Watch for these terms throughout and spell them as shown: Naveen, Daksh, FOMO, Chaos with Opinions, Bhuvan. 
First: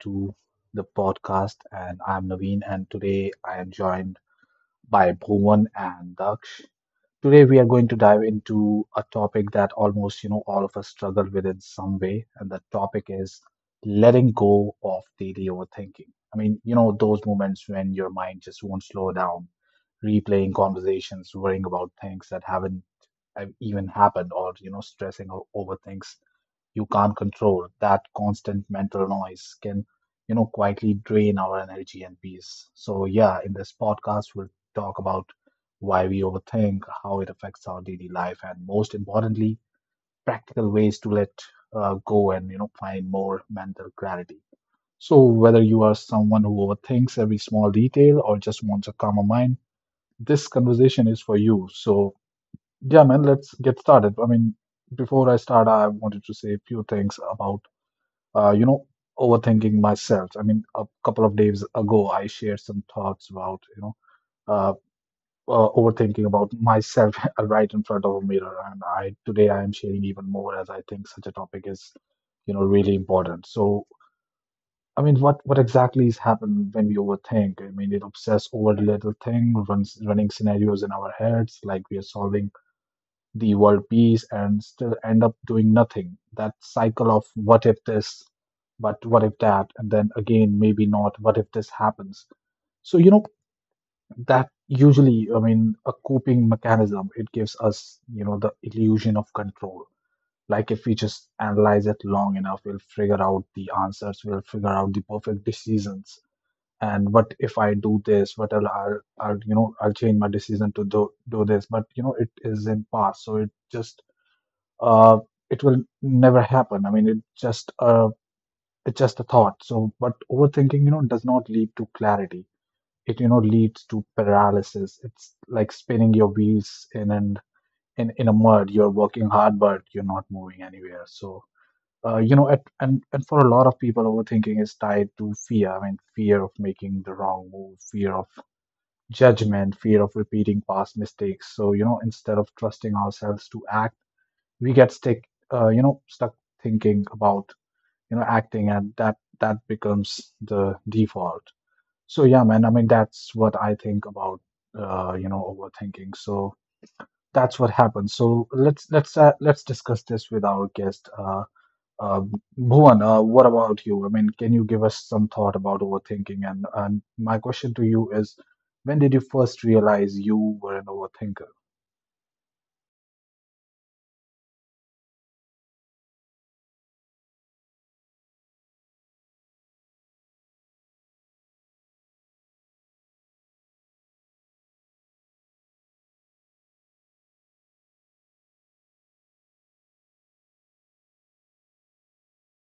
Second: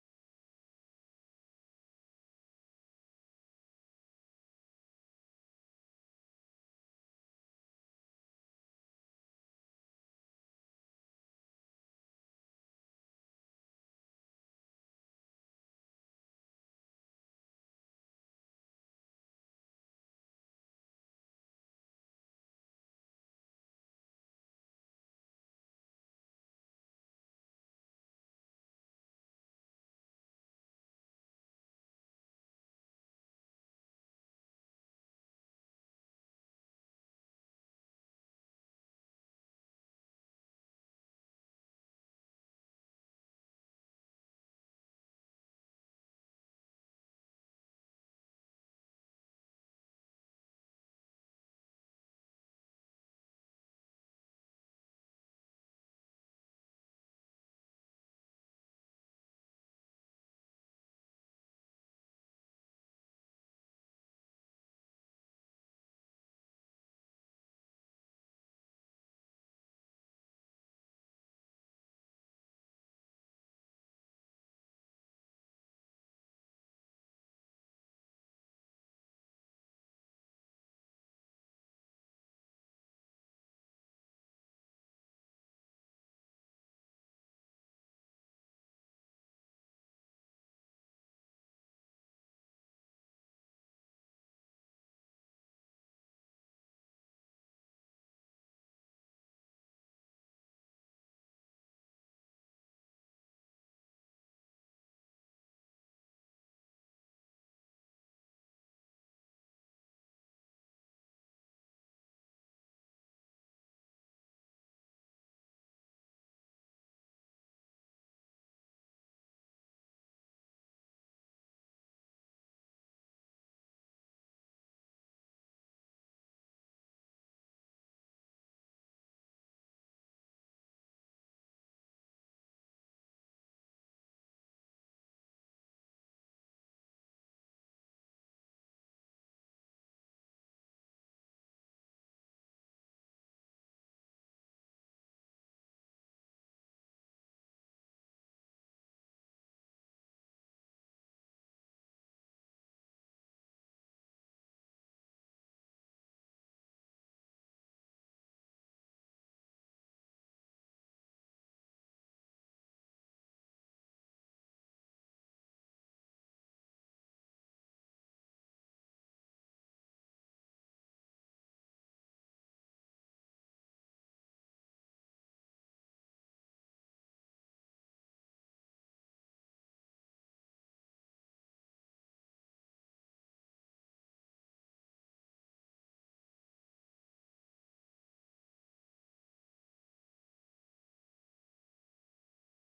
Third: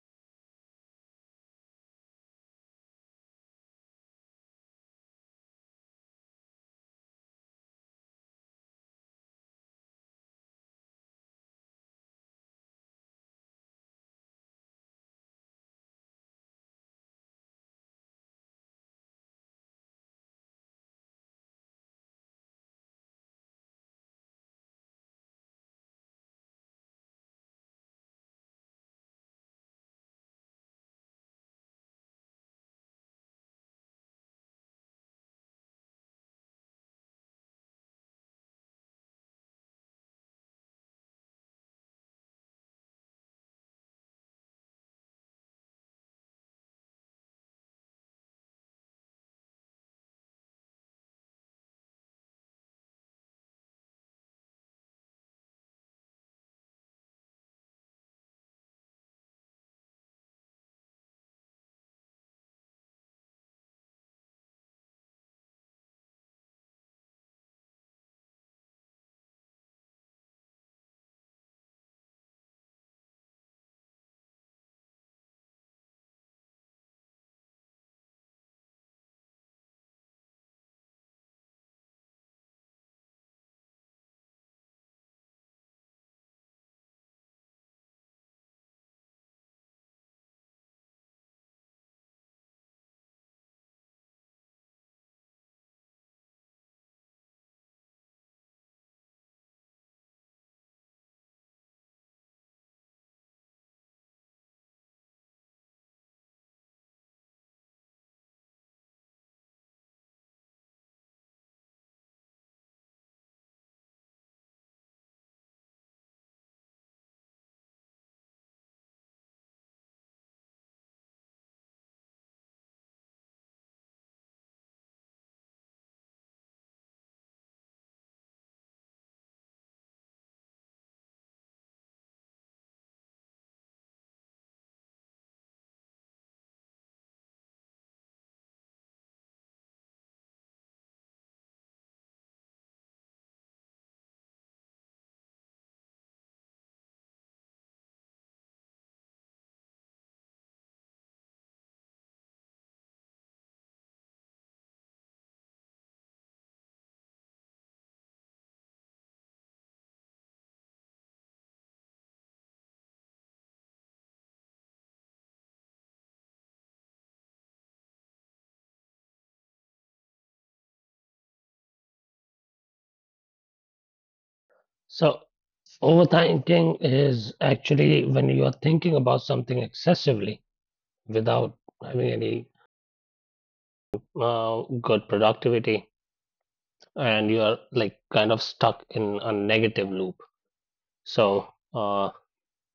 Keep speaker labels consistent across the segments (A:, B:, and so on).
A: to the podcast. And I'm Naveen, and today I am joined by Bhuvan and Daksh. Today we are going to dive into a topic that almost all of us struggle with in some way, and the topic is letting go of daily overthinking. I mean, those moments when your mind just won't slow down, replaying conversations, worrying about things that haven't even happened, or stressing over things you can't control. That constant mental noise can, quietly drain our energy and peace. So, yeah, in this podcast, we'll talk about why we overthink, how it affects our daily life, and most importantly, practical ways to let go and, find more mental clarity. So, whether you are someone who overthinks every small detail or just wants a calmer mind, this conversation is for you. So, yeah, man, let's get started. I mean, before I start, I wanted to say a few things about uh, you know, overthinking myself. I mean, a couple of days ago, I shared some thoughts about, uh, overthinking about myself right in front of a mirror. And I today I am sharing even more as I think such a topic is, really important. So, I mean, what exactly is happened when we overthink? I mean, it obsess over the little thing, runs running scenarios in our heads like we are solving the world peace and still end up doing nothing. That cycle of what if this, but what if that, and then again, maybe not, what if this happens. So, that usually, I mean, a coping mechanism, it gives us, the illusion of control. Like if we just analyze it long enough, we'll figure out the answers, we'll figure out the perfect decisions. And what if I do this? What I'll, I'll change my decision to do this. But, you know, it is in past. So it just uh, it will never happen. I mean, it just it's just a thought. So, but overthinking, you know, does not lead to clarity. It, you know, leads to paralysis. It's like spinning your wheels in and in in a mud. You're working hard, but you're not moving anywhere. So, and for a lot of people, overthinking is tied to fear. I mean, fear of making the wrong move, fear of judgment, fear of repeating past mistakes. So, you know, instead of trusting ourselves to act we get stuck thinking about, acting, and that becomes the default. So yeah, man. I mean, that's what I think about, overthinking. So that's what happens. So let's discuss this with our guest, uh, Bhuvan. What about you? I mean, can you give us some thought about overthinking? And my question to you is, when did you first realize you were an overthinker?
B: So, overthinking is actually when you are thinking about something excessively without having any good productivity, and you are like kind of stuck in a negative loop. So, uh,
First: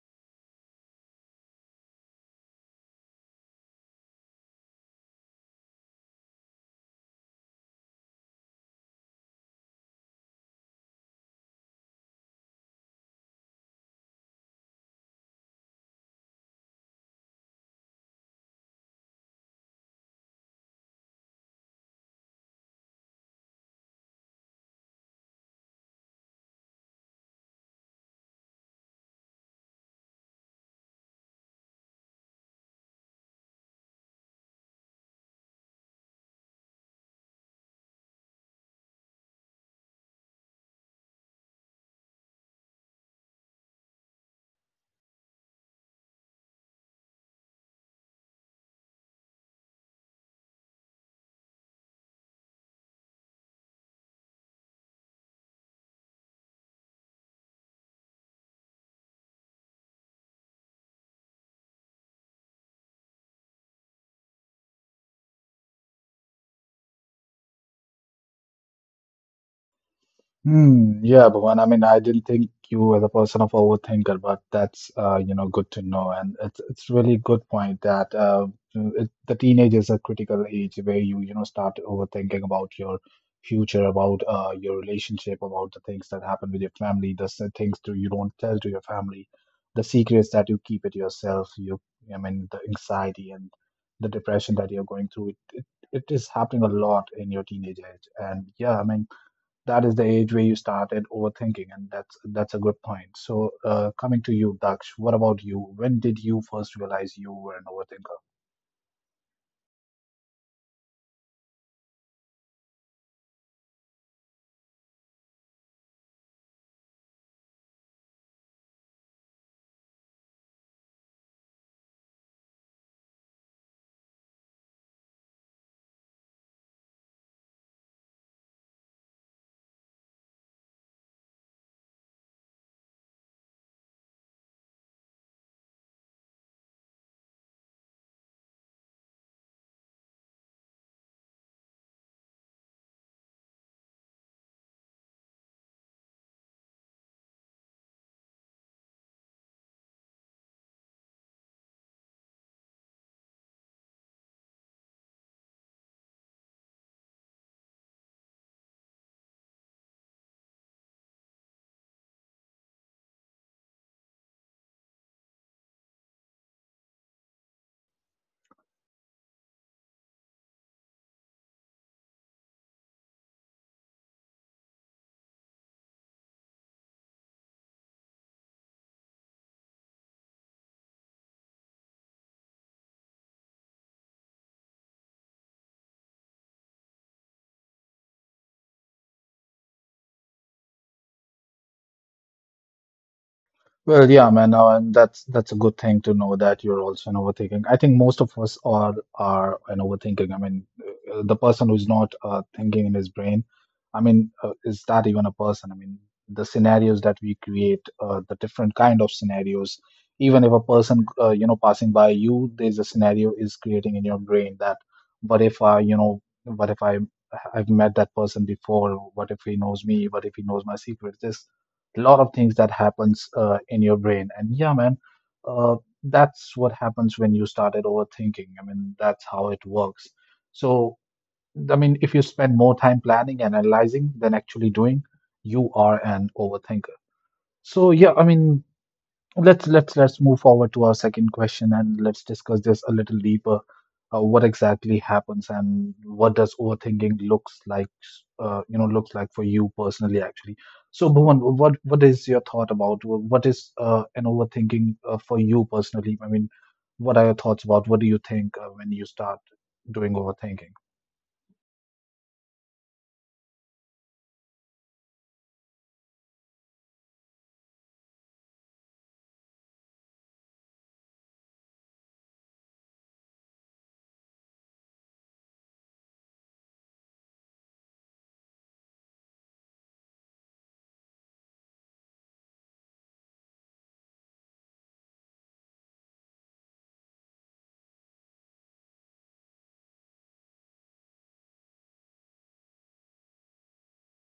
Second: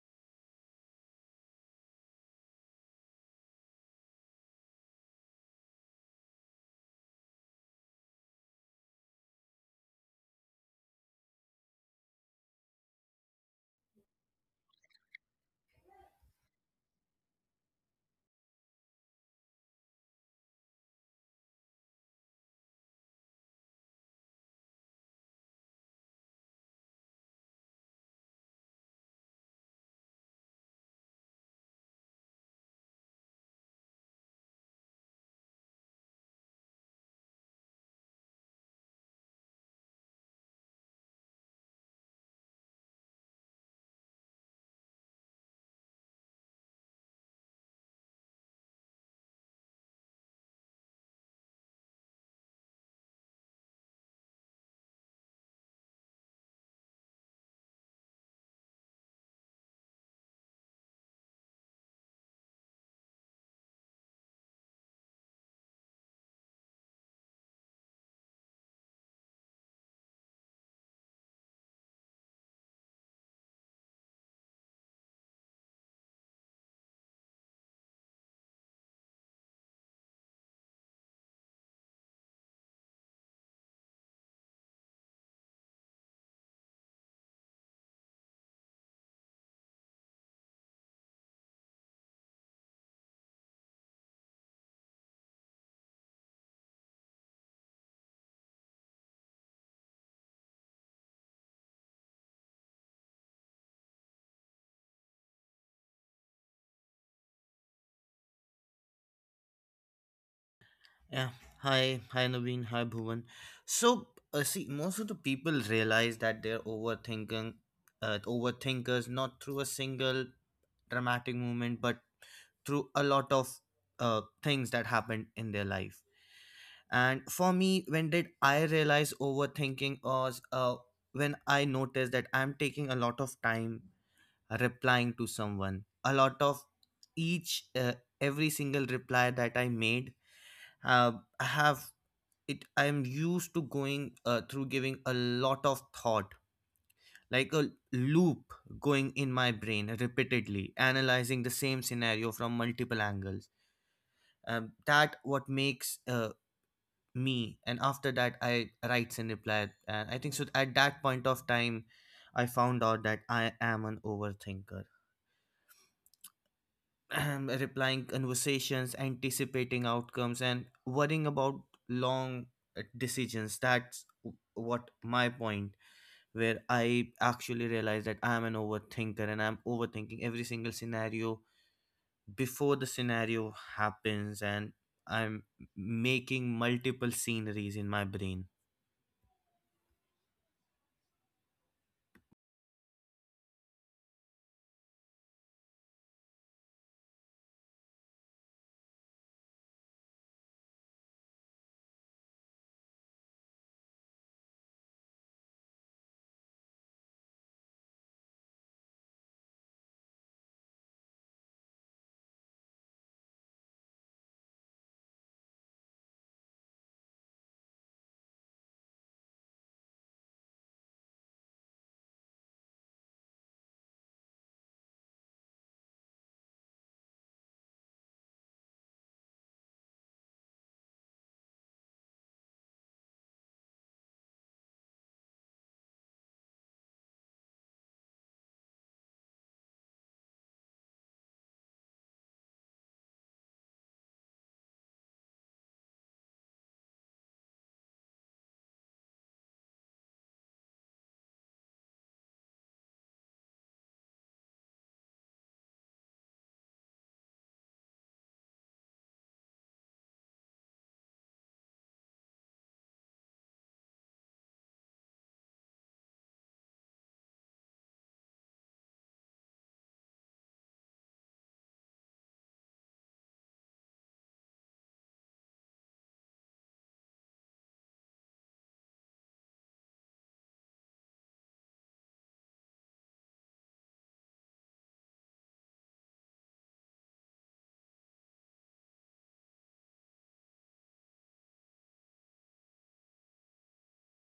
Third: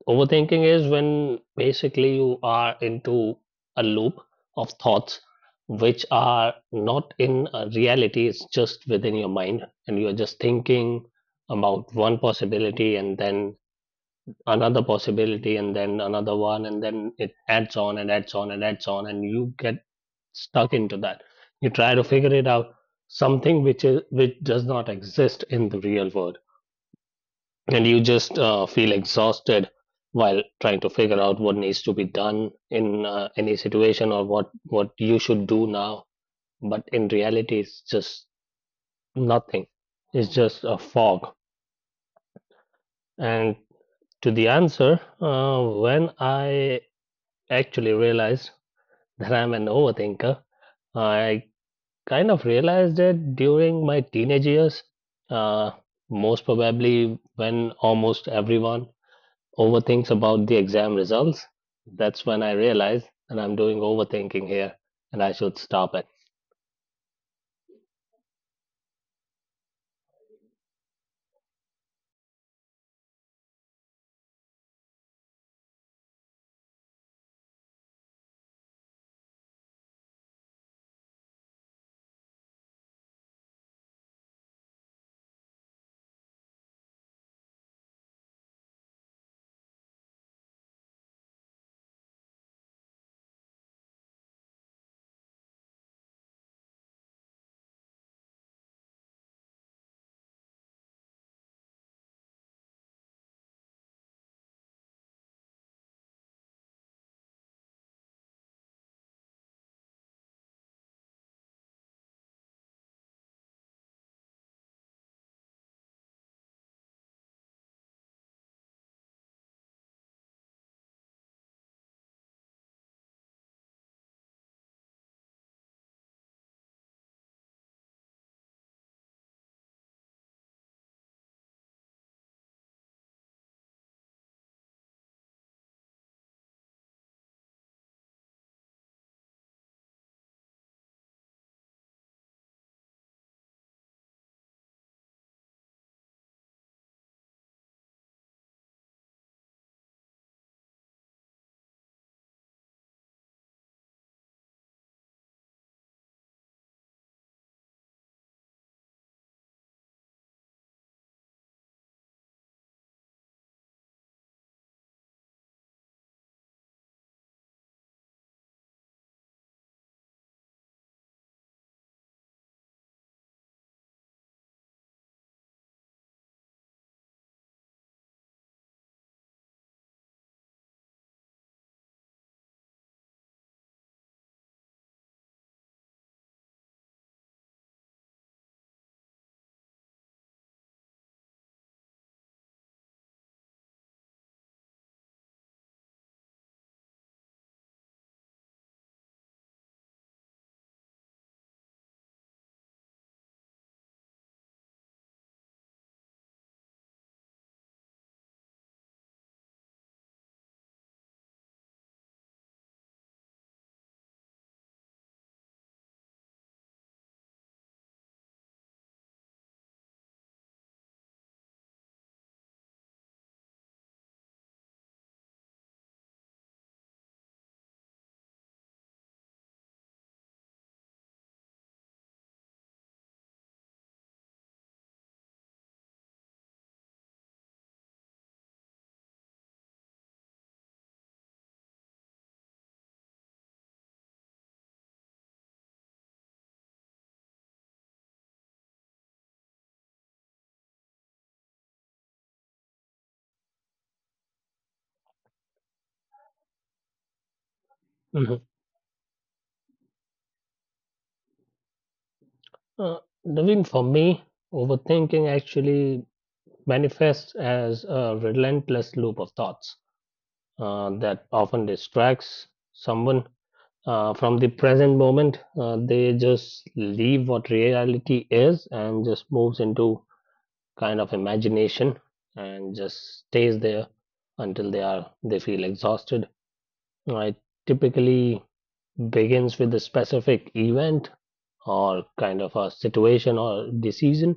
B: Overthinking is when basically you are into a loop of thoughts which are not in reality. It's just within your mind, and you are just thinking about one possibility and then another possibility and then another one, and then it adds on and adds on and adds on, and you get stuck into that. You try to figure it out, something which is which does not exist in the real world, and you just feel exhausted while trying to figure out what needs to be done in any situation or what you should do now. But in reality it's just nothing. It's just a fog. And to the answer, when I actually realized that I'm an overthinker, I kind of realized it during my teenage years. Uh, Most probably when almost everyone overthinks about the exam results. That's when I realized that I'm doing overthinking here and I should stop it.
A: Hmm, yeah, Bhuvan. I mean, I didn't think you as a person of overthinker, but that's you know good to know, and it's really good point that the teenage is a critical age where you know start overthinking about your future, about your relationship, about the things that happen with your family, the things to you don't tell to your family, the secrets that you keep it yourself. You, I mean, the anxiety and the depression that you're going through. It is happening a lot in your teenage age, and yeah, I mean that is the age where you started overthinking and that's a good point. So coming to you, Daksh, what about you? When did you first realize you were an overthinker?
C: Yeah. Hi, hi Naveen, hi Bhuvan. So, see, most of the people realize that they're overthinking, overthinkers, not through a single dramatic moment, but through a lot of things that happened in their life. And for me, when did I realize overthinking was when I noticed that I'm taking a lot of time replying to someone. A lot of each, uh, every single reply that I made, uh, I have it I'm used to going through giving a lot of thought like a loop going in my brain repeatedly analyzing the same scenario from multiple angles. That what makes me and after that I writes and reply, and I think so at that point of time I found out that I am an overthinker. Replying conversations, anticipating outcomes, and worrying about long decisions, what my point where I actually realized that I am an overthinker and I'm overthinking every single scenario before the scenario happens, and I'm making multiple sceneries in my brain.
A: Well, yeah, man, and that's a good thing to know that you're also an overthinking. I think most of us are an overthinking. I mean, the person who's not thinking in his brain, I mean, is that even a person? I mean, the scenarios that we create, the different kind of scenarios. Even if a person, passing by you, there's a scenario is creating in your brain that, what if I, I've met that person before? What if he knows me? What if he knows my secret? This a lot of things that happens in your brain. And yeah, man, uh, that's what happens when you started overthinking. I mean, that's how it works. So I mean, if you spend more time planning and analyzing than actually doing, you are an overthinker. So yeah, I mean, let's move forward to our second question and let's discuss this a little deeper. What exactly happens and what does overthinking looks like looks like for you personally actually? So Bhuvan, what is your thought about what is an overthinking for you personally? I mean, what are your thoughts about what do you
B: Mhm.
A: think when you start doing overthinking?
B: Uh, Naveen, for me, overthinking actually manifests as a relentless loop of thoughts that often distracts someone from the present moment. They just leave what reality is and just moves into kind of imagination and just stays there until they are they feel exhausted. I typically begins with a specific event or kind of a situation or decision,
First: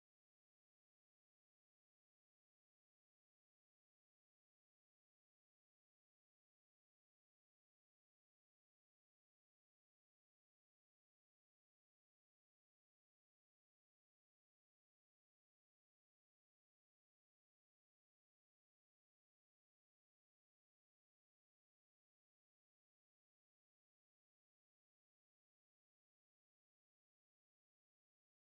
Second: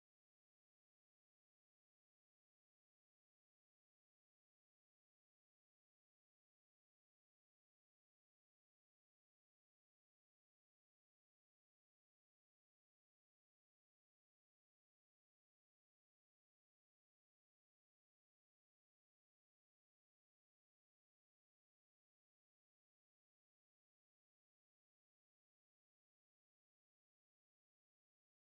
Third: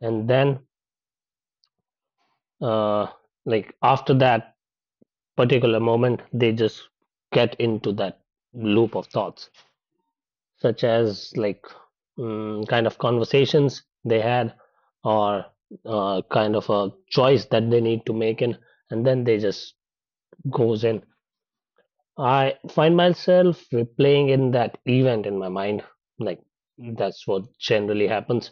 B: and then uh, like after that particular moment they just get into that loop of thoughts, such as like kind of conversations they had, or kind of a choice that they need to make in, and then they just goes in. I find myself replaying in that event in my mind, like that's what generally happens,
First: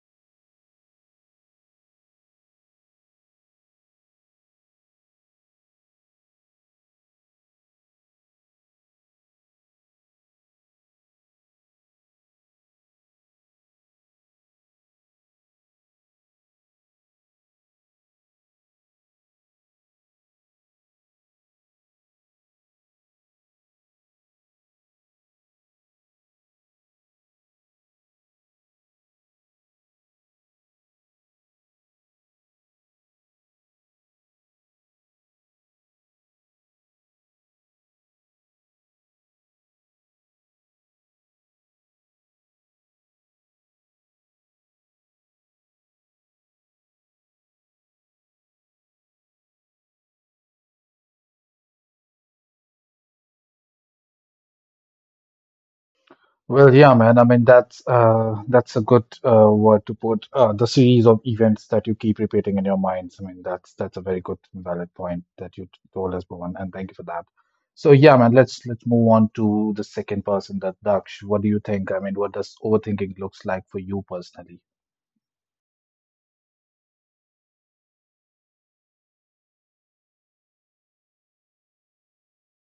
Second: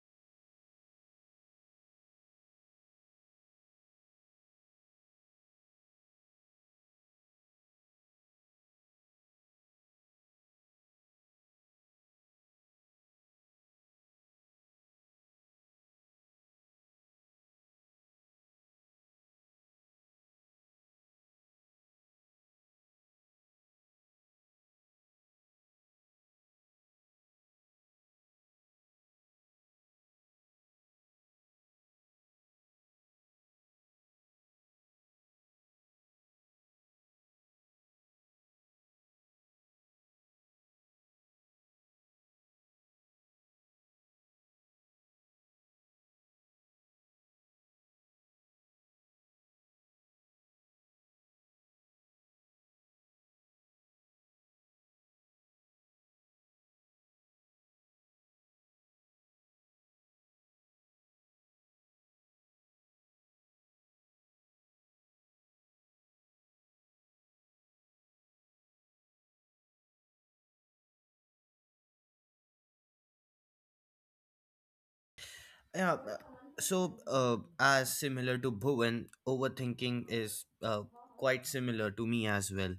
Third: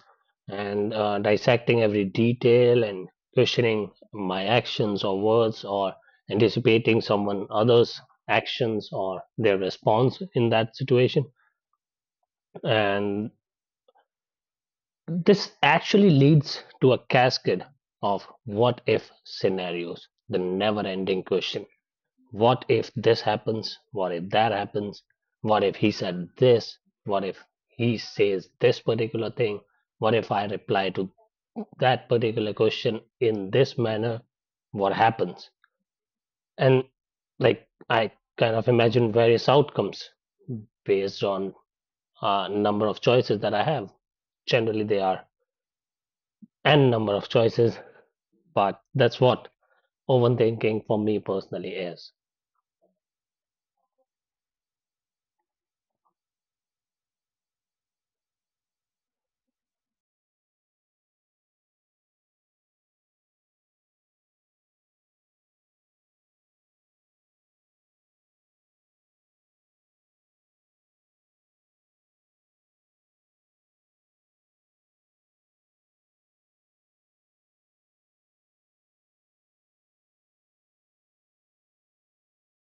B: and dissecting every detail and questioning my actions or words, or anticipating someone others actions or their response in that situation. And this actually leads to a cascade of what if scenarios, the never ending question. What if this happens? What if that happens? What if he said this? What if he says this particular thing? What if I reply to that particular question in this manner? What happens? And like I kind of imagine various outcomes based on a number of choices that I have. Generally, they are n number of choices. But that's what overthinking for me personally is.
A: Well, yeah, man. I mean, that's a good word to put. The series of events that you keep repeating in your minds. I mean, that's a very good, valid point that you told us, Bhuvan, and thank you for that. So, yeah, man. Let's move on to the second person, that Daksh. What do you think? I mean, what does overthinking looks like for you personally?
C: Yeah. So, as similar to Bhuvan, overthinking is quite similar to me as well,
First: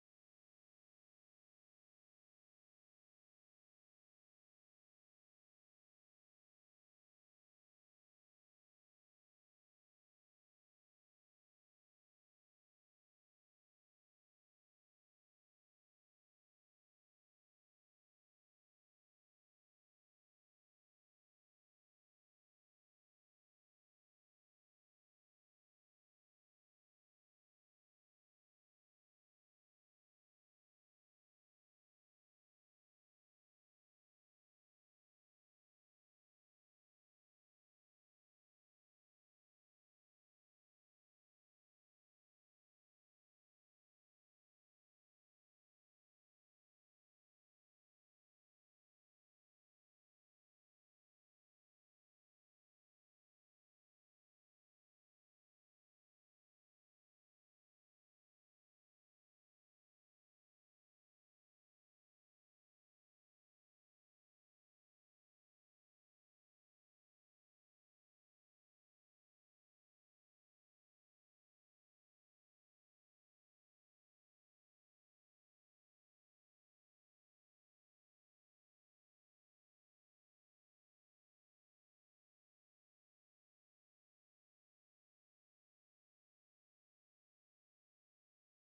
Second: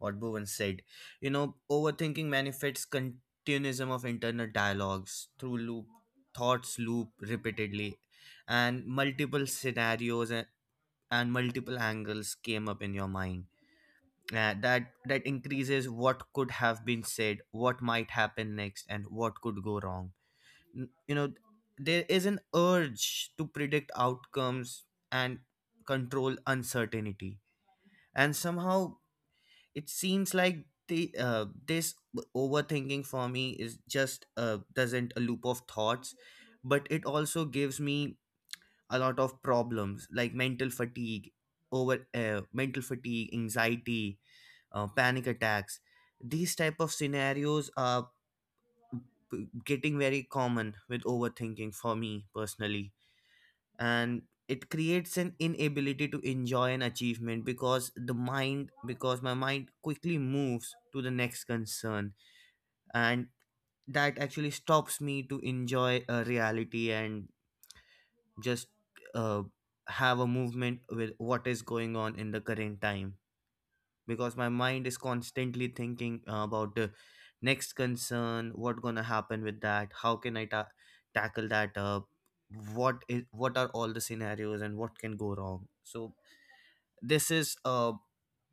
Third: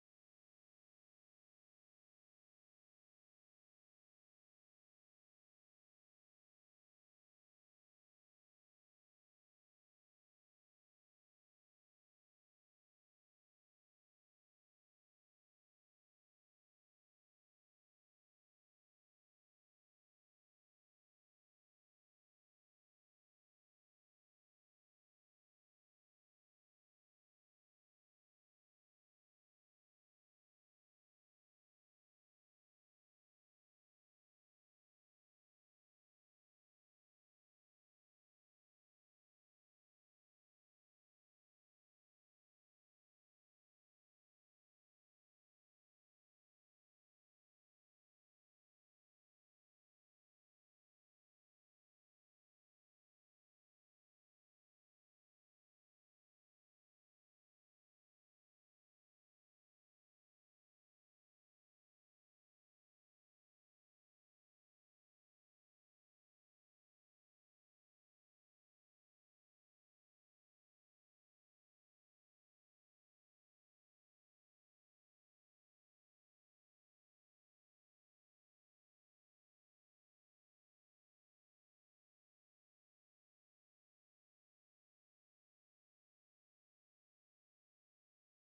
C: what Bhuvan said. You know, overthinking manifests continuism of internal dialogues through loop, thoughts loop repeatedly, and multiple scenarios and multiple angles came up in your mind, that increases what could have been said, what might happen next, and what could go wrong. You know, there is an urge to predict outcomes and control uncertainty, and somehow it seems like the this overthinking for me is just doesn't a loop of thoughts, but it also gives me a lot of problems like mental fatigue, over mental fatigue, anxiety, panic attacks. These type of scenarios are getting very common with overthinking for me personally. And it creates an inability to enjoy an achievement because the mind, because my mind quickly moves to the next concern, and that actually stops me to enjoy a reality and just uh, have a movement with what is going on in the current time, because my mind is constantly thinking about the next concern, what gonna happen with that, how can I tackle that up, what is what are all the scenarios and what can go wrong. So this is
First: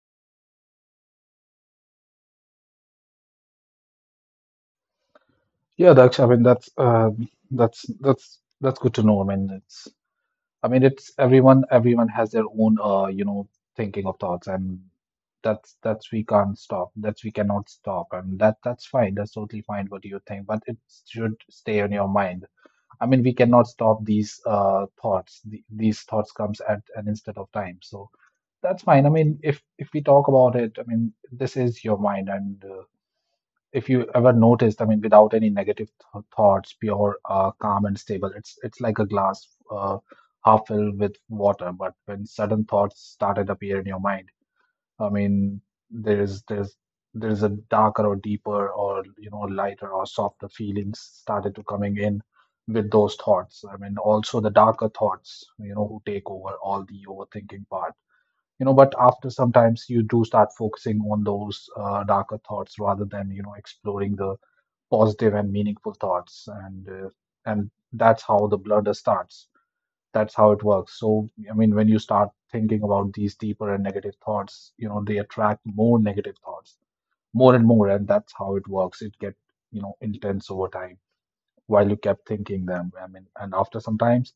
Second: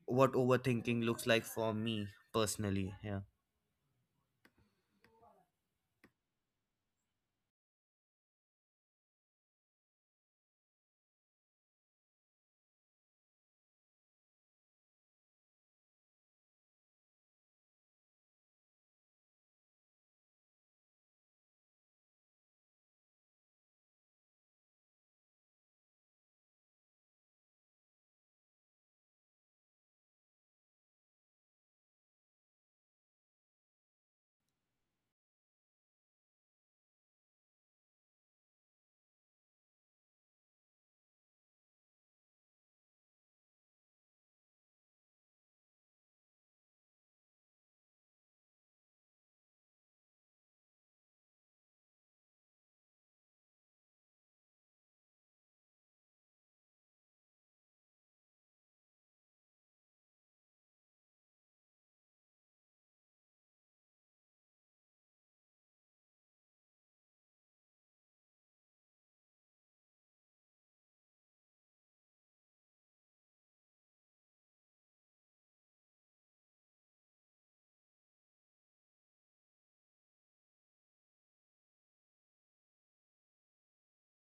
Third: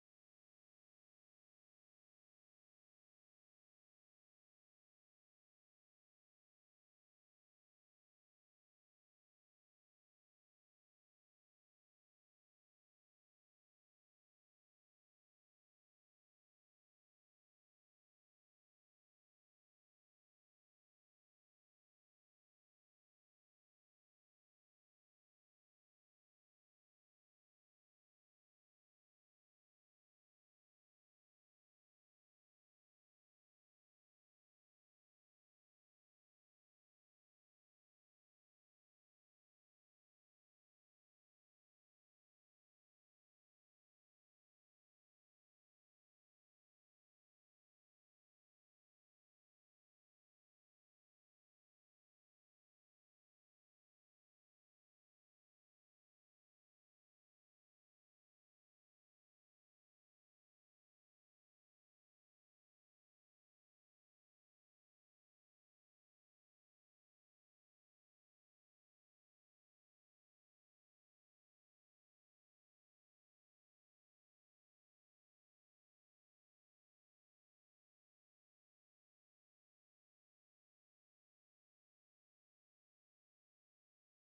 C: what overthinking looks like for me personally. Yeah.
A: Yeah, Daksh. I mean, that's that's good to know. I mean, it's everyone. Everyone has their own, thinking of thoughts, and that's we can't stop. That's we cannot stop, and that's fine. That's totally fine. What do you think, but it should stay on your mind. I mean, we cannot stop these thoughts. The, these thoughts comes at an instant of time, so that's fine. I mean, if we talk about it, I mean, this is your mind, and if you ever noticed, I mean, without any negative thoughts, pure, calm and stable. It's like a glass half filled with water. But when sudden thoughts started appear in your mind, I mean, there's there's there's a darker or deeper or you know lighter or softer feelings started to coming in with those thoughts. I mean, also the darker thoughts, you know, who take over all the overthinking part. You know, but after sometimes you do start focusing on those darker thoughts rather than you know exploring the positive and meaningful thoughts, and that's how the blunder starts. That's how it works. So I mean, when you start thinking about these deeper and negative thoughts, you know they attract more negative thoughts, more and more, and that's how it works. It get, you know, intense over time while you kept thinking them. I mean, and after sometimes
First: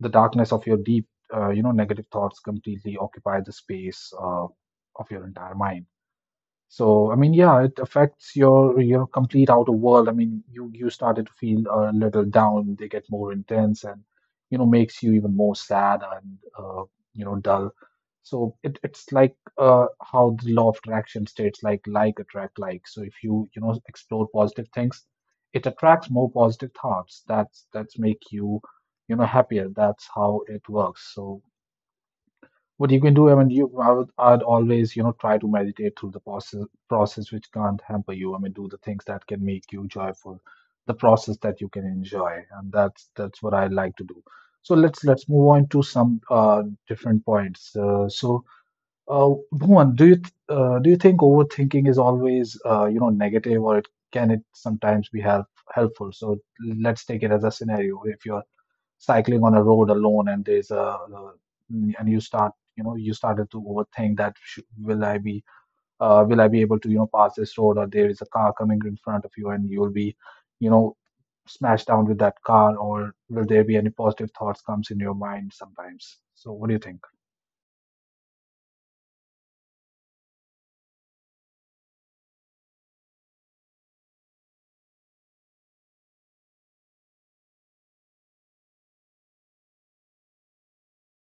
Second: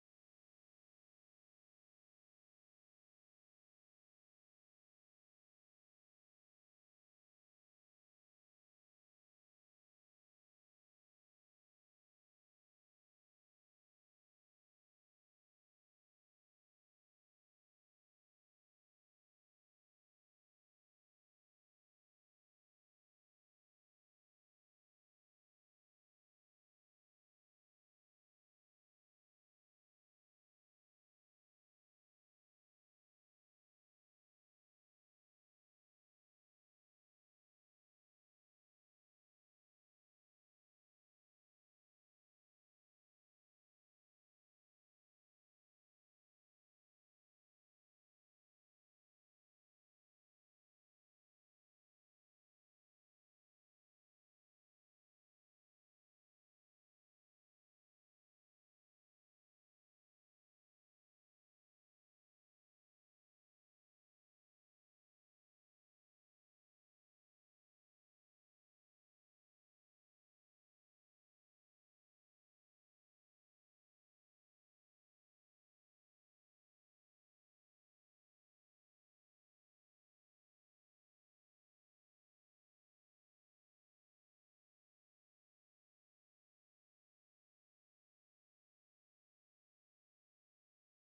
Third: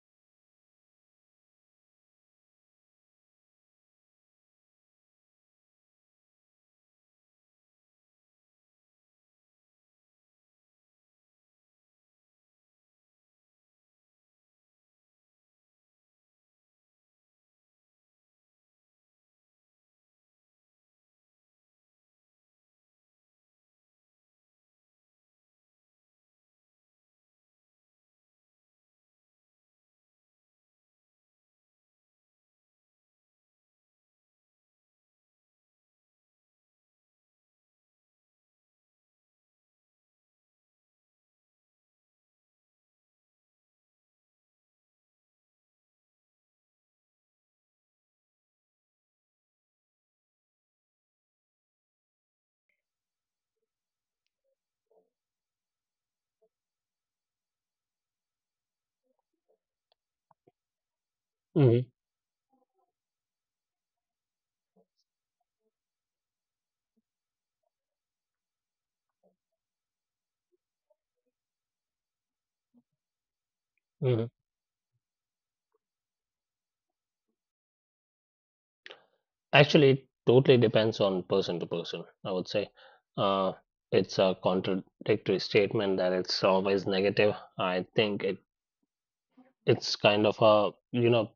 A: the darkness of your deep you know negative thoughts completely occupy the space of your entire mind. So, I mean, yeah, it affects your complete outer world. I mean, you started to feel a little down. They get more intense, and you know, makes you even more sad and you know, dull. So it's like how the law of attraction states, like attract like. So if you you know explore positive things, it attracts more positive thoughts. That's make you you know happier. That's how it works. So what you can do, I mean, you, I'd always, you know, try to meditate through the process, process which can't hamper you. I mean, do the things that can make you joyful, the process that you can enjoy, and that's what I like to do. So let's move on to some different points. So, Bhuvan, do you do you think overthinking is always, negative, or can it sometimes be helpful? So let's take it as a scenario. If you're cycling on a road alone and there's a
B: Hmm.
A: and you start you know you started to overthink that will I be able to you know pass this road, or there is a car coming in front of you and you'll be you know smashed down with that car, or will there be any
B: Hmm.
A: positive thoughts comes in your mind sometimes? So what do you think?
B: Actually, it totally depends on person to person, I would say. Uh, it's a contradictory statement that it's always negative. I think it it's kind of a, you know,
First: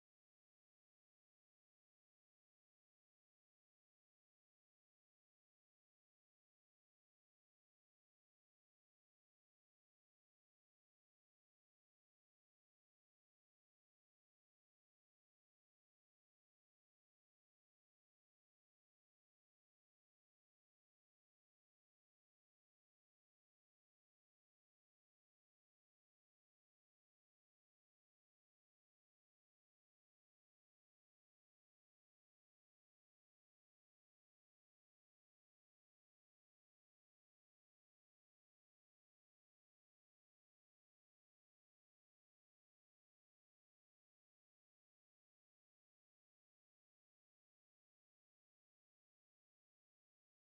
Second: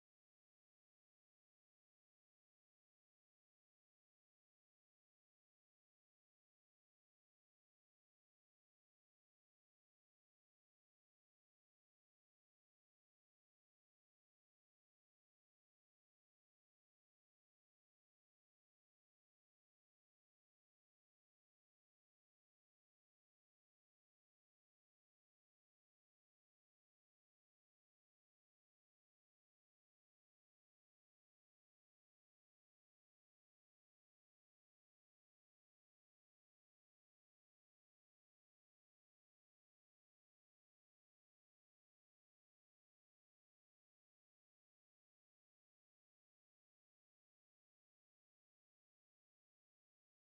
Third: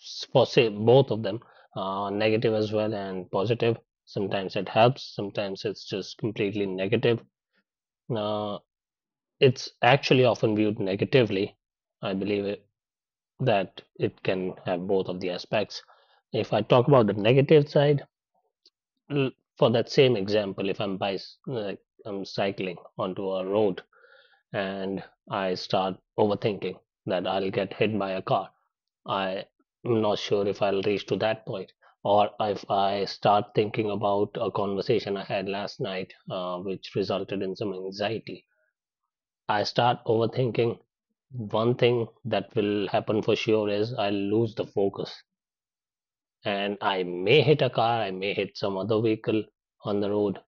B: s- for say both of them, negative as well and positive. Sometimes it helps, sometimes it's just completely negative. Uh, it's actually often viewed negatively, I believe, that it can have both of the aspects. If I talk about the negative side, for that same example, if I'm by, like, I'm cycling onto a road and I start overthinking that I'll get hit by a car, I'm not sure if I'll reach to that point. Or if I start thinking about a conversation I had last night, which resulted in some anxiety, I start overthinking. One thing that will happen for sure is I'll lose the focus, and I may hit a car, I may hit some other vehicle on the road.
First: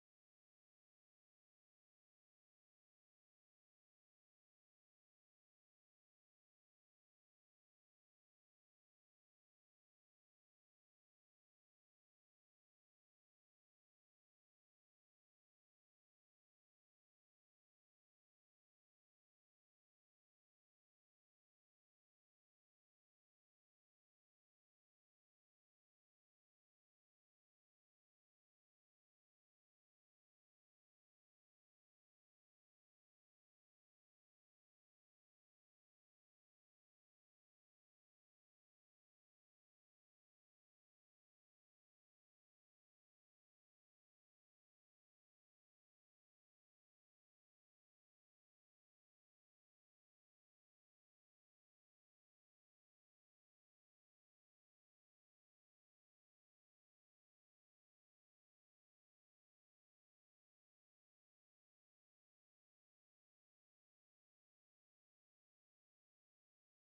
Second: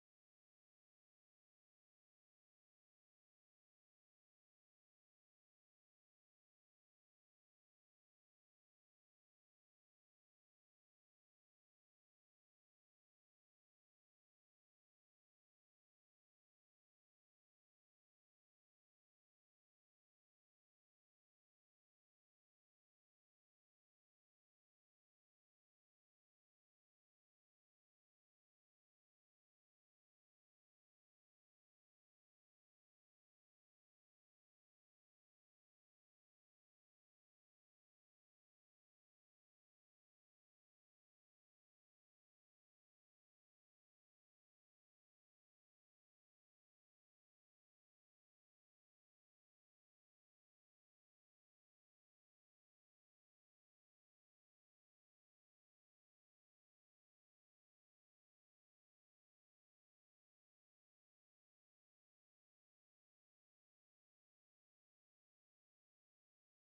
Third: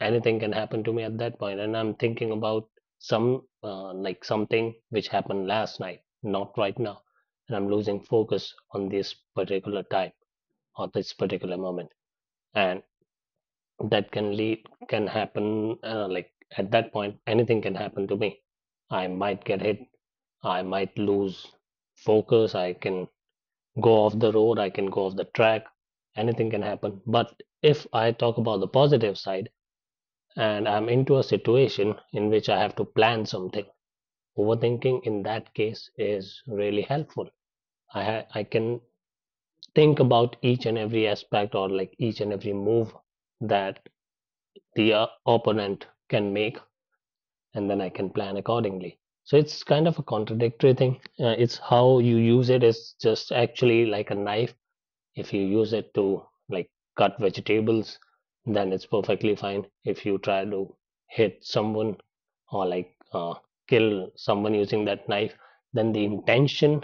B: Anything can happen to me at that point. And I'm thinking about some like something which happened last night, not right now, and I'm losing focus on this particular time or this particular moment, and that can lead can happen like at that point anything can happen to me. I might get hit, I might lose focus, I can go off the road, I can go off the track, anything can happen. But if I talk about the positive side, and I'm into a situation in which I have to plan something, overthinking in that case is really helpful. I can think about each and every aspect, or like each and every move that the opponent can make, and then I can plan accordingly. So it's kind of a contradictory thing. It's how you use it. Is just actually like a knife. If you use it to like cut vegetables, then it's perfectly fine. If you try to hit someone, or like kill someone using that knife, then the intention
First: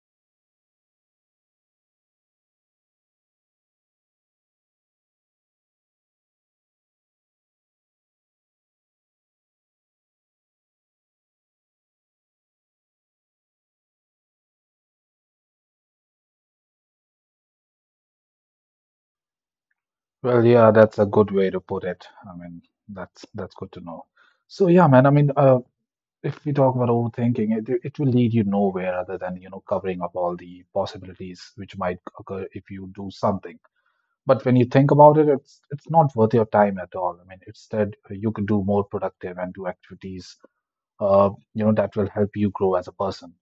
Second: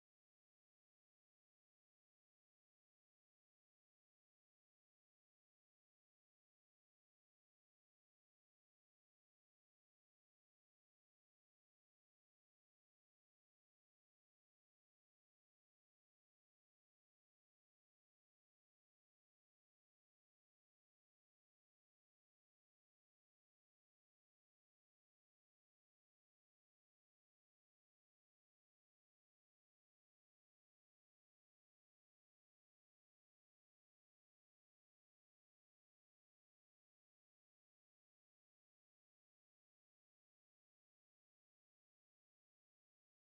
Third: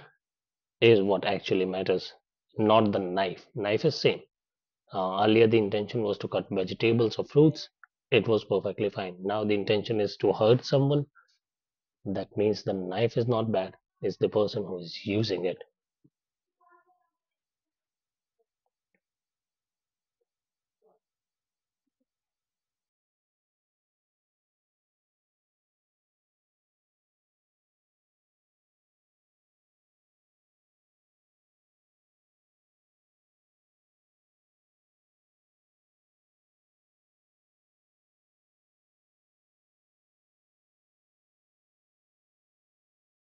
B: is what actually matters, not the knife. Knife is same. Earlier, the intention was to cut vegetables or fruits. It was perfectly fine. Now the intention is to hurt someone. That means the knife is not bad. It's the person who is using it.
A: Well, yeah, that's a good way to put it. I mean, that's good to know. So yeah, man, I mean, if we talk about overthinking, it will lead you nowhere other than you know covering up all the possibilities which might occur if you do something. But when you think about it, it's not worth your time at all. I mean, instead you could do more productive and do activities, that will help you grow as a person.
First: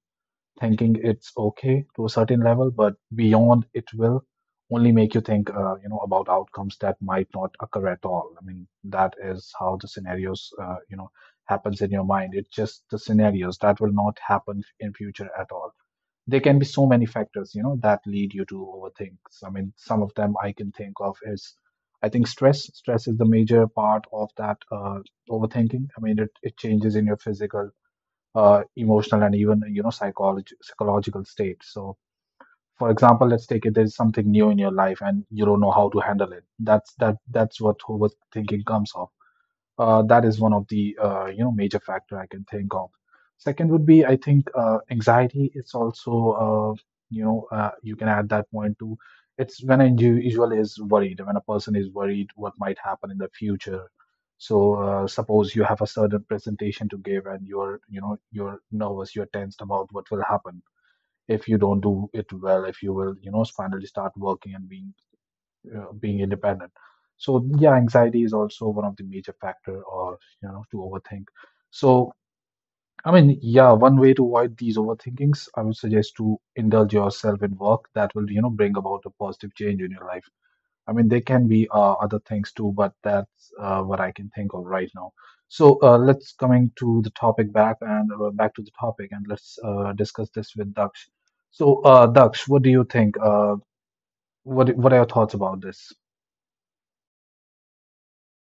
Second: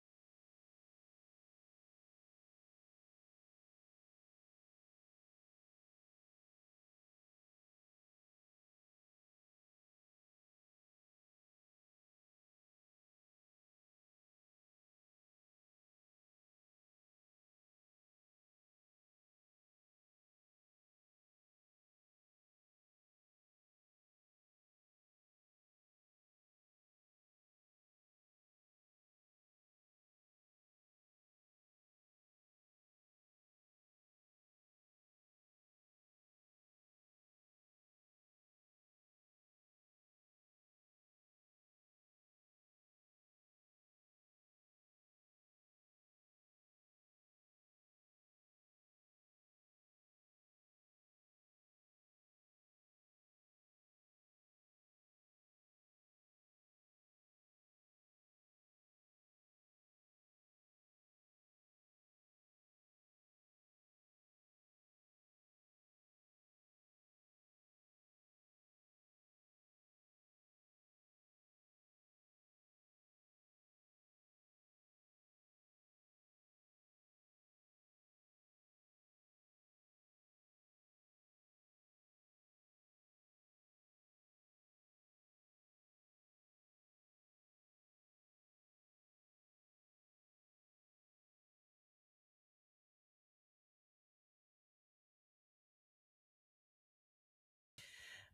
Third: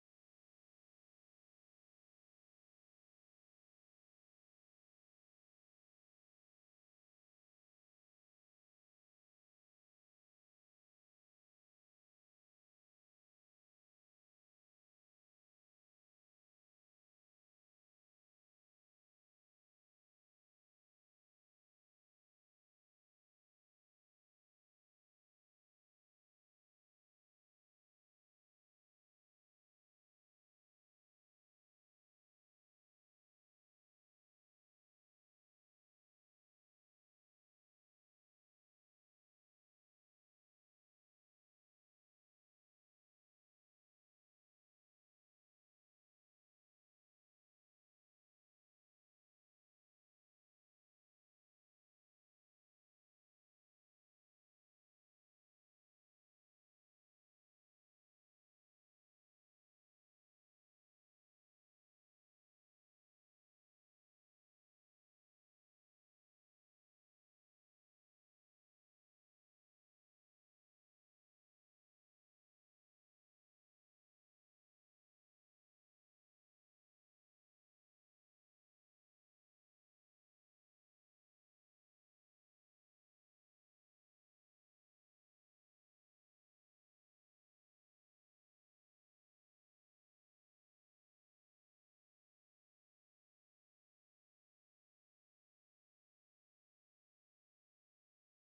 A: Thinking it's okay to a certain level, but beyond it will only make you think, about outcomes that might not occur at all. I mean, that is how the scenarios, happens in your mind. It's just the scenarios that will not happen in future at all. There can be so many factors, you know, that lead you to overthink. I mean, some of them I can think of is, I think stress. Stress is the major part of that overthinking. I mean, it changes in your physical emotional and even you know psychology psychological state. So for example, let's take it, there's something new in your life and you don't know how to handle it. That's that's what overthinking comes of. That is one of the major factor I can think of. Second would be I think anxiety. It's also you can add that point to. It's when an individual is worried, when a person is worried what might happen in the future. So suppose you have a certain presentation to give and you know you're nervous, you're tensed about what will happen if you don't do it well, if you will you know finally start working and being being independent. So yeah, anxiety is also one of the major factor or you know to overthink. So I mean, yeah, one way to avoid these overthinkings, I would suggest to indulge yourself in work that will you know bring about a positive change in your life. I mean, there can be other things too, but that's what I can think of right now. So let's coming to the topic back and back to the topic, and let's discuss this with Daksh. So Daksh, what do you think? What are your thoughts about this?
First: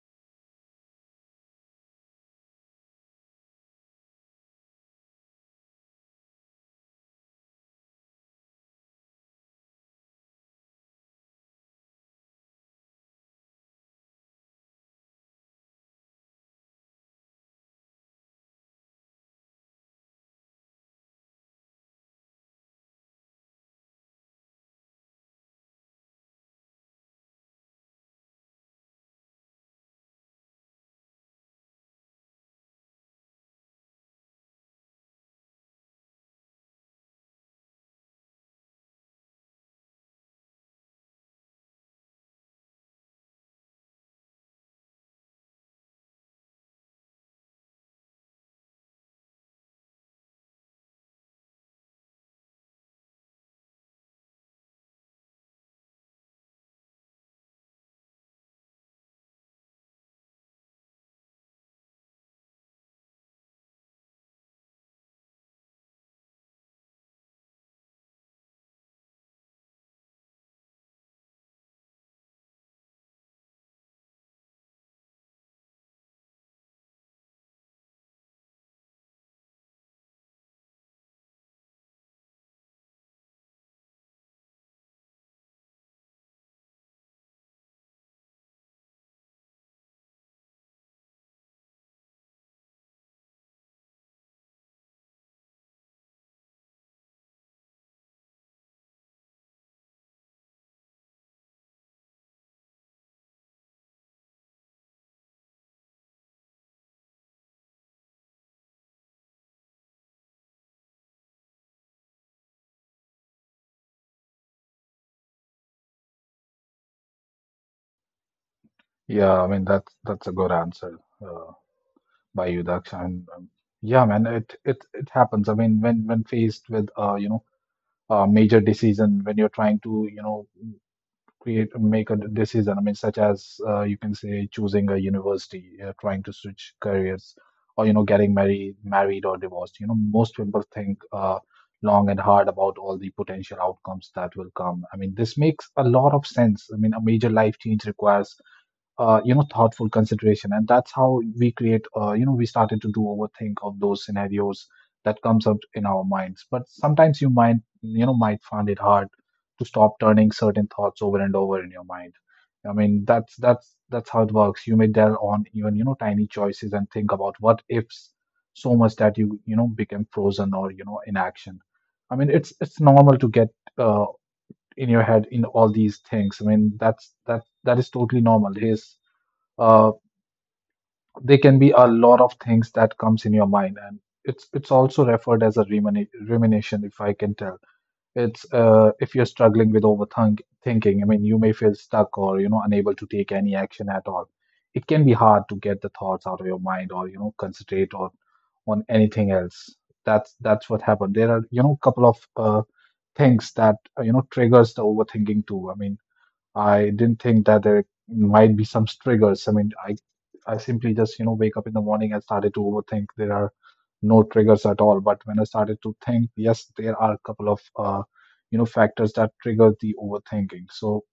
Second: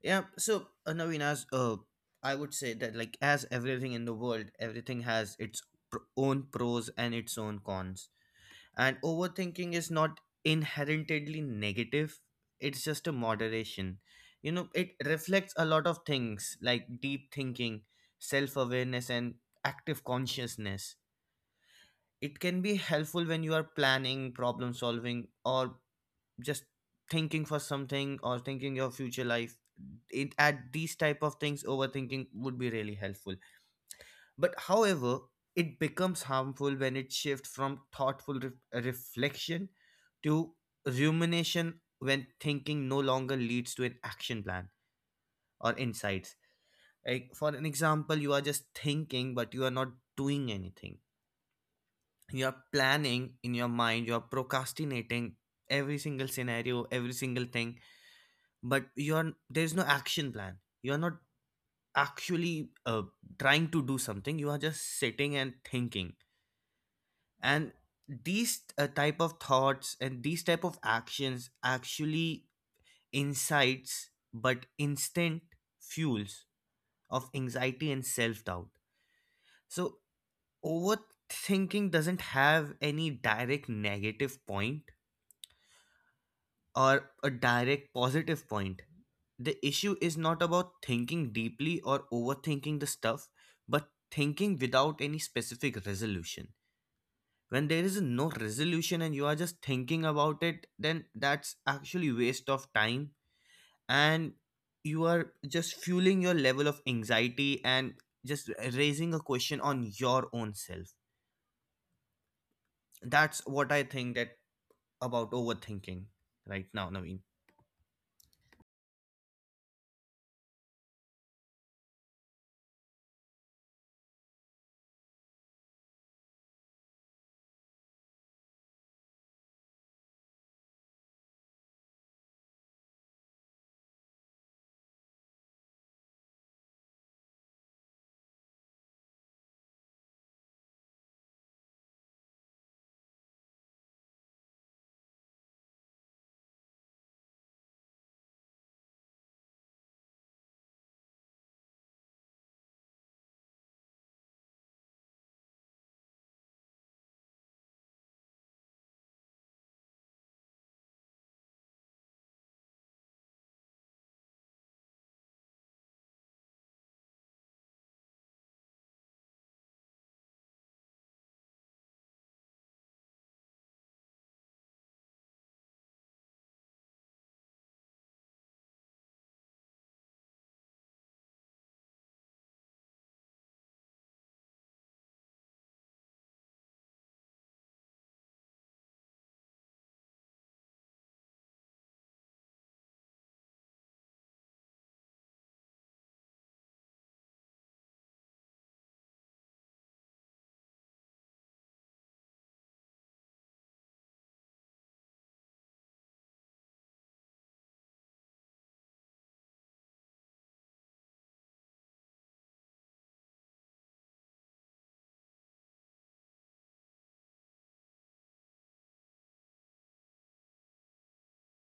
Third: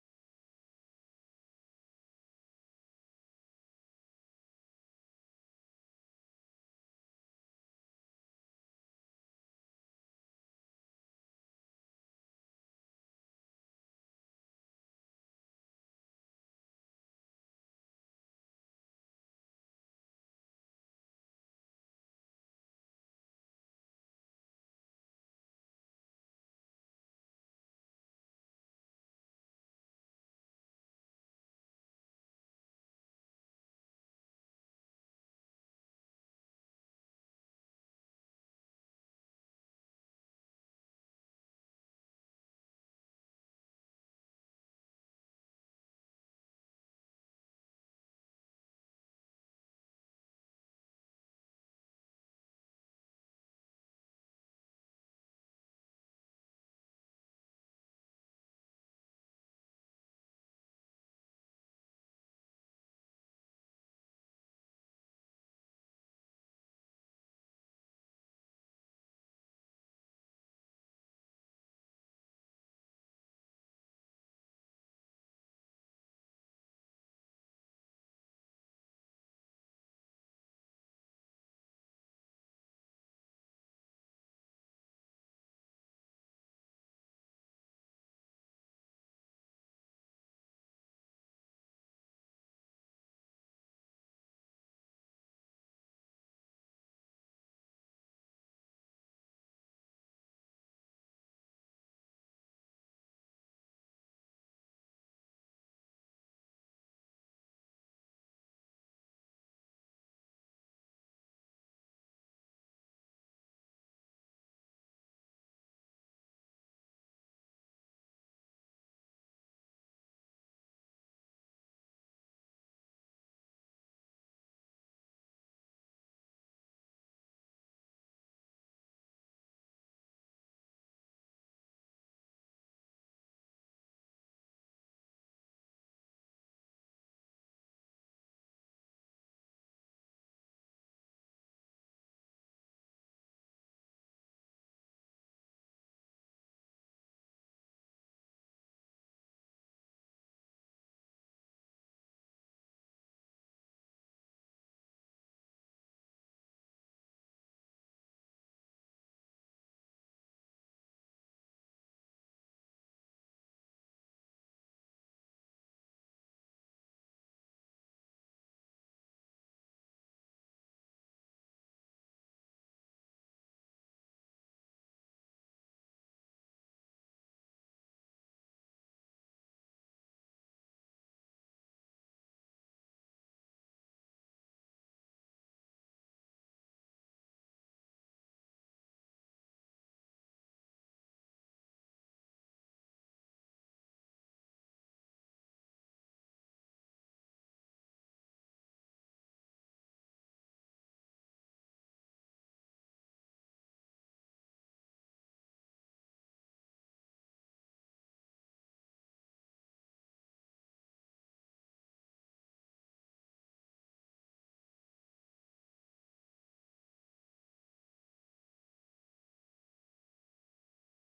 C: Yeah. So, Naveen, uh, I would say that, like, as everything in the world, everything has its own pros and its own cons. And overthinking is not inherently negative, it's just a moderation. You know, it reflects a lot of things like deep thinking, self awareness, and active consciousness. It can be helpful when you are planning, problem solving, or just thinking for something or thinking your future life. It at these type of things overthinking would be really helpful, but however it becomes harmful when it shifts from thoughtful reflection to rumination, when thinking no longer leads to an action plan or insights. Like, for an example, you are just thinking but you are not doing anything, you are planning in your mind, you are procrastinating every single scenario, every single thing, but you're there's no action plan, you're not actually trying to do something, you are just sitting and thinking. And these type of thoughts and these type of actions actually incites but instant fuels of anxiety and self-doubt. So overthinking doesn't have any direct negative point or a direct positive point. The issue is not about thinking deeply or overthinking the stuff, but thinking without any specific resolution. When there is no resolution and you are just thinking about it, then that's actually waste of time, and you are just fueling your level of anxiety and just raising a question on your own self. That's what I think that about overthinking right now, Naveen.
A: Yeah, I mean that's a good answer uh, by you, Daksh. And yeah, man, it happens. I mean, when faced with a major decision, when you're trying to you know create make a decision, I mean, such as you can say choosing a university, trying to switch careers, or you know getting married or divorced. You know, most people think long and hard about all the potential outcomes that will come. I mean, this makes a lot of sense. I mean, a major life change requires thoughtful consideration, and that's how we create we started to do overthink of those scenarios that comes up in our minds. But sometimes you might you know might find it hard to stop turning certain thoughts over and over in your mind. I mean that's how it works. You may dwell on even you know tiny choices and think about what ifs so much that you know become frozen or you know inaction. I mean it's normal to get uh, in your head in all these things. I mean that's that is totally normal. Here's uh, there can be a lot of things that comes in your mind, and it's also referred as a rumination if I can tell. It's if you're struggling with overthink thinking, I mean you may feel stuck or you know unable to take any action at all. It can be hard to get the thoughts out of your mind or you know concentrate on anything else. That's what happened. There are you know couple of things that triggers the overthinking too. I mean, I didn't think that there might be some triggers. I mean, I simply just, you know, wake up in the morning and started to overthink. There are no triggers at all. But when I started to think, yes, there are a couple of factors that trigger the overthinking. So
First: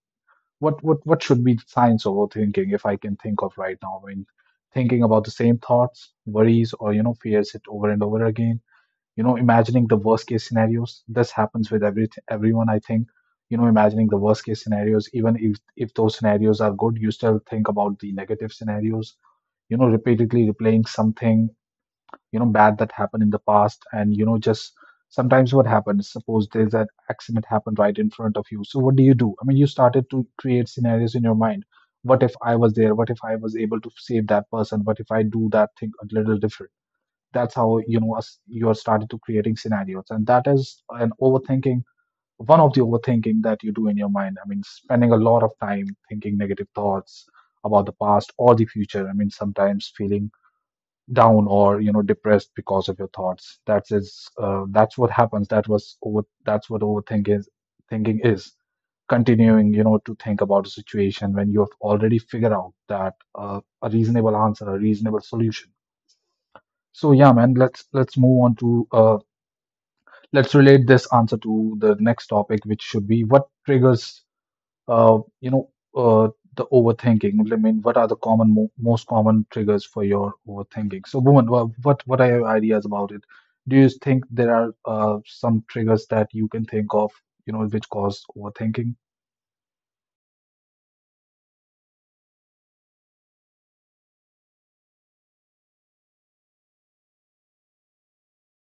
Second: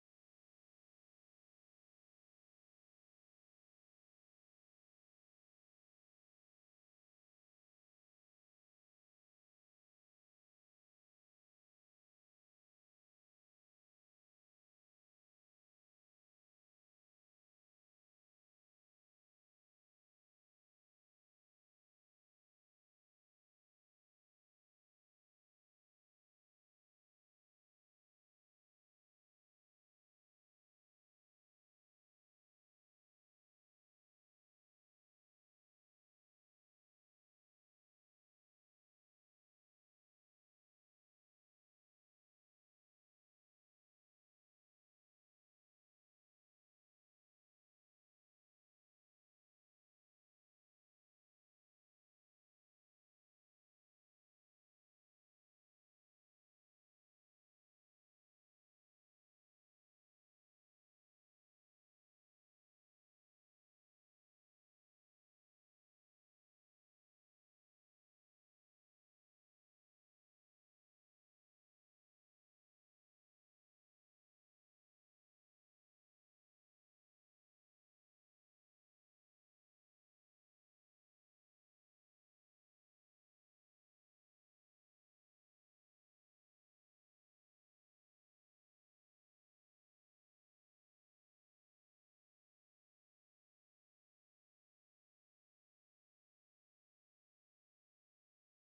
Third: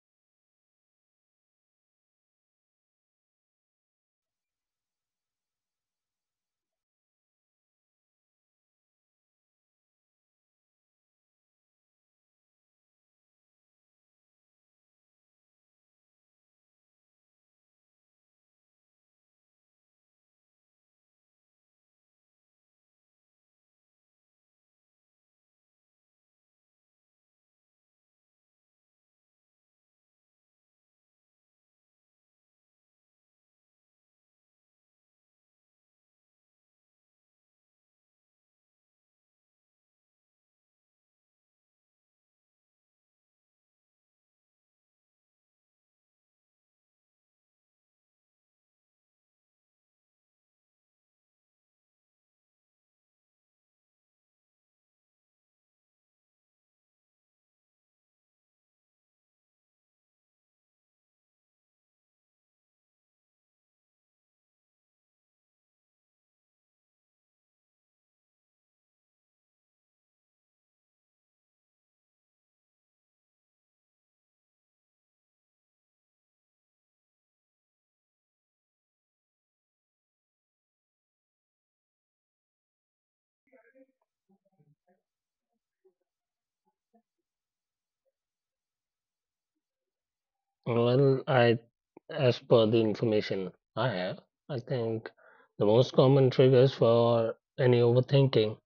A: what should be the signs of overthinking if I can think of right now? I mean, thinking about the same thoughts, worries, or you know, fears it over and over again, you know imagining the worst case scenarios. This happens with everyone I think. You know, imagining the worst case scenarios, even if those scenarios are good, you still think about the negative scenarios. You know, repeatedly replaying something you know bad that happened in the past, and you know just sometimes what happens, suppose there's an accident happened right in front of you, so what do you do? I mean, you started to create scenarios in your mind. What if I was there, what if I was able to save that person, what if I do that thing a little different. That's how you know you're starting to creating scenarios, and that is an overthinking, one of the overthinking that you do in your mind. I mean, spending a lot of time thinking negative thoughts about the past or the future. I mean, sometimes feeling down or you know depressed because of your thoughts, that is that's what happens. That was over that's what overthinking is. Thinking is continuing you know to think about a situation when you have already figured out that a reasonable answer, a reasonable solution. So yeah, man, let's move on to let's relate this answer to the next topic, which should be what triggers, uh, you know, uh, the overthinking. I mean, what are the common, most common triggers for your overthinking? So, Bhuvan, what are your ideas about it? Do you think there are some triggers that you can think of, you know, which cause overthinking?
B: Well, I, as per the information I have, I think the most common triggers for any overthinking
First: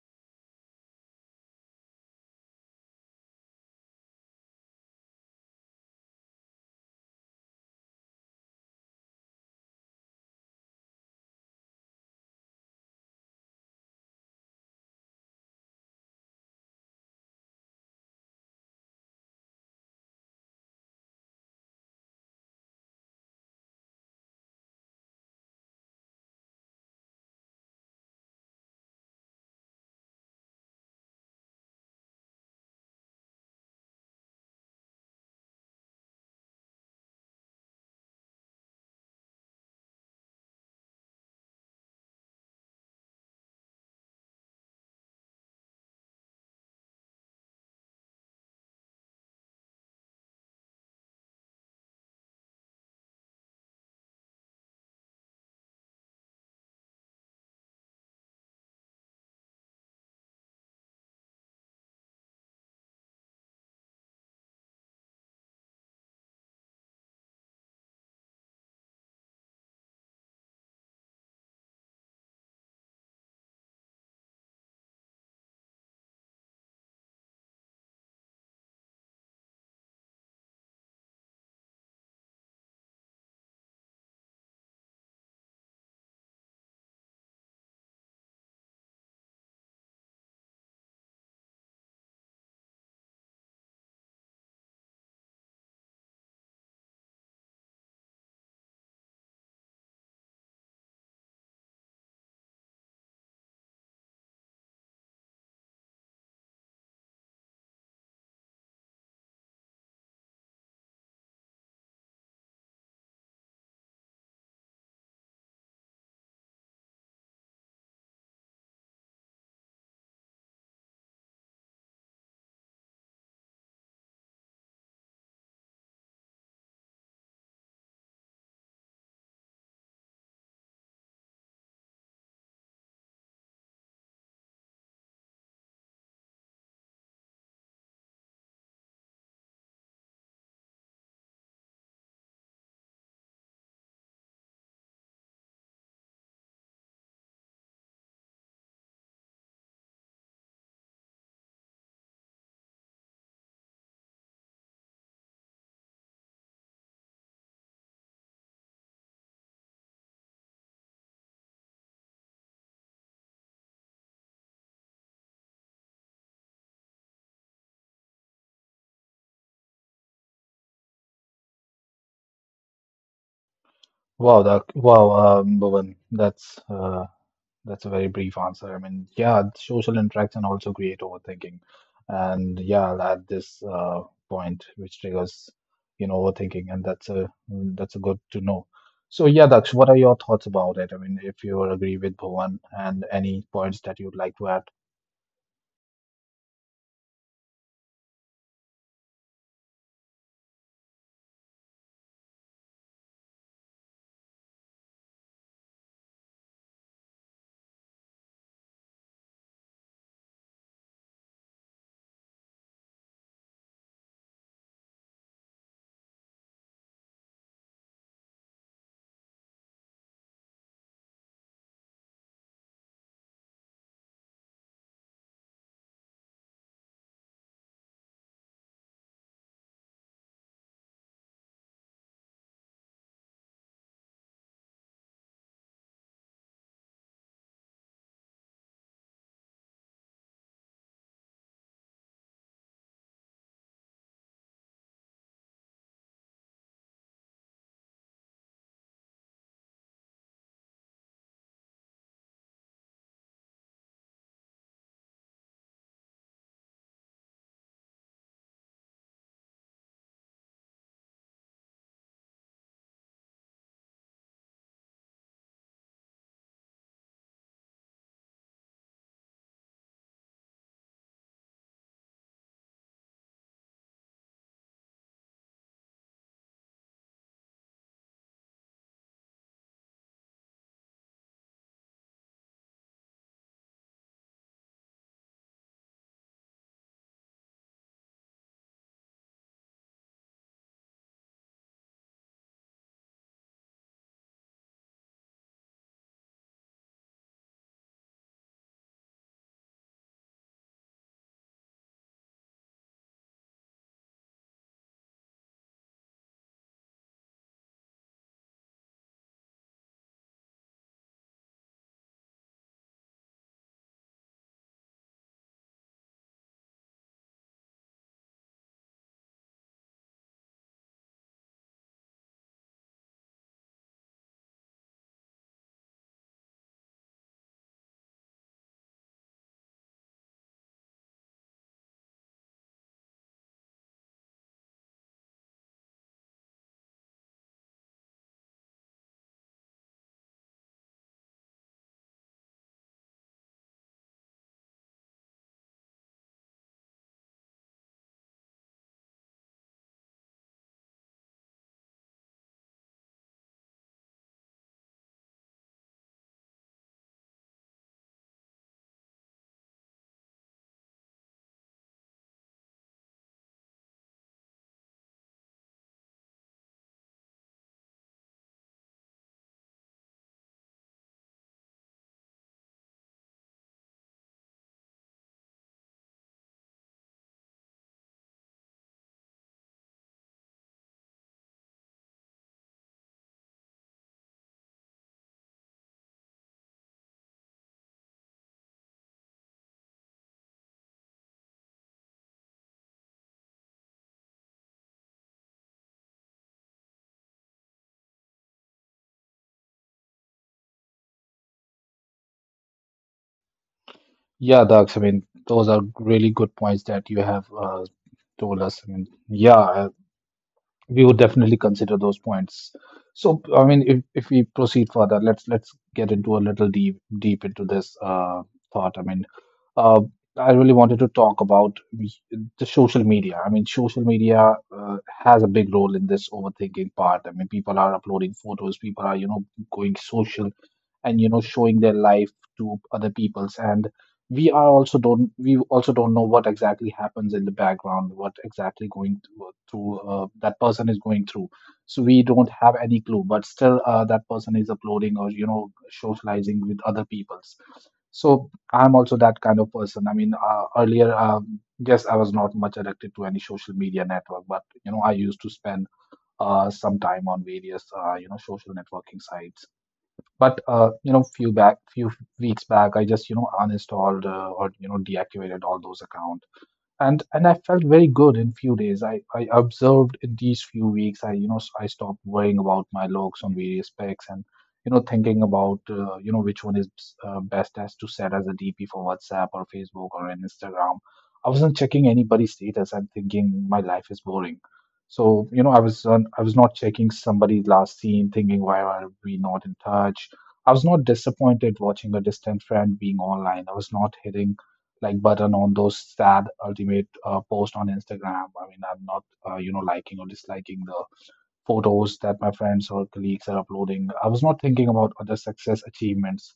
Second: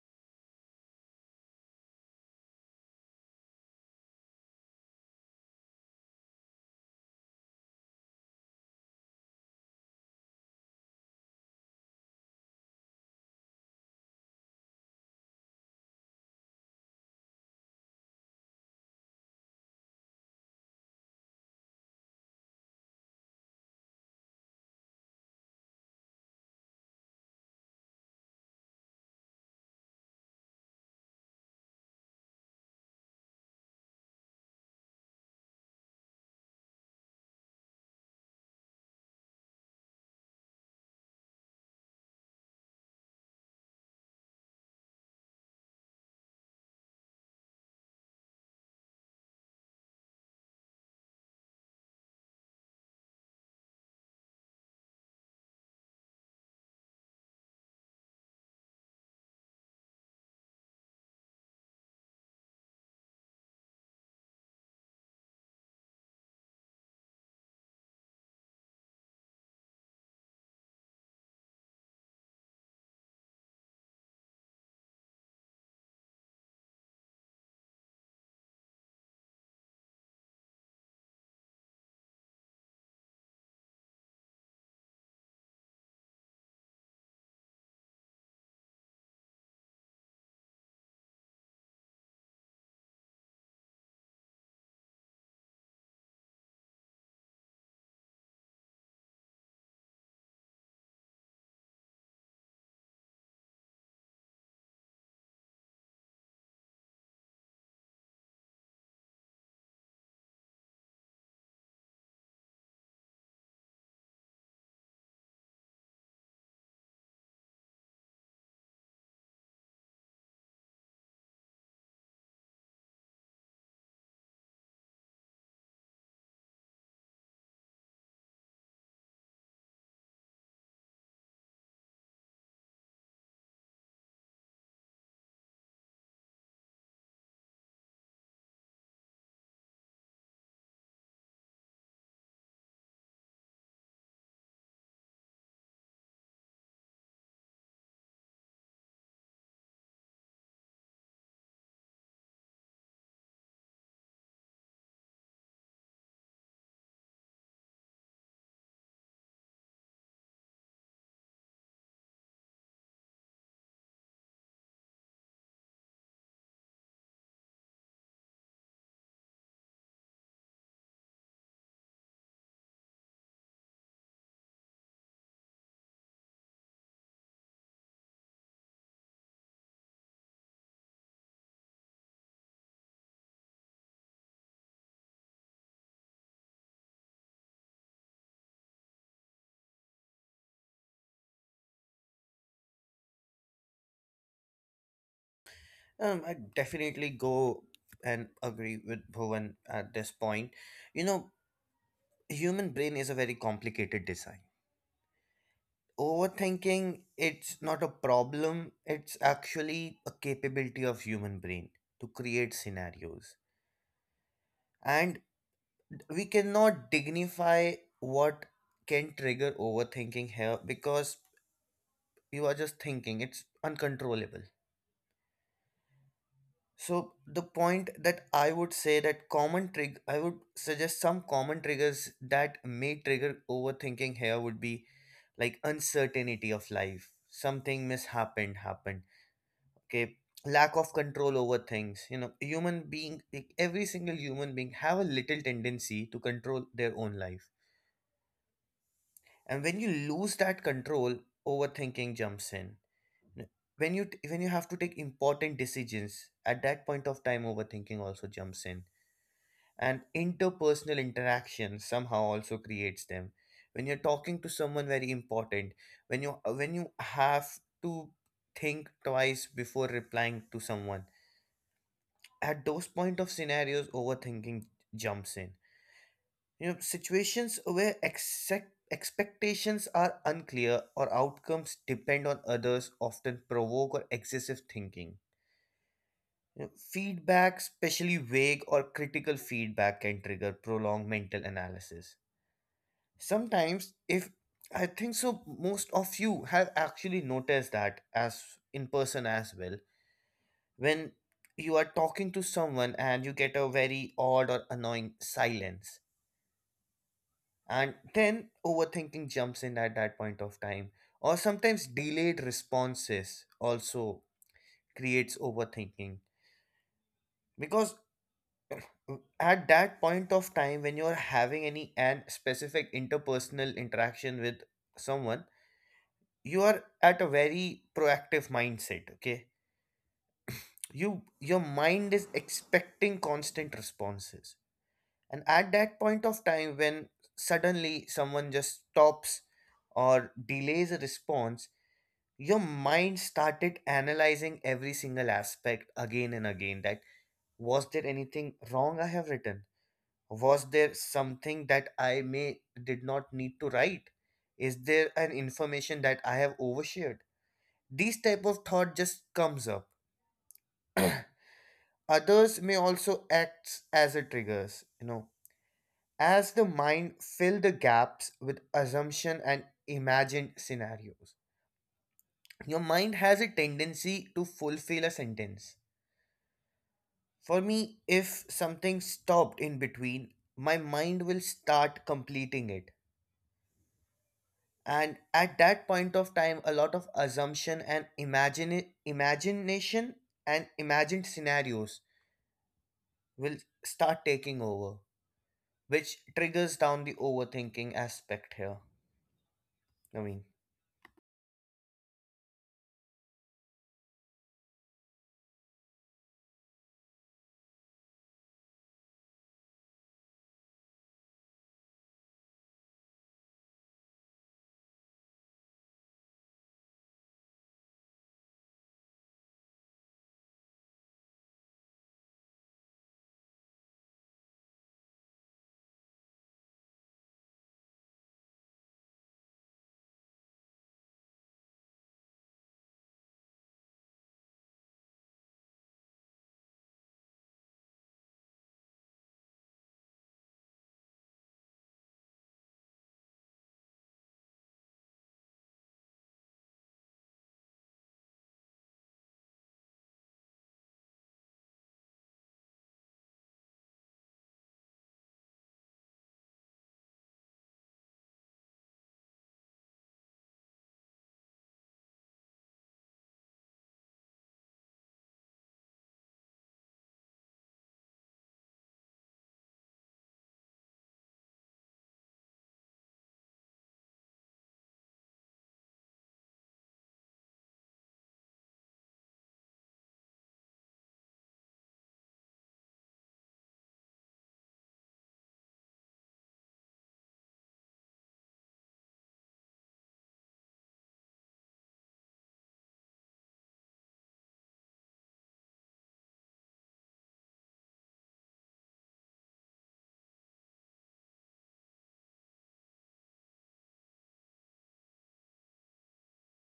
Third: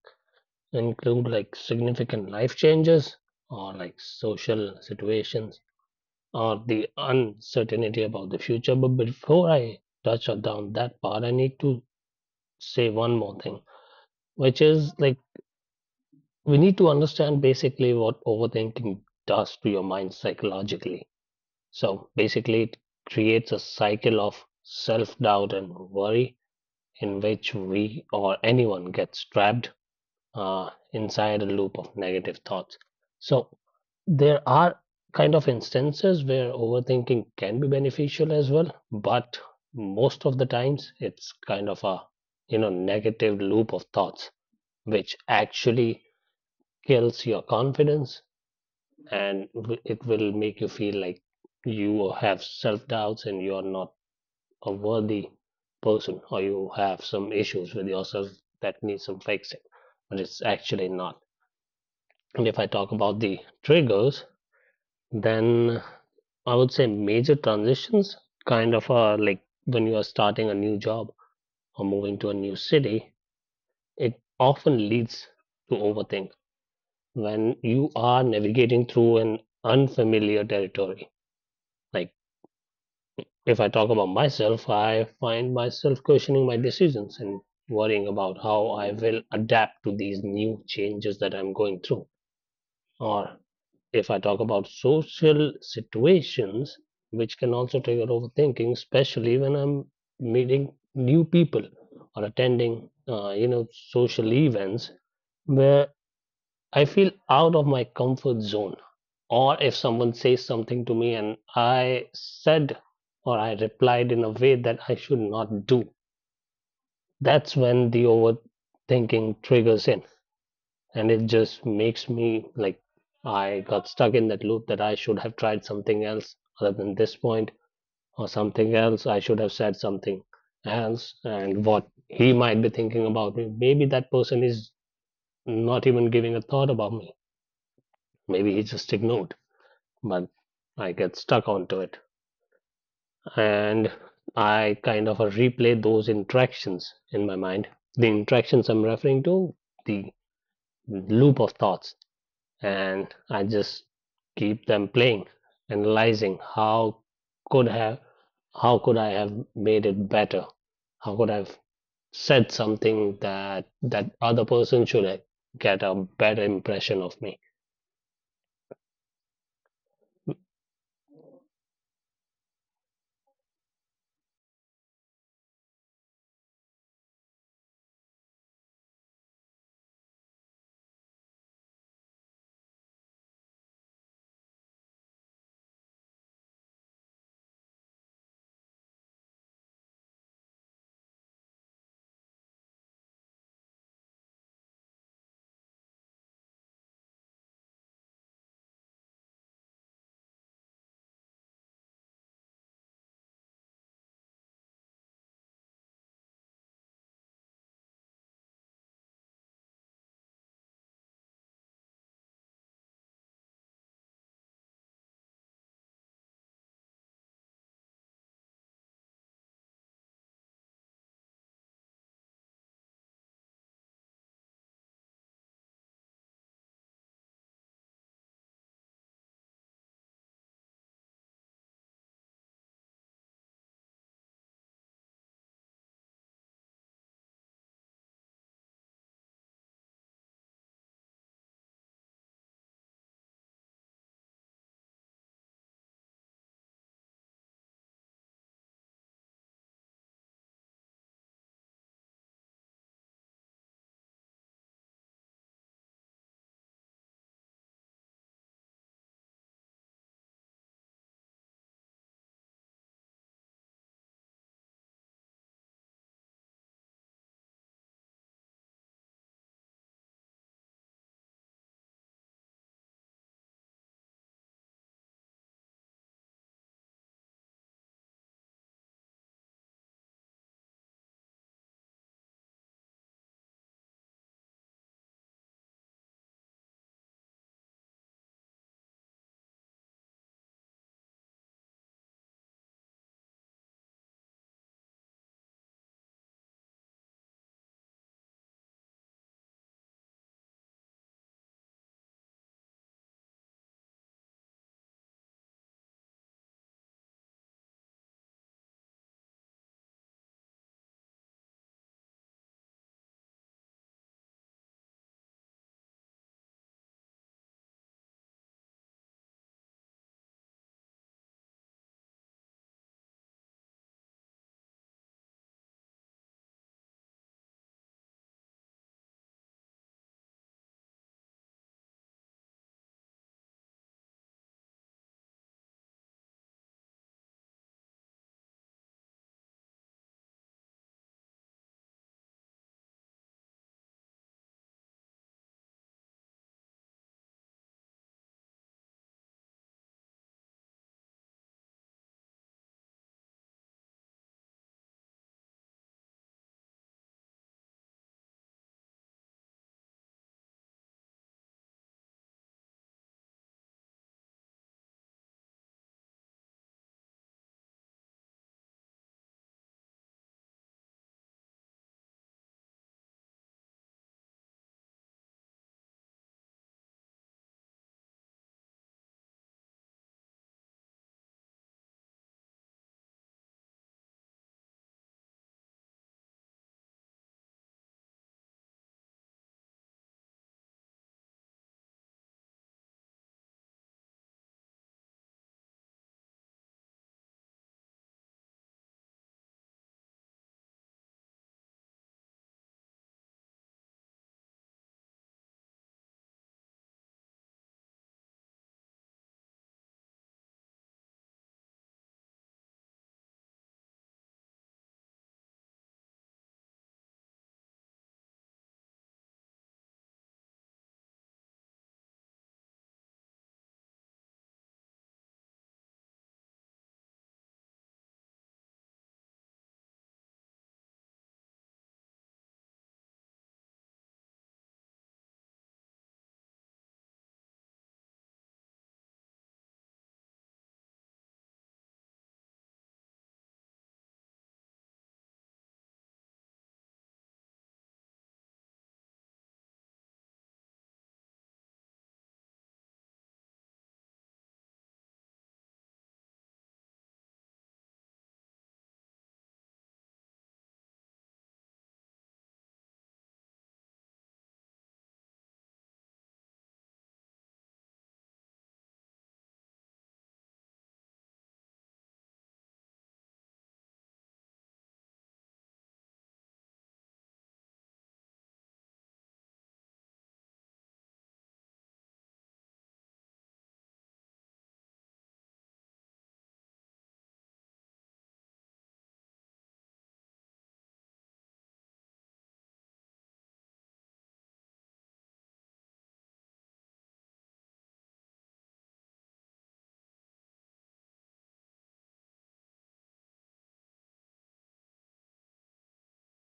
B: include like significant life changes, or like social situations, or the uncertainty about the future. But before I touch down that part, I need to say one more thing, which is like we need to understand basically what overthinking does to your mind psychologically. So basically, it creates a cycle of self doubt and worry in which we or anyone gets trapped inside a loop of negative thoughts. So there are kind of instances where overthinking can be beneficial as well, but most of the times it's kind of a you know negative loop of thoughts which actually kills your confidence, and w- it will make you feel like you have self doubts and you are not a worthy person, or you have some issues with yourself that needs some fixing, but it's actually not. And if I talk about the triggers, then I would say major transitions kind of are like when you are starting a new job or moving to a new city. It often leads to overthink when you are navigating through an unfamiliar territory. Like if I talk about myself, I find myself questioning my decisions and worrying about how I will adapt to these new changes that I'm going through. Or if I talk about social situations, which can also trigger overthinking, especially when I'm meeting new people or attending, you know, social events where I feel out of my comfort zone. Or if someone says something to me and I said or I replied in a way that I should not do, that's when the overthinking triggers in. And it just makes me like I got stuck in that loop that I should have tried something else other than this point, or something else. I should have said something else, and what he might be thinking about me. Maybe that person is not even giving a thought about me. Maybe he just ignored. Month. I get stuck onto it, and I kind of replay those interactions in my mind. The interactions I'm referring to, the loop of thoughts, and I just keep them playing, analyzing how could have how could I have made it better? How could I have said something that that other person should get a better impression of me? Mm.
A: Wow, Bhuvan, that's that's a very brief answer. I mean, yeah, social interaction also create overthinking. And yeah, I'll add this point which triggers, you know, overthinking, and that's a good to know. So yeah, that's what are your thoughts about it? I mean, if you agree with Bhuvan and any points that you'd like to add.
C: I definitely go and agree with Bhuvan at this point. You know, human brain is a very complicated design. Overthinking, it's not a problem, it's actually a capability of human brain to create scenarios. And we cannot dignify what can trigger overthinking here because you are just thinking, it's uncontrollable. So the point that I would say that common trigger, I would suggest some common triggers that may trigger overthinking here would be like uncertainty of life. Something mishappened happened. Okay. Lack of control over things. You know, human being, like every single human being have a little tendency to control their own life. And when you lose that control, overthinking jumps in. When you have to take important decisions, at that point of time, overthinking also jumps in, and interpersonal interaction somehow also creates them when you're talking to someone very important, when you when you have to think twice before replying to someone, at those point of scenarios overthinking jumps in. You know, situations where exact expectations are unclear or outcomes depend on others often provoke or excessive thinking. You know, feedback, especially vague or critical feedback, can trigger prolonged mental analysis. Sometimes, if I think so, most of you have actually noticed that as in person as well. When you are talking to someone and you get a very odd or annoying silence, and then overthinking jumps in at that point of time, or sometimes delayed responses also creates overthinking, because uh, at that point of time when you're having any and specific interpersonal interaction with someone, you are at a very proactive mindset, okay. You your mind is expecting constant responses, and at that point of time when suddenly someone just stops or delays a response, your mind started analyzing every single aspect again and again, that was there anything wrong I have written, was there something that I may did not need to write, is there an information that I have overshared. These type of thought just comes up. Others may also act as a triggers, you know, as the mind fill the gaps with assumption and imagined scenarios. Your mind has a tendency to fulfill a sentence. For me, if something stopped in between, my mind will start completing it, and at that point of time a lot of assumption and imagine imagination and imagined scenarios will start taking over, which triggers down the overthinking aspect here. I mean,
A: Yeah, Dax, I mean, those are really good points that you have told us. I mean, yeah, we would definitely consider those points. So, I mean, if we proceed further, let's get into a little deep into this thought. I mean, uh, I really wanted to talk about the social media. I mean, social media has a big role in this overthinking part. I mean, people are uploading photos, people are you know going social and you know showing their life to other people's, and we also don't know what exactly happens in the background, what exactly going through, that person is going through. So we don't have any clue, but still that person is uploading or you know socializing with other people's. So I'm also that kind of person. I mean earlier yes, I was not much addicted to any social media network, but you know I used to spend some time on various social networking sites. But few weeks back, I just you know uninstalled or you know deactivated all those accounts, and I felt very good in few days. I observed in these few weeks. I you know I stopped worrying about my looks on various specs, and you know thinking about which one is best as to set as a DP for WhatsApp or Facebook or an Instagram. I wasn't checking anybody's status, I'm thinking my life is boring. So you know I was not checking somebody's last scene, thinking why are we not in touch. I was not disappointed watching a distant friend being online. I was not hitting like button on those sad ultimate post on Instagram. I mean, I'm not liking or disliking the photos that my friends or colleagues are uploading. I was not thinking about other success achievements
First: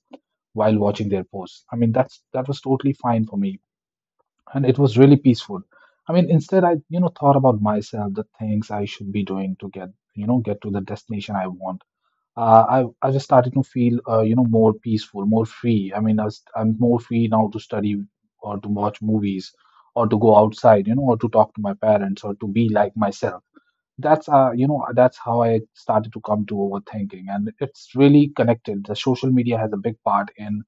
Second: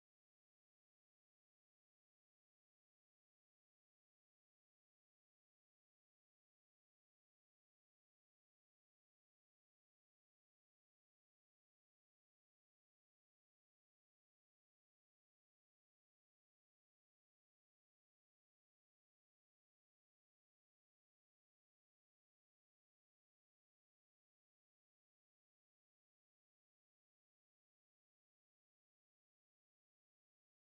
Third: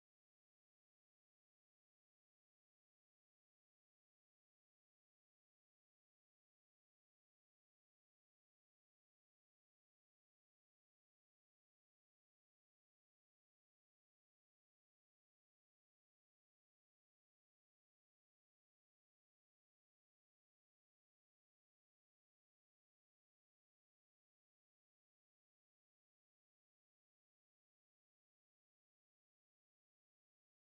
A: while watching their posts. I mean, that was totally fine for me, and it was really peaceful. I mean, instead, I you know thought about myself, the things I should be doing to get you know get to the destination I want. Uh, I I just started to feel more peaceful, more free. I mean, I'm more free now to study or to watch movies or to go outside, you know, or to talk to my parents or to be like myself. That's how I started to come to overthinking, and it's really connected. The social media has a big part in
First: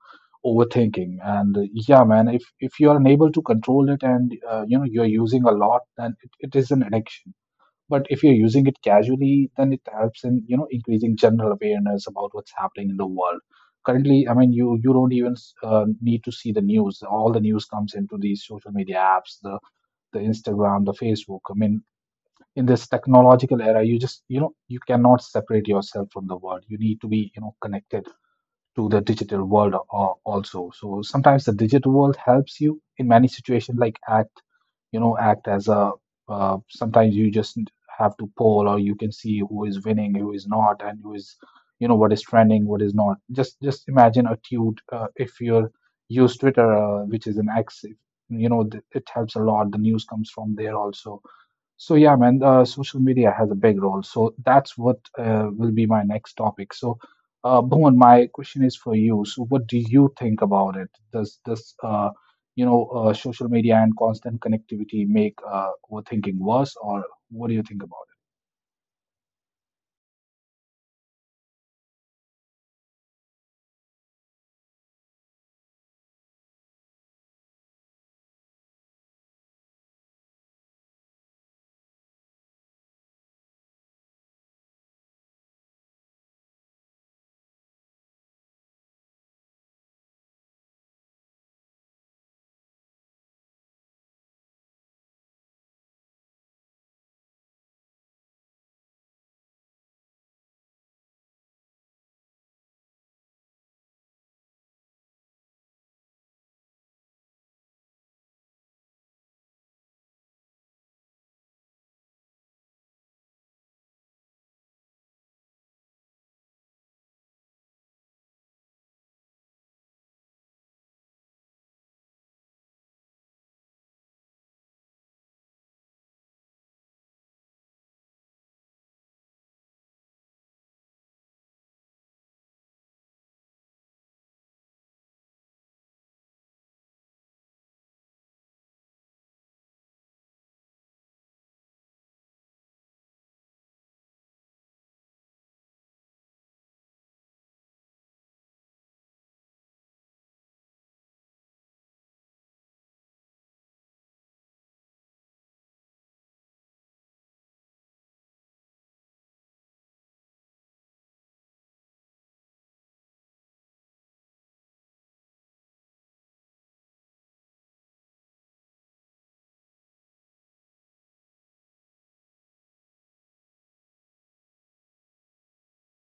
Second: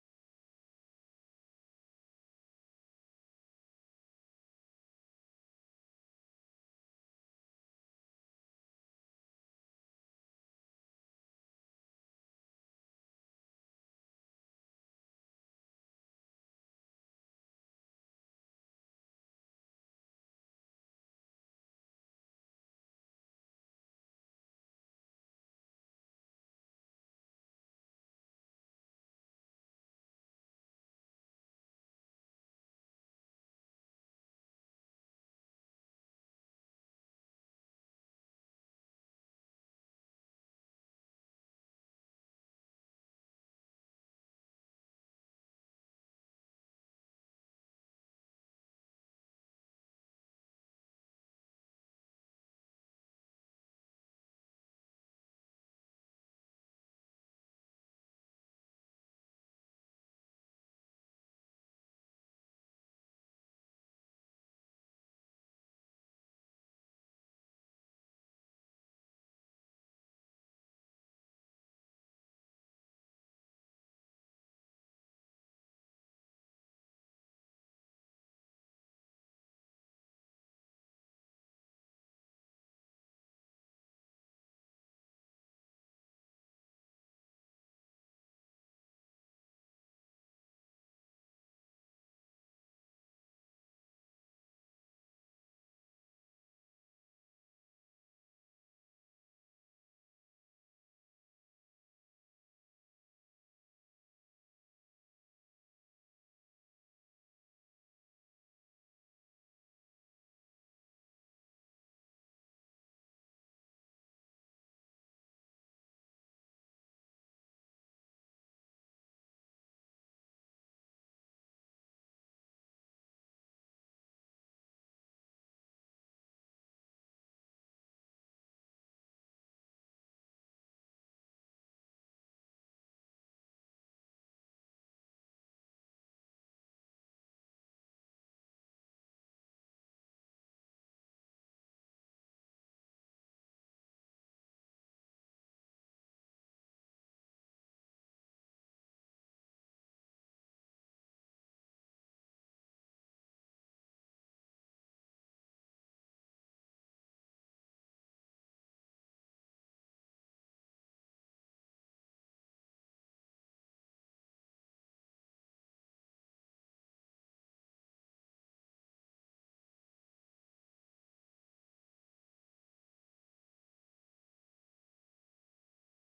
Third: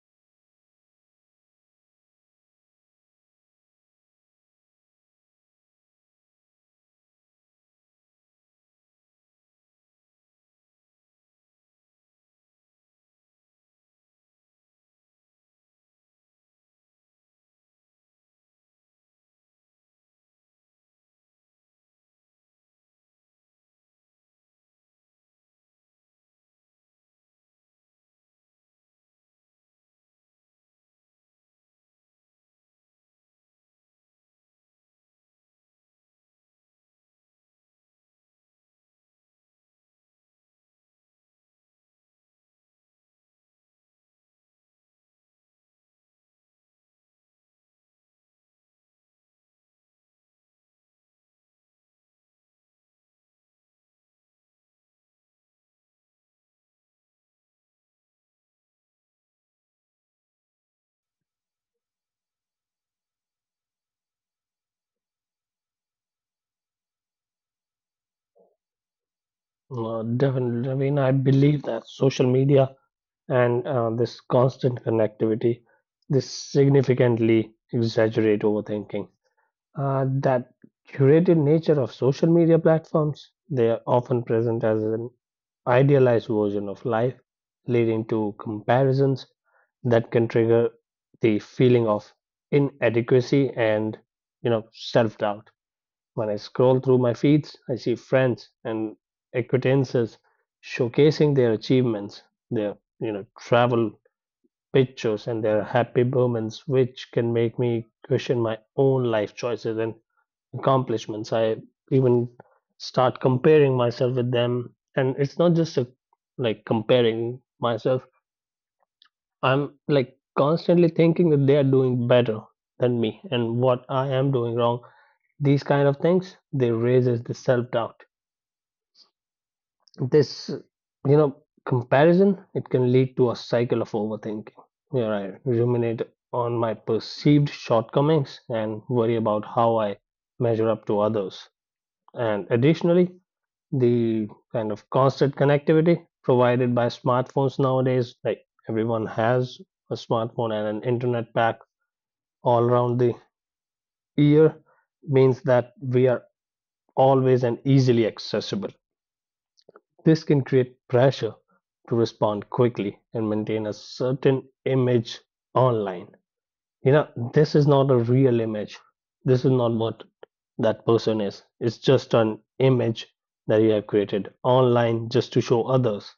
A: overthinking, and yeah, man, if you are unable to control it and you're using a lot, then it is an addiction. But if you're using it casually, then it helps in increasing general awareness about what's happening in the world currently. I mean, you don't even need to see the news. All the news comes into these social media apps, the Instagram, the Facebook. I mean, in this technological era, you just you cannot separate yourself from the world. You need to be, you know, connected to the digital world, also. So sometimes the digital world helps you in many situations, like act as a. Sometimes you just have to poll, or you can see who is winning, who is not, and who is, you know, what is trending, what is not. Just imagine a tweet. If you're use Twitter, which is an X, it helps a lot. The news comes from there also. So yeah, man, social media has a big role. So that's what will be my next topic. So, Bhuvan, my question is for you. So, what do you think about it? Does this, social media and constant connectivity make overthinking worse, or what do you think about it?
B: Definitely. I mean, I believe that social media and this constant connectivity, this significantly exaggerate overthinking. That curated nature of social media platforms, they are often present as an idealized version of life, leading to comparisons that can trigger the feeling of inadequacy and you know self-doubt. When I scroll through my feeds, I see friends and acquaintances showcasing their achievements, their you know travel pictures and their happy moments, which can make me question my own life choices and accomplishments. I even start comparing myself with them. And it's not just a, like comparing myself, I'm like constantly thinking that they are doing better than me and what I am doing wrong. These kind of things, they raises the self-doubt. This, you know, comparison, it can lead to a cycle of overthinking where I ruminate on my perceived shortcomings and worry about how I measure up to others. And additionally, the kind of constant connectivity provided by smartphones nowadays. Like everyone has a smartphone and an internet pack all around the ear means that we are always and easily accessible. This can create pressure to respond quickly and maintain a certain image online. You know, this is not a real image. This is not what that person is. It's just an image that you have created online just to show others,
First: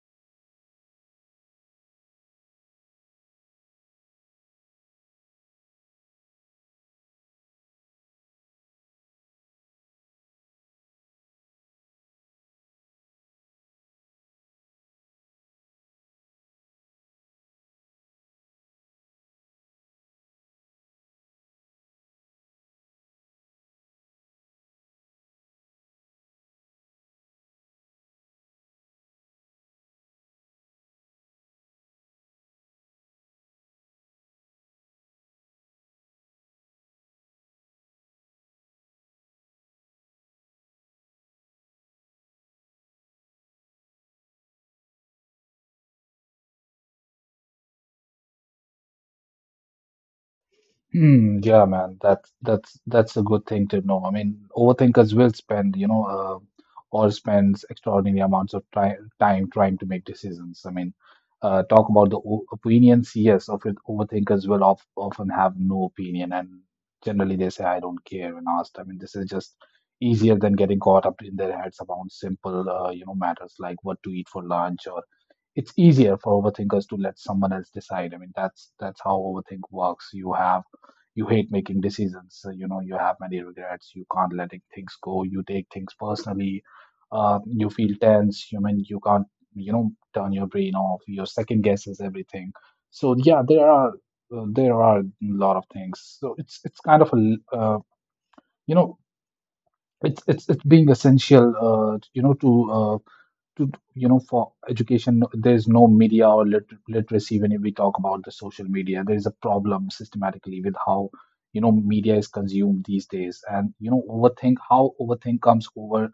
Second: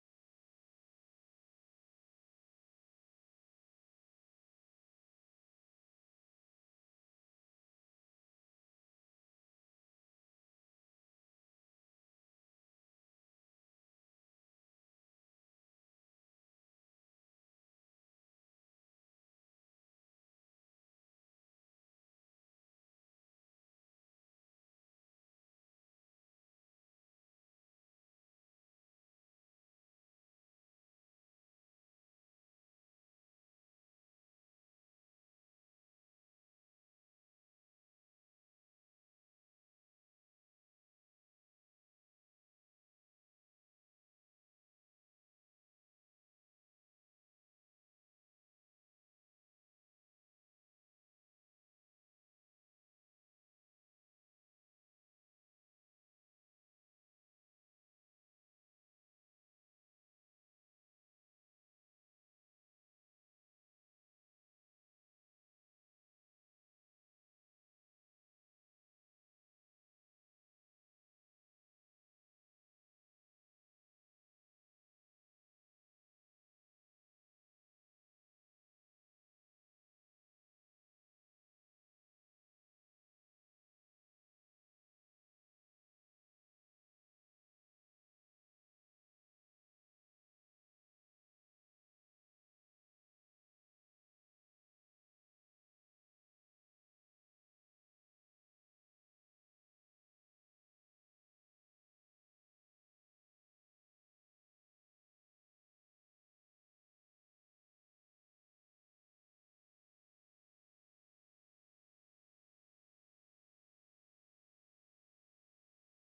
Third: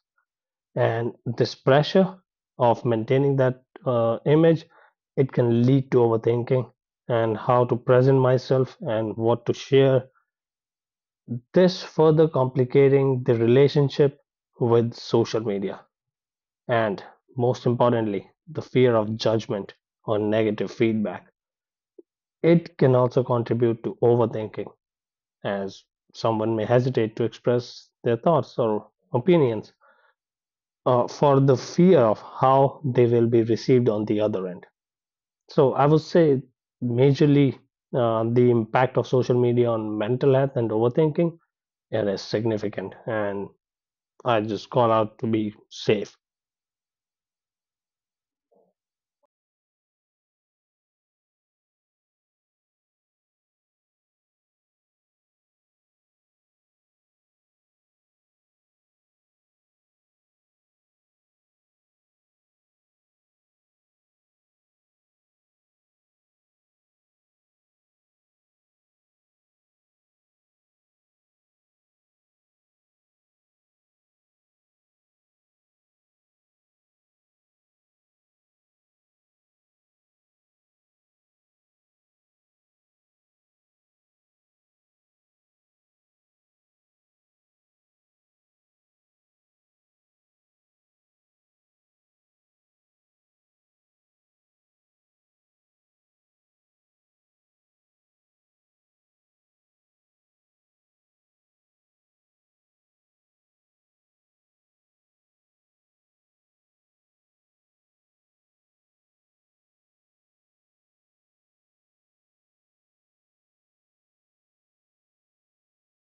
B: and this pressure of maintaining that image, it can lead to overthinking and how to present myself and what to share, this further complicating the relationship with social media. And most importantly, the fear of judgment or negative feedback, it can also contribute to overthinking, as someone may hesitate to express their thoughts or opinions for the fear of how they will be received on the other end. So I would say majorly the impact of social media on mental health and overthinking, it is significant, and I just call out to be safe.
A: Hmm, yeah, man, that's a good thing to know. I mean, overthinkers will spend, or spends extraordinary amounts of time trying to make decisions. I mean, talk about the o opinions. Yes, of it, overthinkers will often have no opinion, and generally they say, "I don't care" when asked. I mean, this is just easier than getting caught up in their heads about simple, matters like what to eat for lunch, or it's easier for overthinkers to let someone else decide. I mean, that's how overthink works. You hate making decisions. So, you know, you have many regrets. You can't let things go. You take things personally. You feel tense. You mean you can't turn your brain off. Your second guesses everything. So yeah, there are a lot of things. So it's kind of a l- you know it's being essential you know to you know for education. No, there's no media or literacy. When we talk about the social media, there is a problem systematically with how, you know, media is consumed these days, and you know, overthink how overthink comes over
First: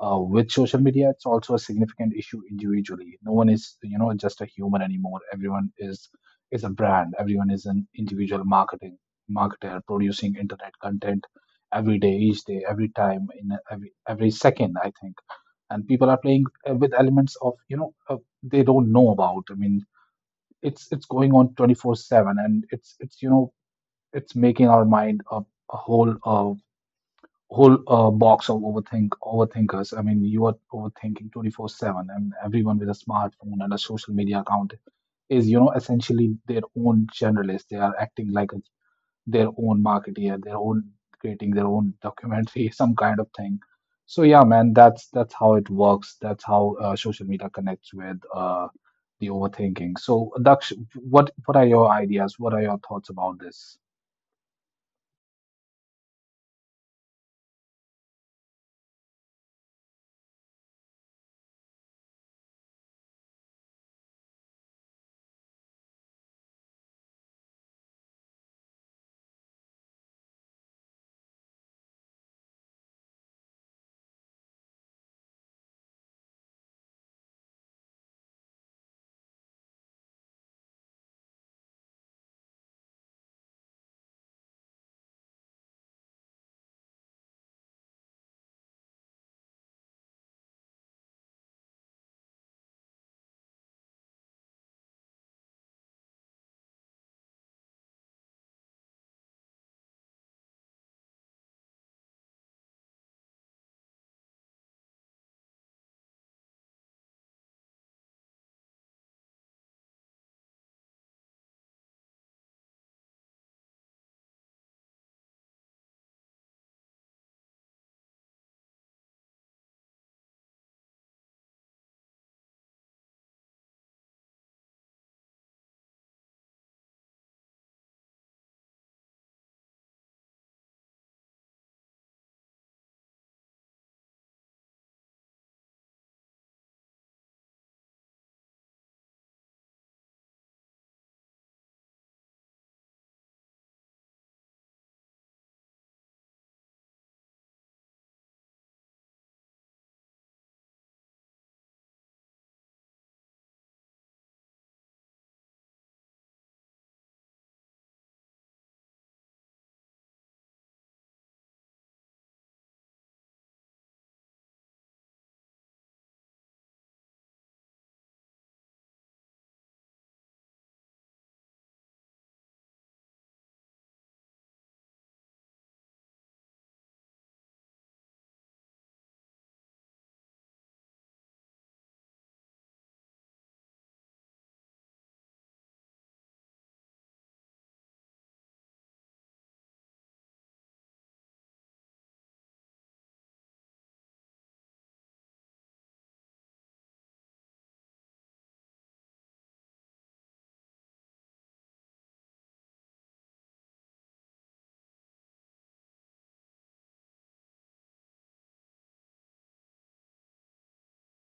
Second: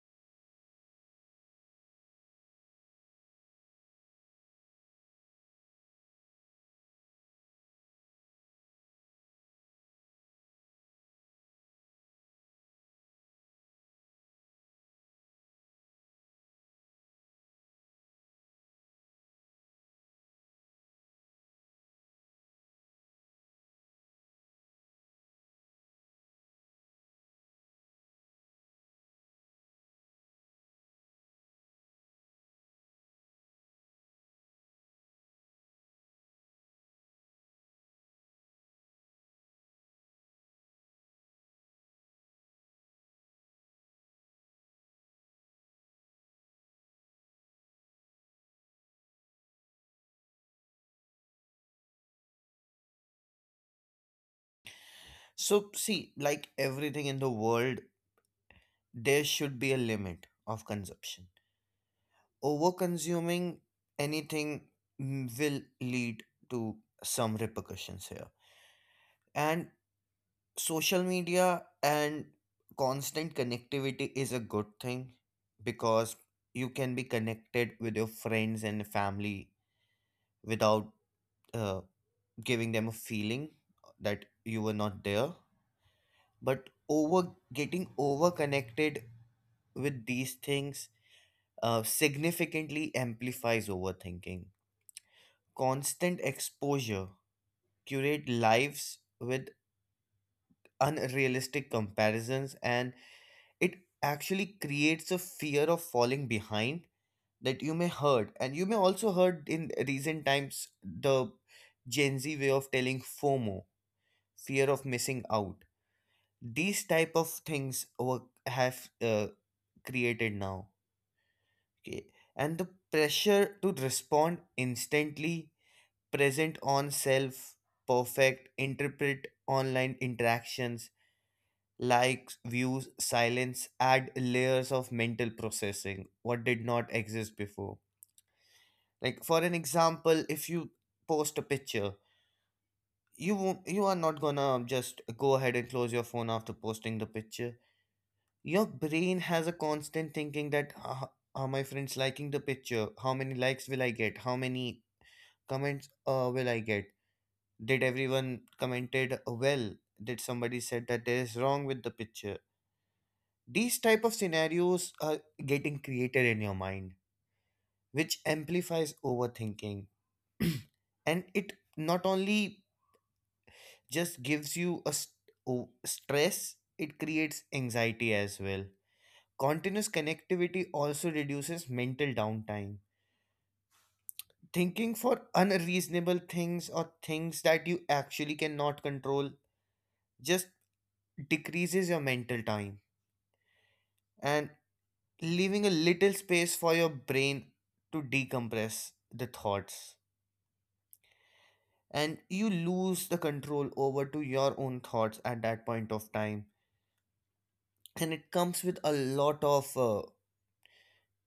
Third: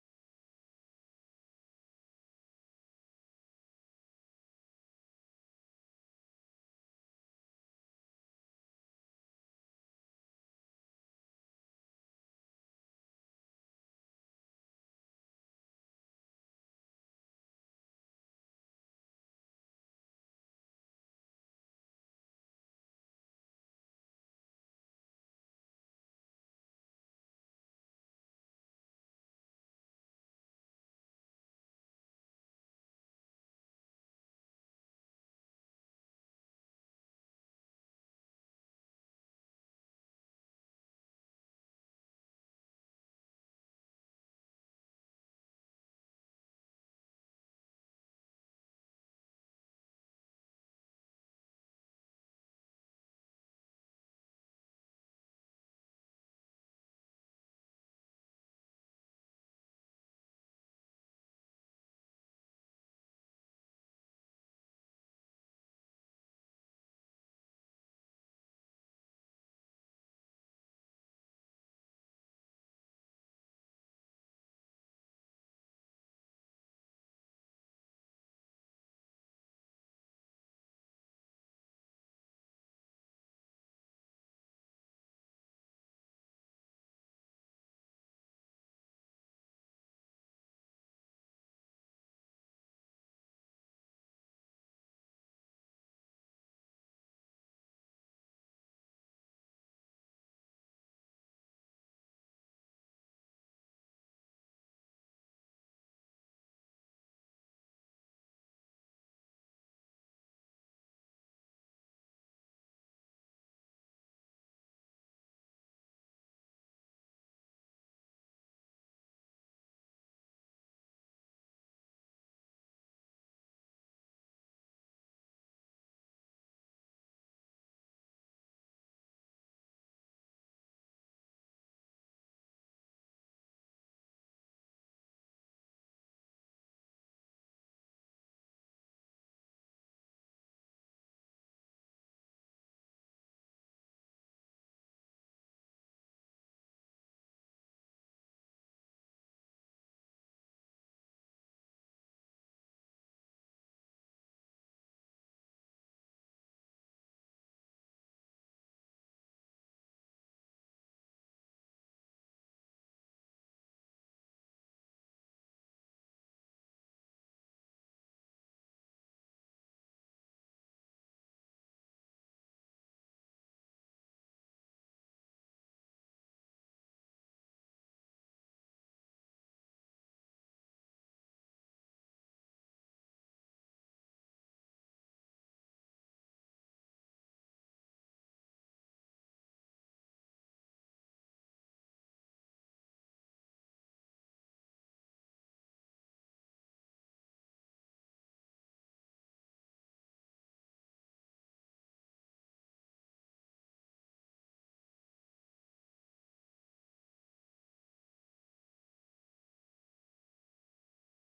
A: with social media. It's also a significant issue individually. No one is, you know, just a human anymore. Everyone is a brand. Everyone is an individual marketing marketer producing internet content every day, each day, every time, in every second, I think. And people are playing with elements of they don't know about. I mean, it's going on 24/7, and it's you know it's making our mind a whole whole box of overthinkers. I mean, you are overthinking 24/7, and everyone with a smartphone and a social media account is, you know, essentially their own generalist. They are acting like a their own marketeer, their own creating their own documentary, some kind of thing. So yeah, man, that's how it works. That's how social media connects with the overthinking. So Daksh, what are your ideas? What are your thoughts about this?
C: so see, like everything in the world, there should be a limit of consumption. Over-consuming anything will lead to some repercussions here. And social media and constant connectivity is a good thing because you can be connected with your friends and family without uh, giving them a feeling that you were not there, but over getting over connected with these things significantly amplifies overthinking. Constant exposure curate lives with unrealistic comparisons, and it actually creates a fear of falling behind, that you may hurt and you may also heard in recent times the gen z way of telling FOMO, fear of missing out. These type of things were have uh, created now. Okay. And the pressure to respond instantly, present on self, perfect, interpret online interactions, likes, views, silence, add layers of mental processing, what did not exist before. Like, for an example, if you post a picture, you won't, you are not gonna just go ahead and close your phone after posting the picture. Your brain has a constant thinking that "Ah, are my friends liking the picture, how many likes will I get, how many comments will I get? Did everyone commented well? Did somebody said that there is wrong with the picture?" These type of scenarios are getting created in your mind, which amplifies overthinking, and it not only just gives you a stress, it creates anxiety as well. Continuous connectivity also reduces mental downtime, thinking for unreasonable things or things that you actually cannot control just decreases your mental time and leaving a little space for your brain to decompress the thoughts, and you lose the control over to your own thoughts at that point of time. And it comes with a lot of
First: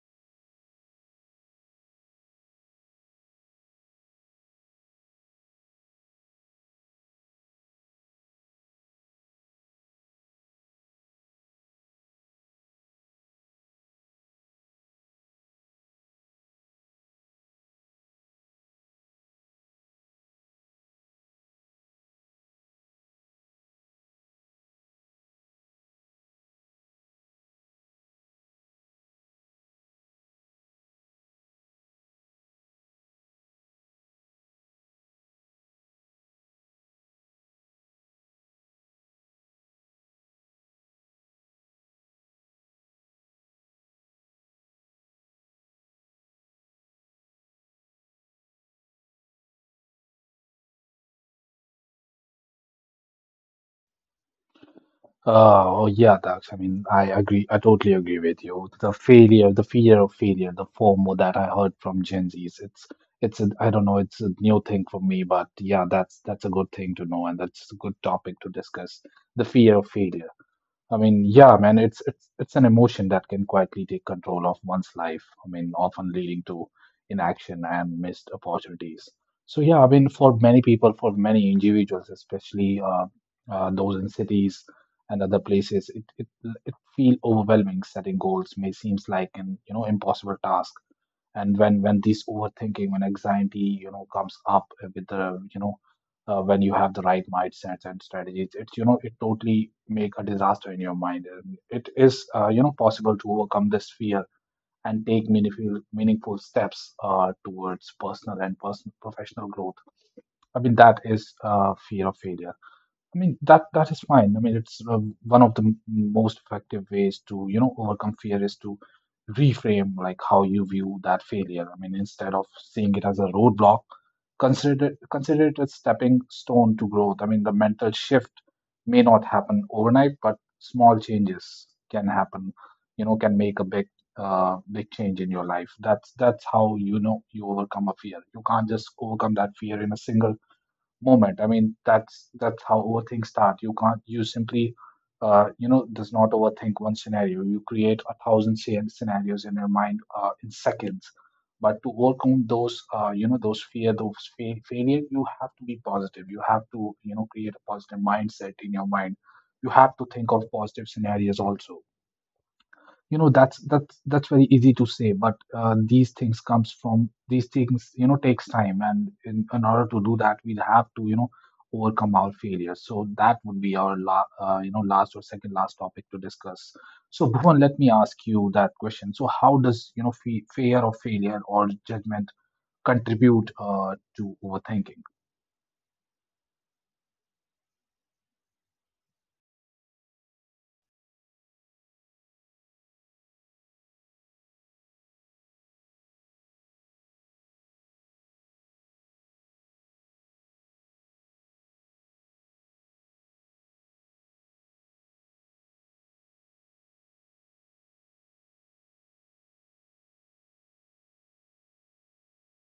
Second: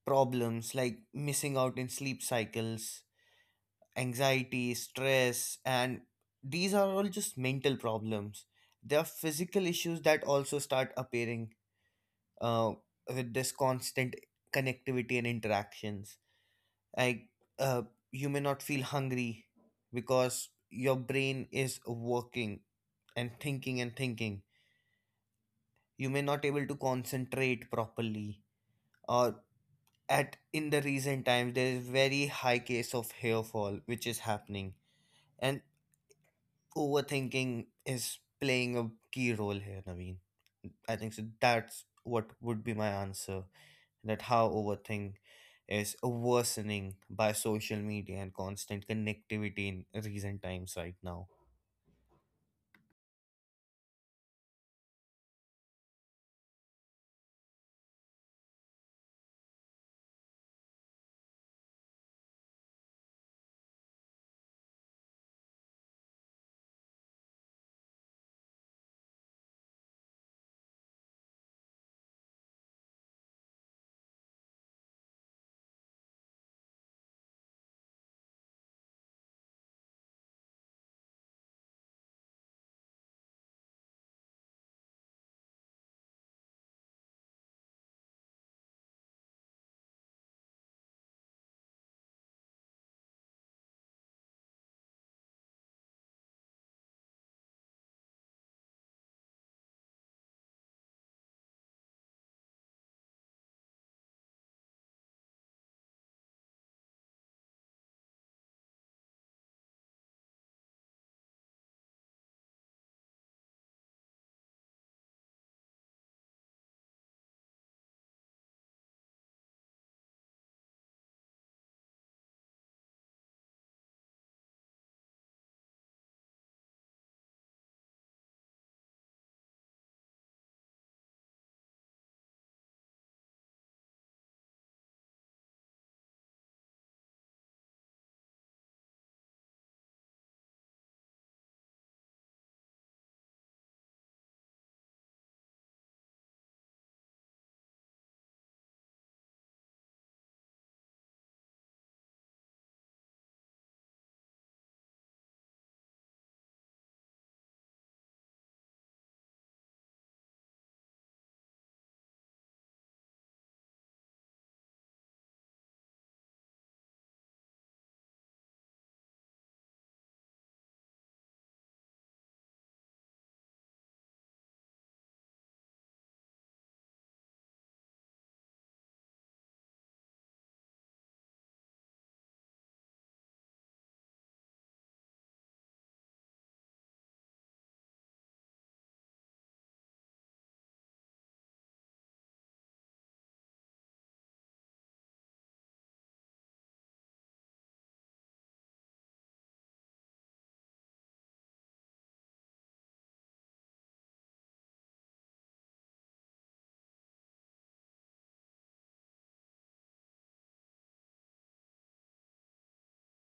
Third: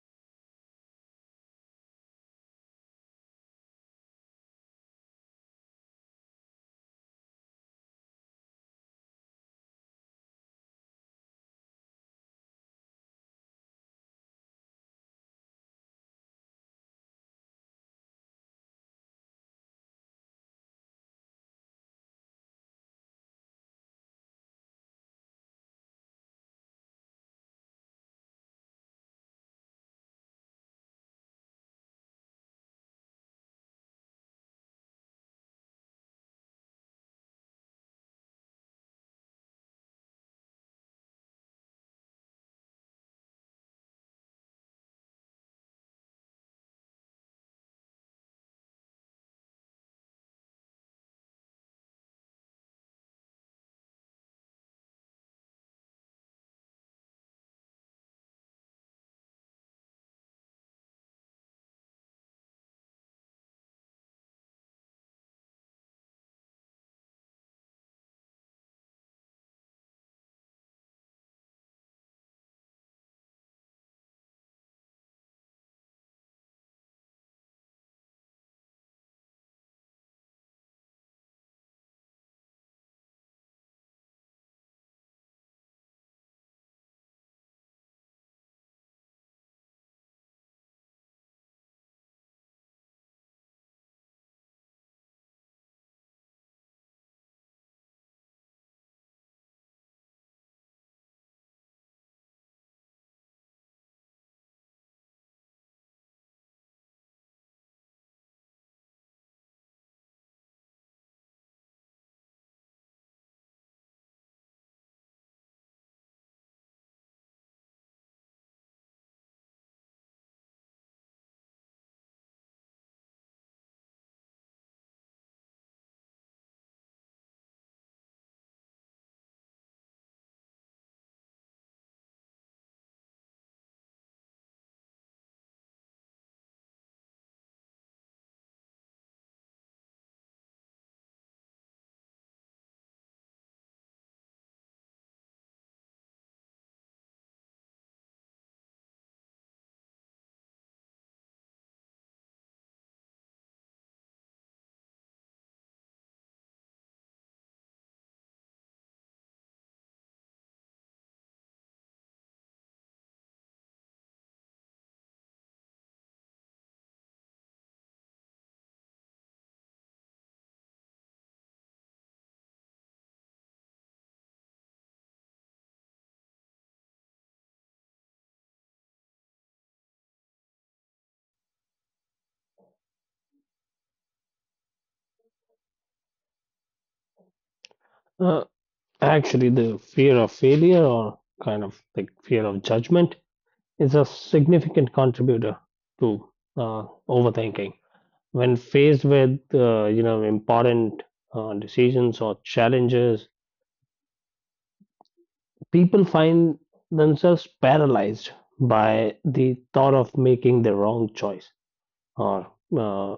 C: problems like missing out in sleep cycles, anxiety, stress, and these are all just mental problems. There are physical issues that also start appearing uh, with this constant connectivity and interactions, like uh, you may not feel hungry because your brain is working and thinking and thinking, you may not able to concentrate properly, or at in the recent times there is very high case of hair fall which is happening, and overthinking is playing a key role here, Naveen. I think so that's what would be my answer, that how overthink is worsening by social media and constant connectivity in recent times right now.
A: Oh yeah, Dax. I mean, I agree. I totally agree with you. The failure, the fear of failure, the FOMO that I heard from Gen Zs. It's a, I don't know. It's a new thing for me, but yeah, that's a good thing to know, and that's a good topic to discuss. The fear of failure. I mean, yeah, man, it's an emotion that can quietly take control of one's life. I mean, often leading to inaction and missed opportunities. So yeah, I mean, for many people, for many individuals, especially those in cities and other places, it it feel overwhelming. Setting goals may seems like an, you know, impossible task. And when this overthinking, when anxiety, you know, comes up with the, you know, when you have the right mindsets and strategies, it's, you know, it totally make a disaster in your mind. And it is, possible to overcome this fear and take meaningful steps towards personal and personal professional growth. I mean, that is fear of failure. I mean, that is fine. I mean, it's one of the most effective ways to, you know, overcome fear is to reframe like how you view that failure. I mean, instead of seeing it as a roadblock, consider it a stepping stone to growth. I mean, the mental shift may not happen overnight, but small changes can happen. You know, can make a big, big change in your life. That's how, you know, you overcome a fear. You can't just overcome that fear in a single moment. I mean, that's how overthink start. You can't. You simply, does not overthink one scenario. You create a thousand scenarios in your mind in seconds. But to overcome those, those fear, those failure, you have to be positive. You have to, you know, create a positive mindset in your mind. You have to think of positive scenarios also, you know. That's very easy to say, but these things comes from, these things, you know, takes time. And in order to do that, we have to, you know, overcome our failures. So that would be our last or second last topic to discuss. So Bhuvan, let me ask you that question. So how does, you know, fear of failure or judgment contribute to overthinking?
B: Uh, Actually, the fear of failure or kind of like fear of judgment is a significant contributor to overthinking. When faced with important decisions or challenges, people find themselves paralyzed by the thought of making the wrong choice or uh,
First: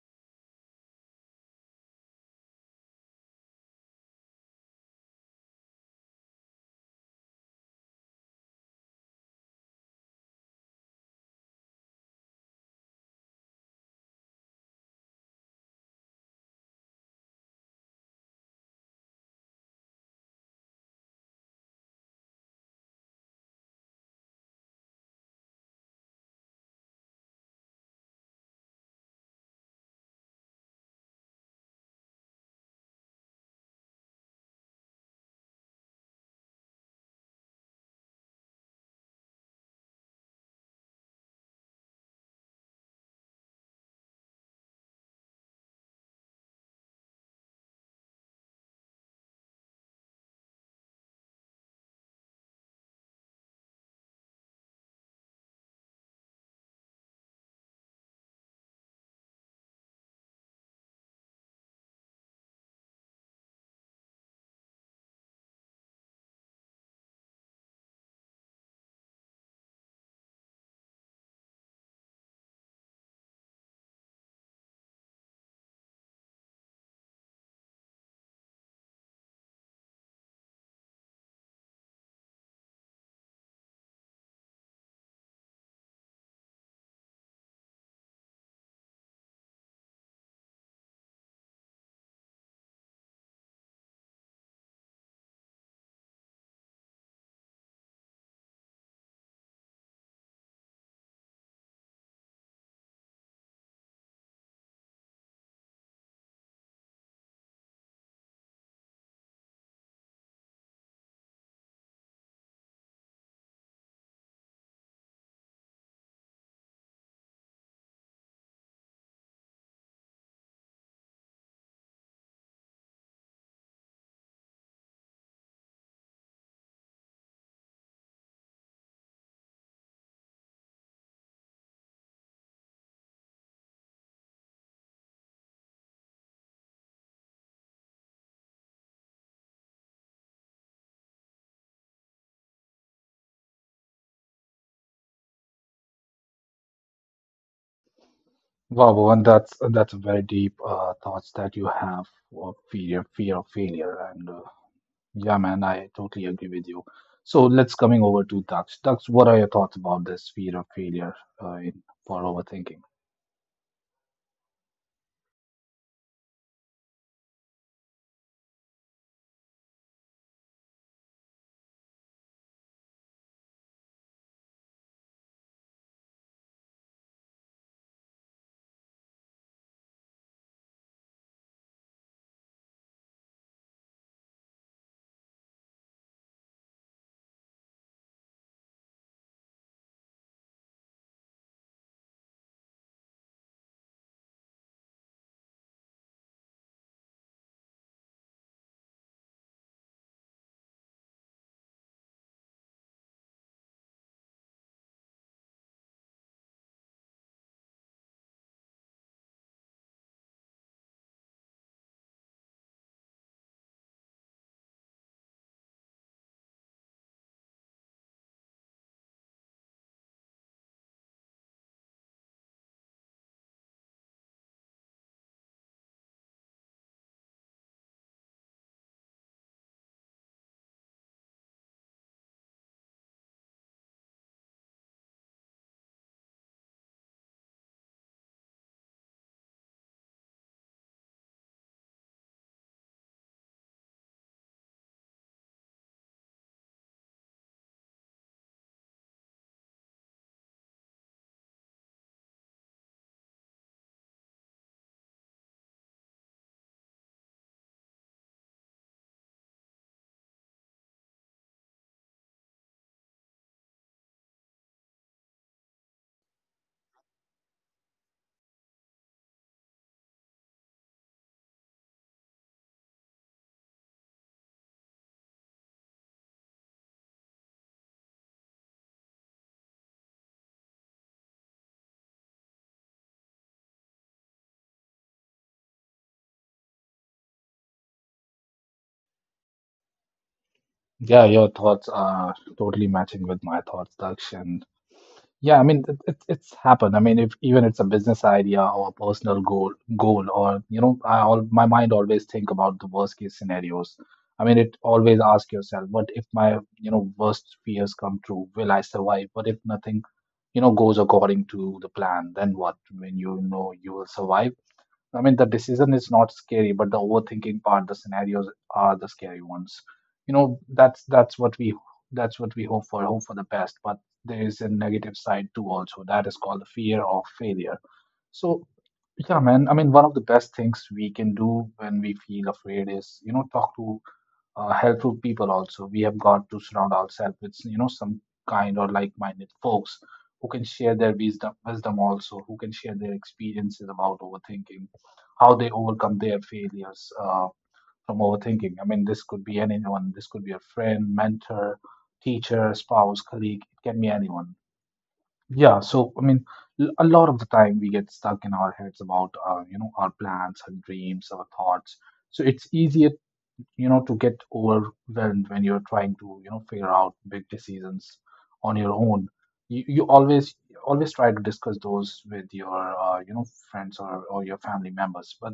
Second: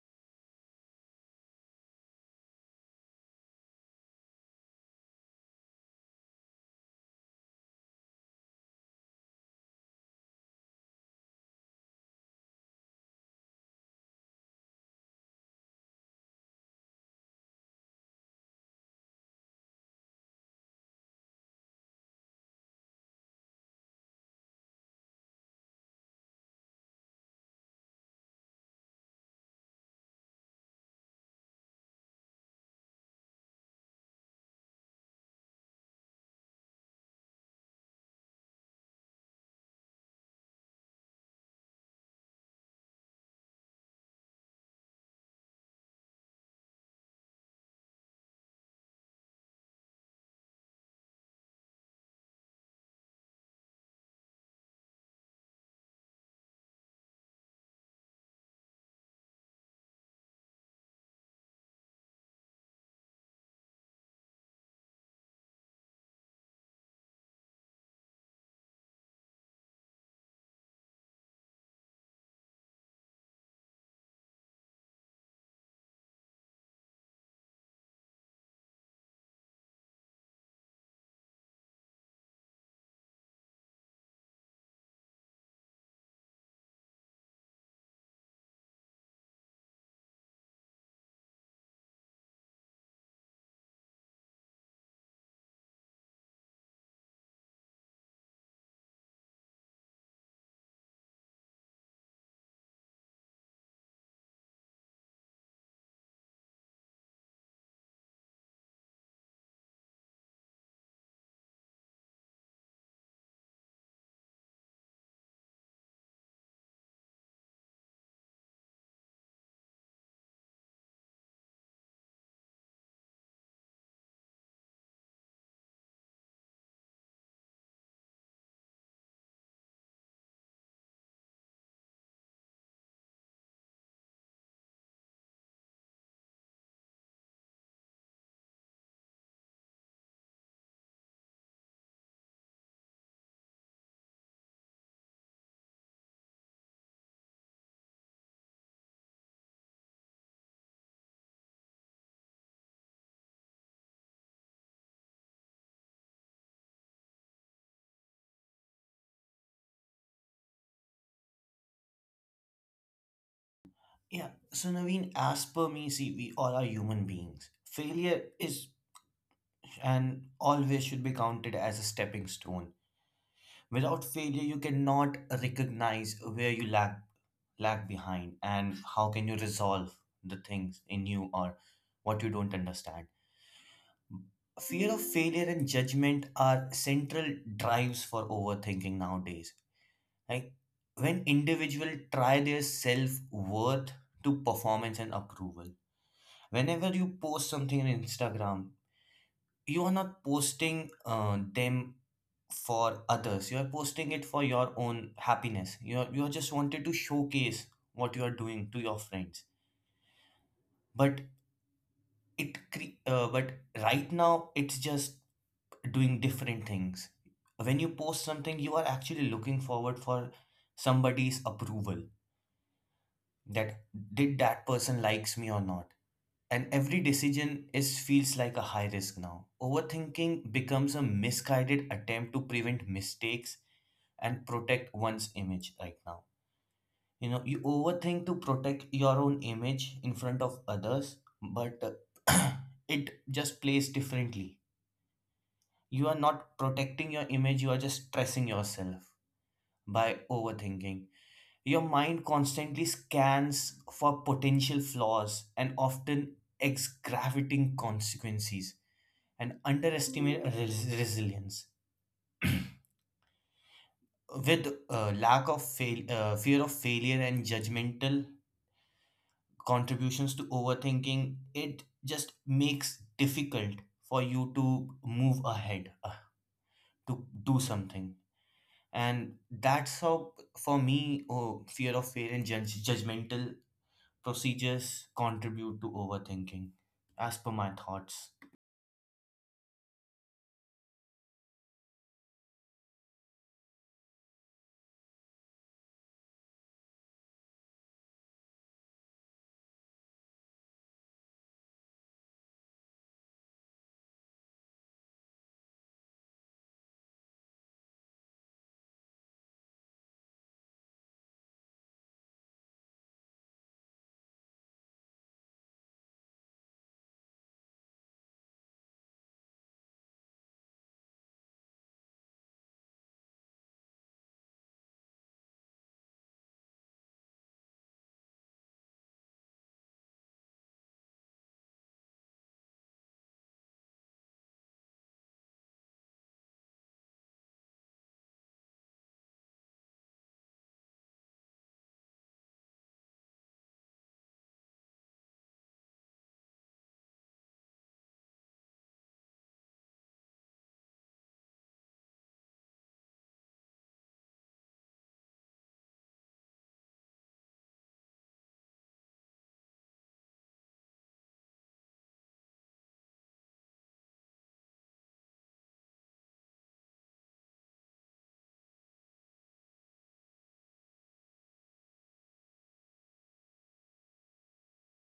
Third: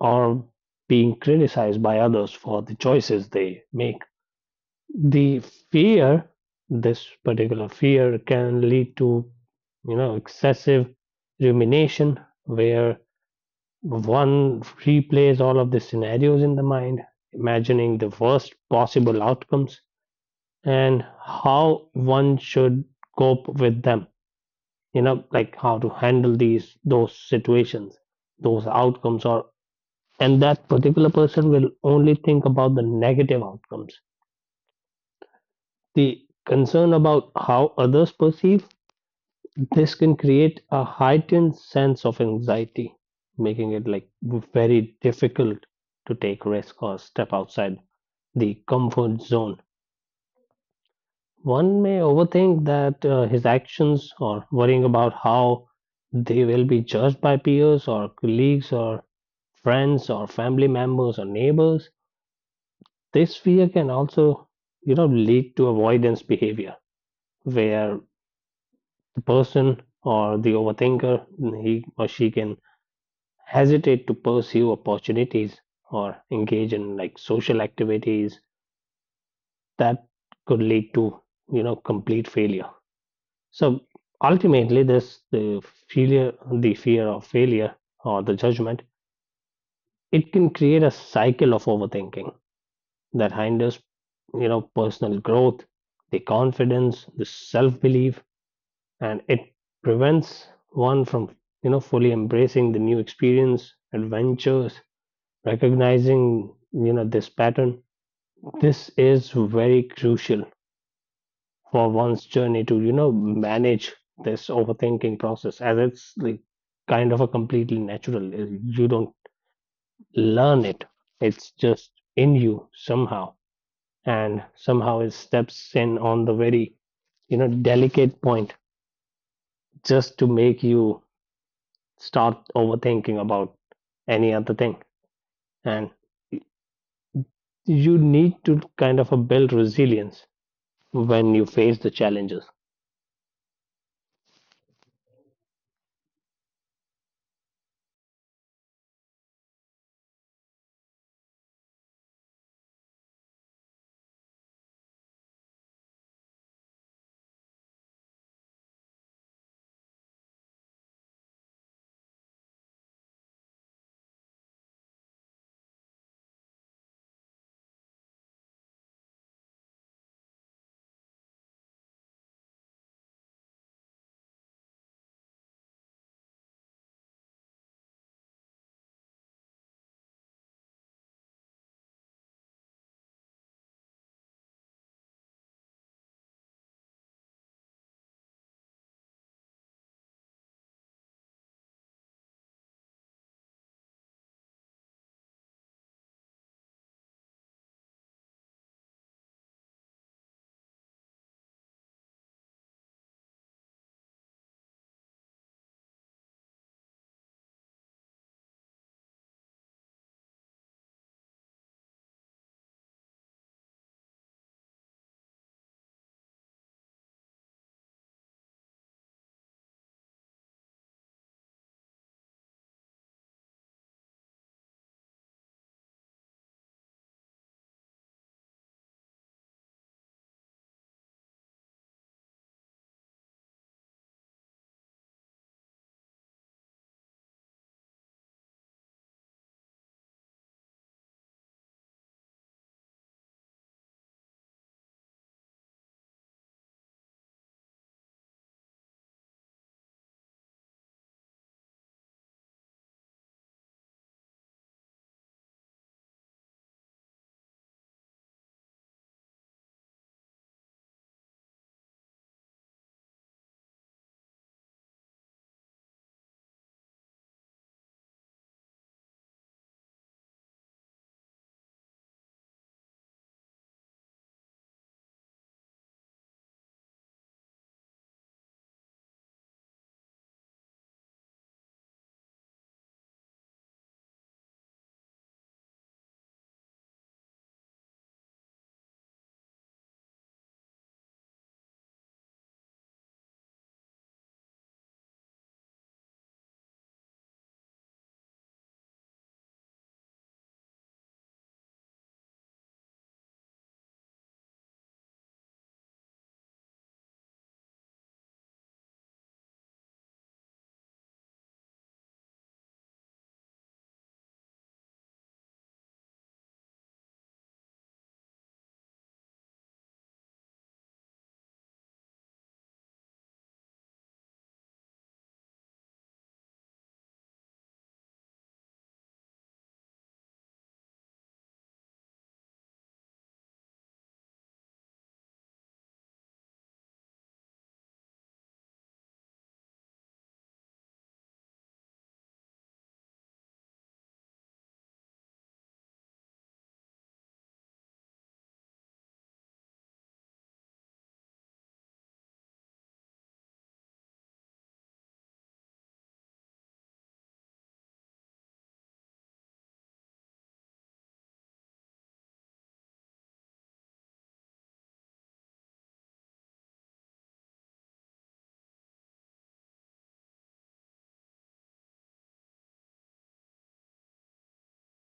B: or being criticized by others for the choices they make. The fear This particular fear can lead to, you know, excessive rumination, where one replays all of the scenarios in the mind, imagining the worst possible outcomes and how one should cope with them, you know, like how to handle these those situations, those outcomes. Or And that particular person will only think about the negative outcomes. The concern about how others perceive, this can create a heightened sense of anxiety, making it like very difficult to take risk or step outside the comfort zone. One may overthink that his actions or worrying about how they will be judged by peers or colleagues or friends or family members or neighbors. This fear can also, you know, lead to avoidance behavior, where the person or the overthinker, he or she can hesitate to pursue opportunities or engage in like social activities that could lead to, you know, complete failure. So ultimately, this the failure, the fear of failure or the judgment, it can create a cycle of overthinking that hinders, you know, personal growth, the confidence, the self-belief, and it prevents one from, you know, fully embracing the new experience, adventures, recognizing, you know, this pattern. This is very crucial for one's journey to, you know, manage this overthinking process, as it's like kind of a completely natural. You don't learn it, it's just in you somehow, and somehow it steps in on the very, you know, delicate point, just to make you start overthinking about any other thing. And you need to kind of build resilience when you face the challenges.
A: Wow, Bhuvan, that's a very deep thoughts that you have of fear of failure and. Yeah, man, I totally agree with you. So let's coming over to Dax. Dax, what are your thoughts about this fear of failure for overthinking?
C: Yeah, so Naveen, as per me, see, we all are human beings. Failure is and always should be counted as a stepping stone. Without failure, you cannot recognize where you lack lag behind and how can you resolve the things in you or what you don't understand. Fear of failure and judgment are central drives for overthinking nowadays, like when individuals try their self-worth to performance and approval. Whenever you post something on Instagram, you are not posting them for others. You are posting it for your own happiness. You are just wanted to showcase what you are doing to your friends. But it cre- uh, but right now it's just doing different things. When you post something, you are actually looking forward for somebody's approval, that did that person likes me or not. And every decision is feels like a high risk. Now overthinking becomes a misguided attempt to prevent mistakes and protect one's image. Right now, you know, you overthink to protect your own image in front of others. But uh, it just plays differently. You are not protecting your image, you are just stressing yourself by overthinking. Your mind constantly scans for potential flaws and often exgravating consequences, and underestimate resilience. With fear of failure and judgmental contributions to overthinking, it just makes difficult for you to move ahead, to do something. And that's how, for me, oh, fear of failure and judgmental procedures contribute to overthinking, as per my thoughts.
A: Yeah, your thoughts are totally matching with my thoughts, Dax, and yeah, I mean it's happened. I mean, if even it's a business idea or a personal goal, or you know, I all my mind always think about the worst case scenarios. I mean, it always ask yourself, what if my, you know, worst fears come true? Will I survive? What if nothing, you know, goes according to the plan? Then what? When you know you will survive, I mean, the decision is not scary, but the overthinking part, the scenarios are the scary ones. You know, that's what we hope for, the best. But there is a negative side too, also. That is called the fear of failure. So, yeah, man. I mean, one of the best things we can do when we feel afraid is, you know, talk to helpful people. Also, we have got to surround ourselves with, you know, some kind or like-minded folks who can share their wisdom, also who can share their experiences about overthinking, how they overcome their failures from overthinking. I mean, this could be anyone. This could be a friend, mentor, teacher, spouse, colleague, it can be anyone. Yeah, so I mean, a lot of the time we get stuck in our heads about you know, our plans, our dreams, our thoughts. So it's easier, you know, to get overwhelmed when you're trying to, you know, figure out big decisions on your own. You always try to discuss those with your friends or your family members. But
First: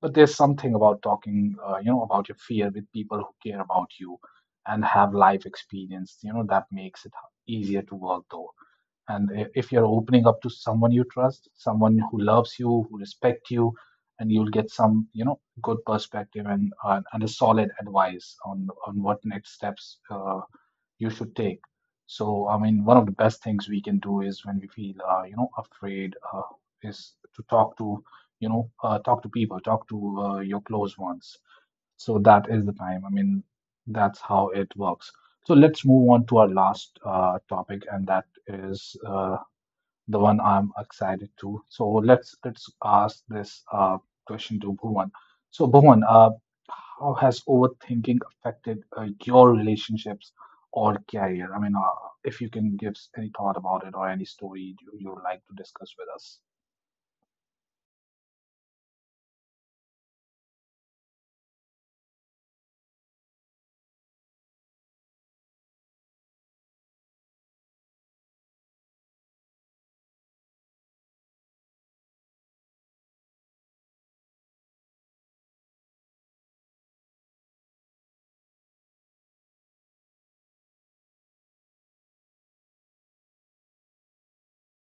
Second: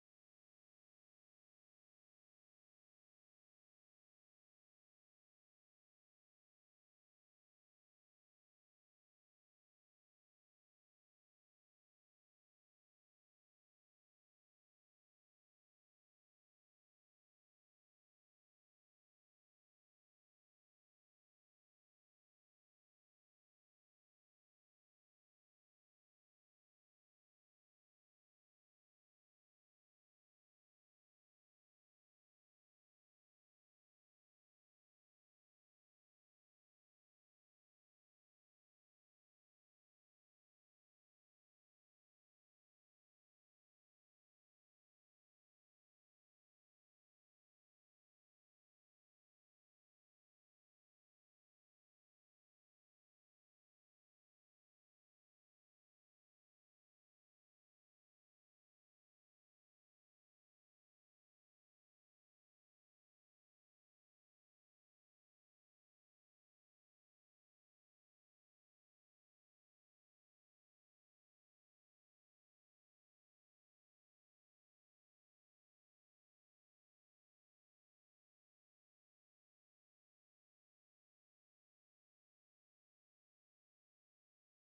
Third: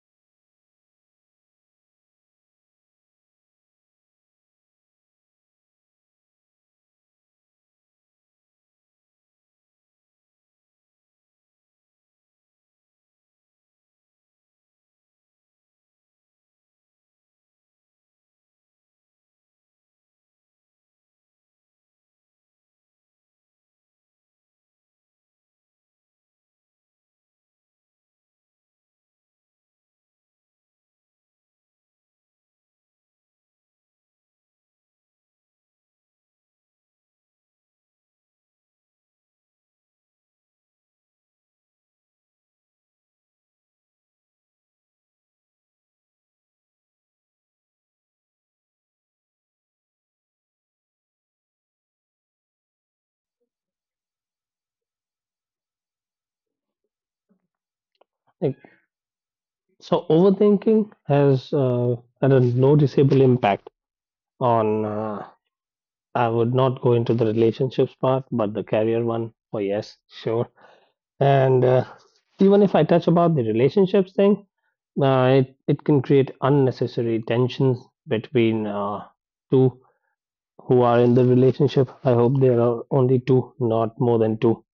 A: there's something about talking you know, about your fear with people who care about you and have life experience, you know, that makes it easier to work though. And if you're opening up to someone you trust, someone who loves you, who respects you, and you'll get some, you know, good perspective and a solid advice on what next steps you should take. So I mean, one of the best things we can do is when we feel you know, afraid is to talk to, talk to people, talk to your close ones. So that is the time. I mean, that's how it works. So let's move on to our last topic, and that is the one I'm excited to. So let's ask this question to Bhuvan. So Bhuvan, how has overthinking affected your relationships or career? I mean, if you can give any thought about it or any story you would like to discuss with us.
B: Like, so overthinking has had a noticeable impact on, I would not go into the relationships part, but the career one, oh yes, sure. And even if I touch about the relationships thing, it it can create unnecessary tensions between two who are in the relationship. I hope there are only two, not more than two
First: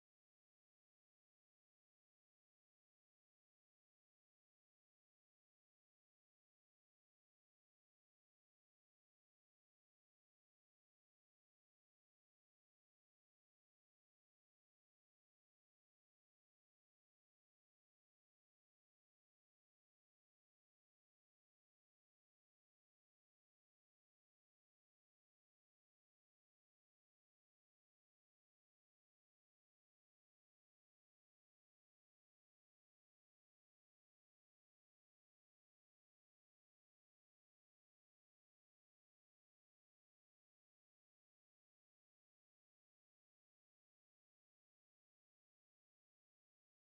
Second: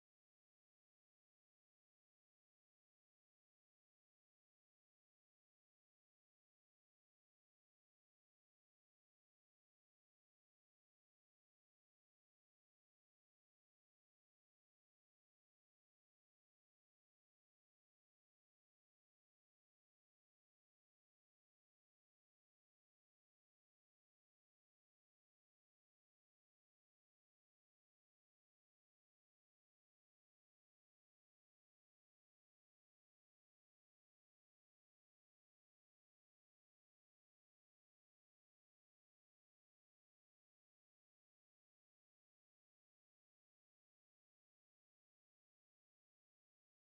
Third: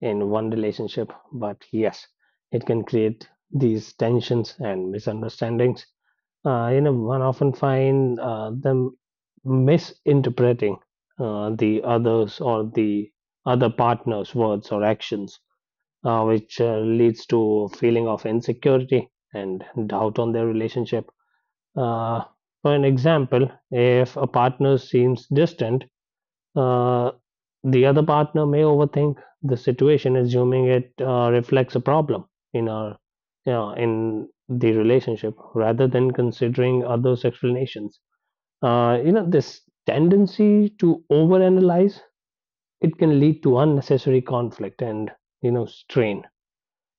B: in one relationship. But yes, it can create these tensions and misunderstandings. You know, one often find them misinterpreting the others or the other partner's words or actions, which leads to a feeling of insecurity and doubt on their relationship. Uh, for an example, if a partner seems distant, uh, the other partner may overthink the situation, assuming it reflects a problem in our, you know, in the relationship, rather than considering others' explanations. You know, this tendency to overanalyze, it can lead to unnecessary conflict and, you know, strain.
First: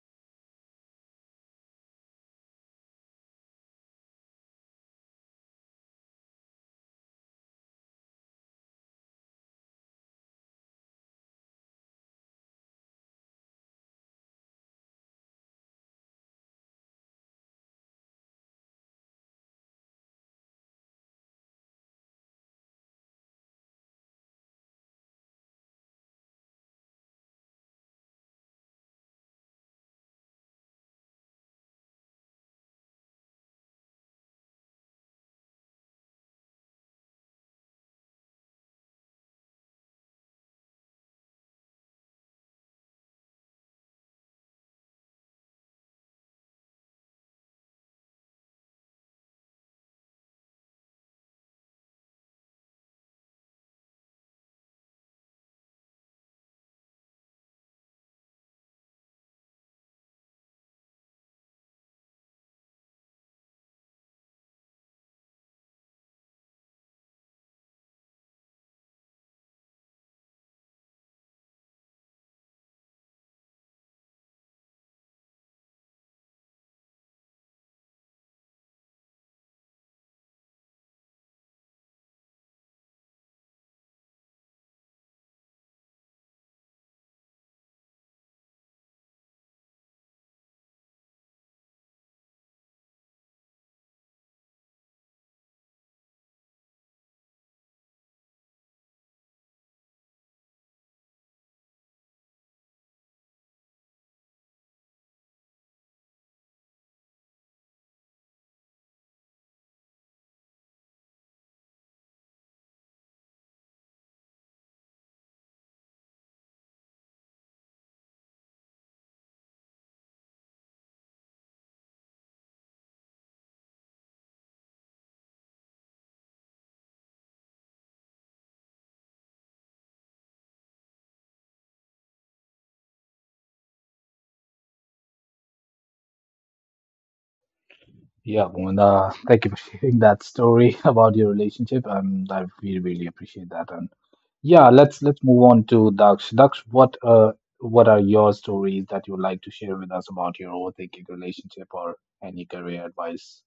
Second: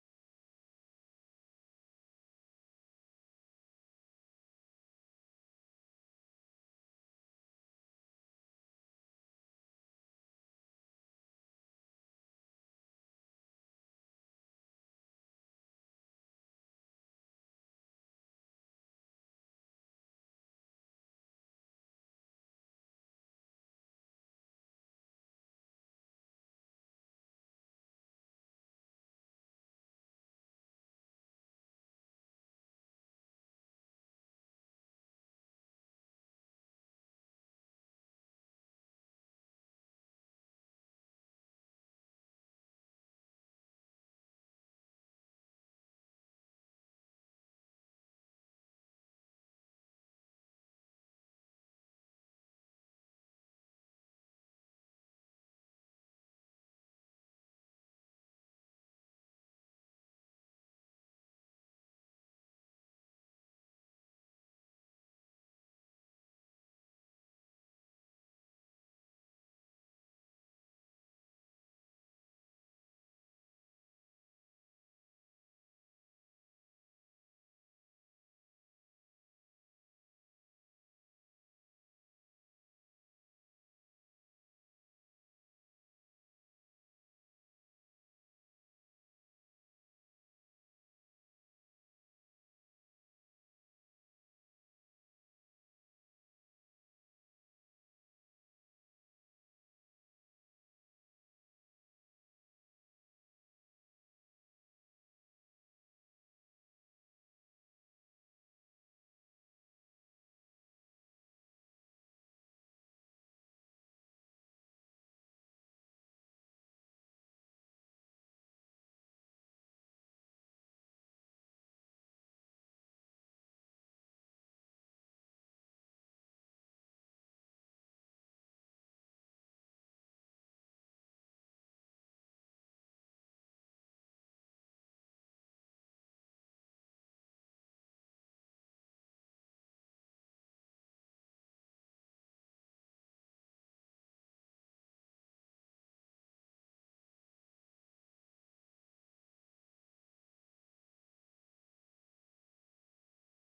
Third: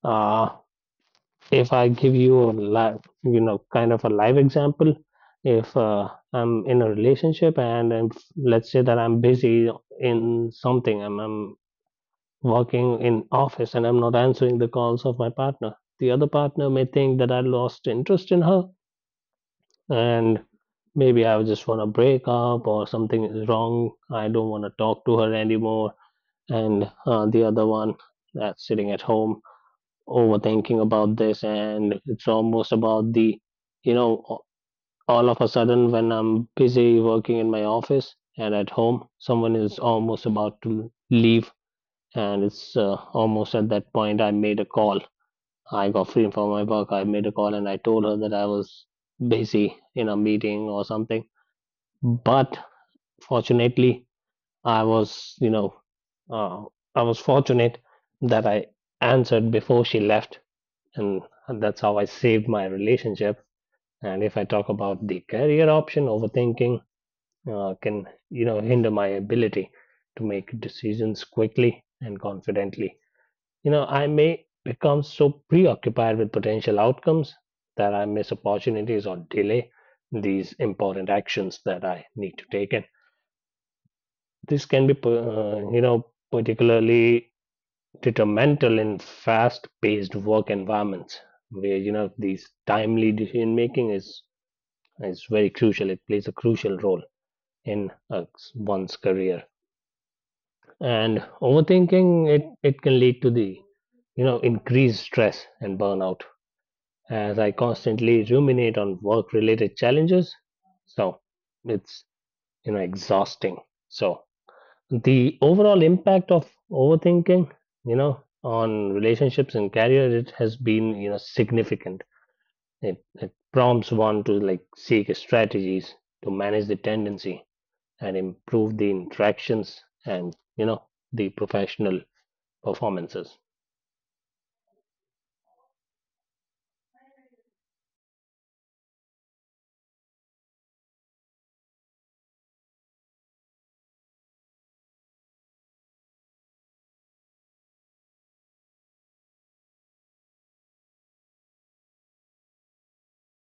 B: Uh, if I give you a live, you know, kind of a live example, if I'm in a relationship and let's say that I'm busy in something, I'm working in office and I'm not answering the calls of my partner, the other partner may think that I lost interest in her, and maybe I just want to break up or something is wrong. I don't want to talk to her anymore. And the other one that's sitting at home overthinking about this, and it's almost about the, you know a- all of a sudden, when I'm busy working in my office and at home someone is almost about to leave, and it's almost at that point I made a call. I got free from my work, I made a call and I told her that I was busy in a meeting or something. But fortunately, I was uh, I was fortunate that I answered before she left, and that's how I saved my relationship. And if I talk about the career option, overthinking can, you know, hinder my ability to make decisions quickly and confidently. You know, I may become so preoccupied with potential outcomes that I miss opportunities or delay these important actions that I need to take. And this can be, you know, particularly detrimental in fast-paced work environments, where, you know, these timely decision making is very crucial. It plays a crucial role in one's career. And overthinking, it can lead to the, you know, increased stress and burnout, as I constantly ruminate on work-related challenges. So it's, you know, exhausting. So the overall impact of overthinking, you know, on relationships and career, it has been, you know, significant. It prompts one to like seek strategies to manage the tendency and improve the interactions and, you know, the professional performances.
A: Yeah, Bhuvan, thank you for sharing that story about your relationship. I, we really appreciate that. And. Yeah, let's move on to Daksh. Daksh, what uh, what are your stories that you would like to share with us about your overthinking relationship or any career advice?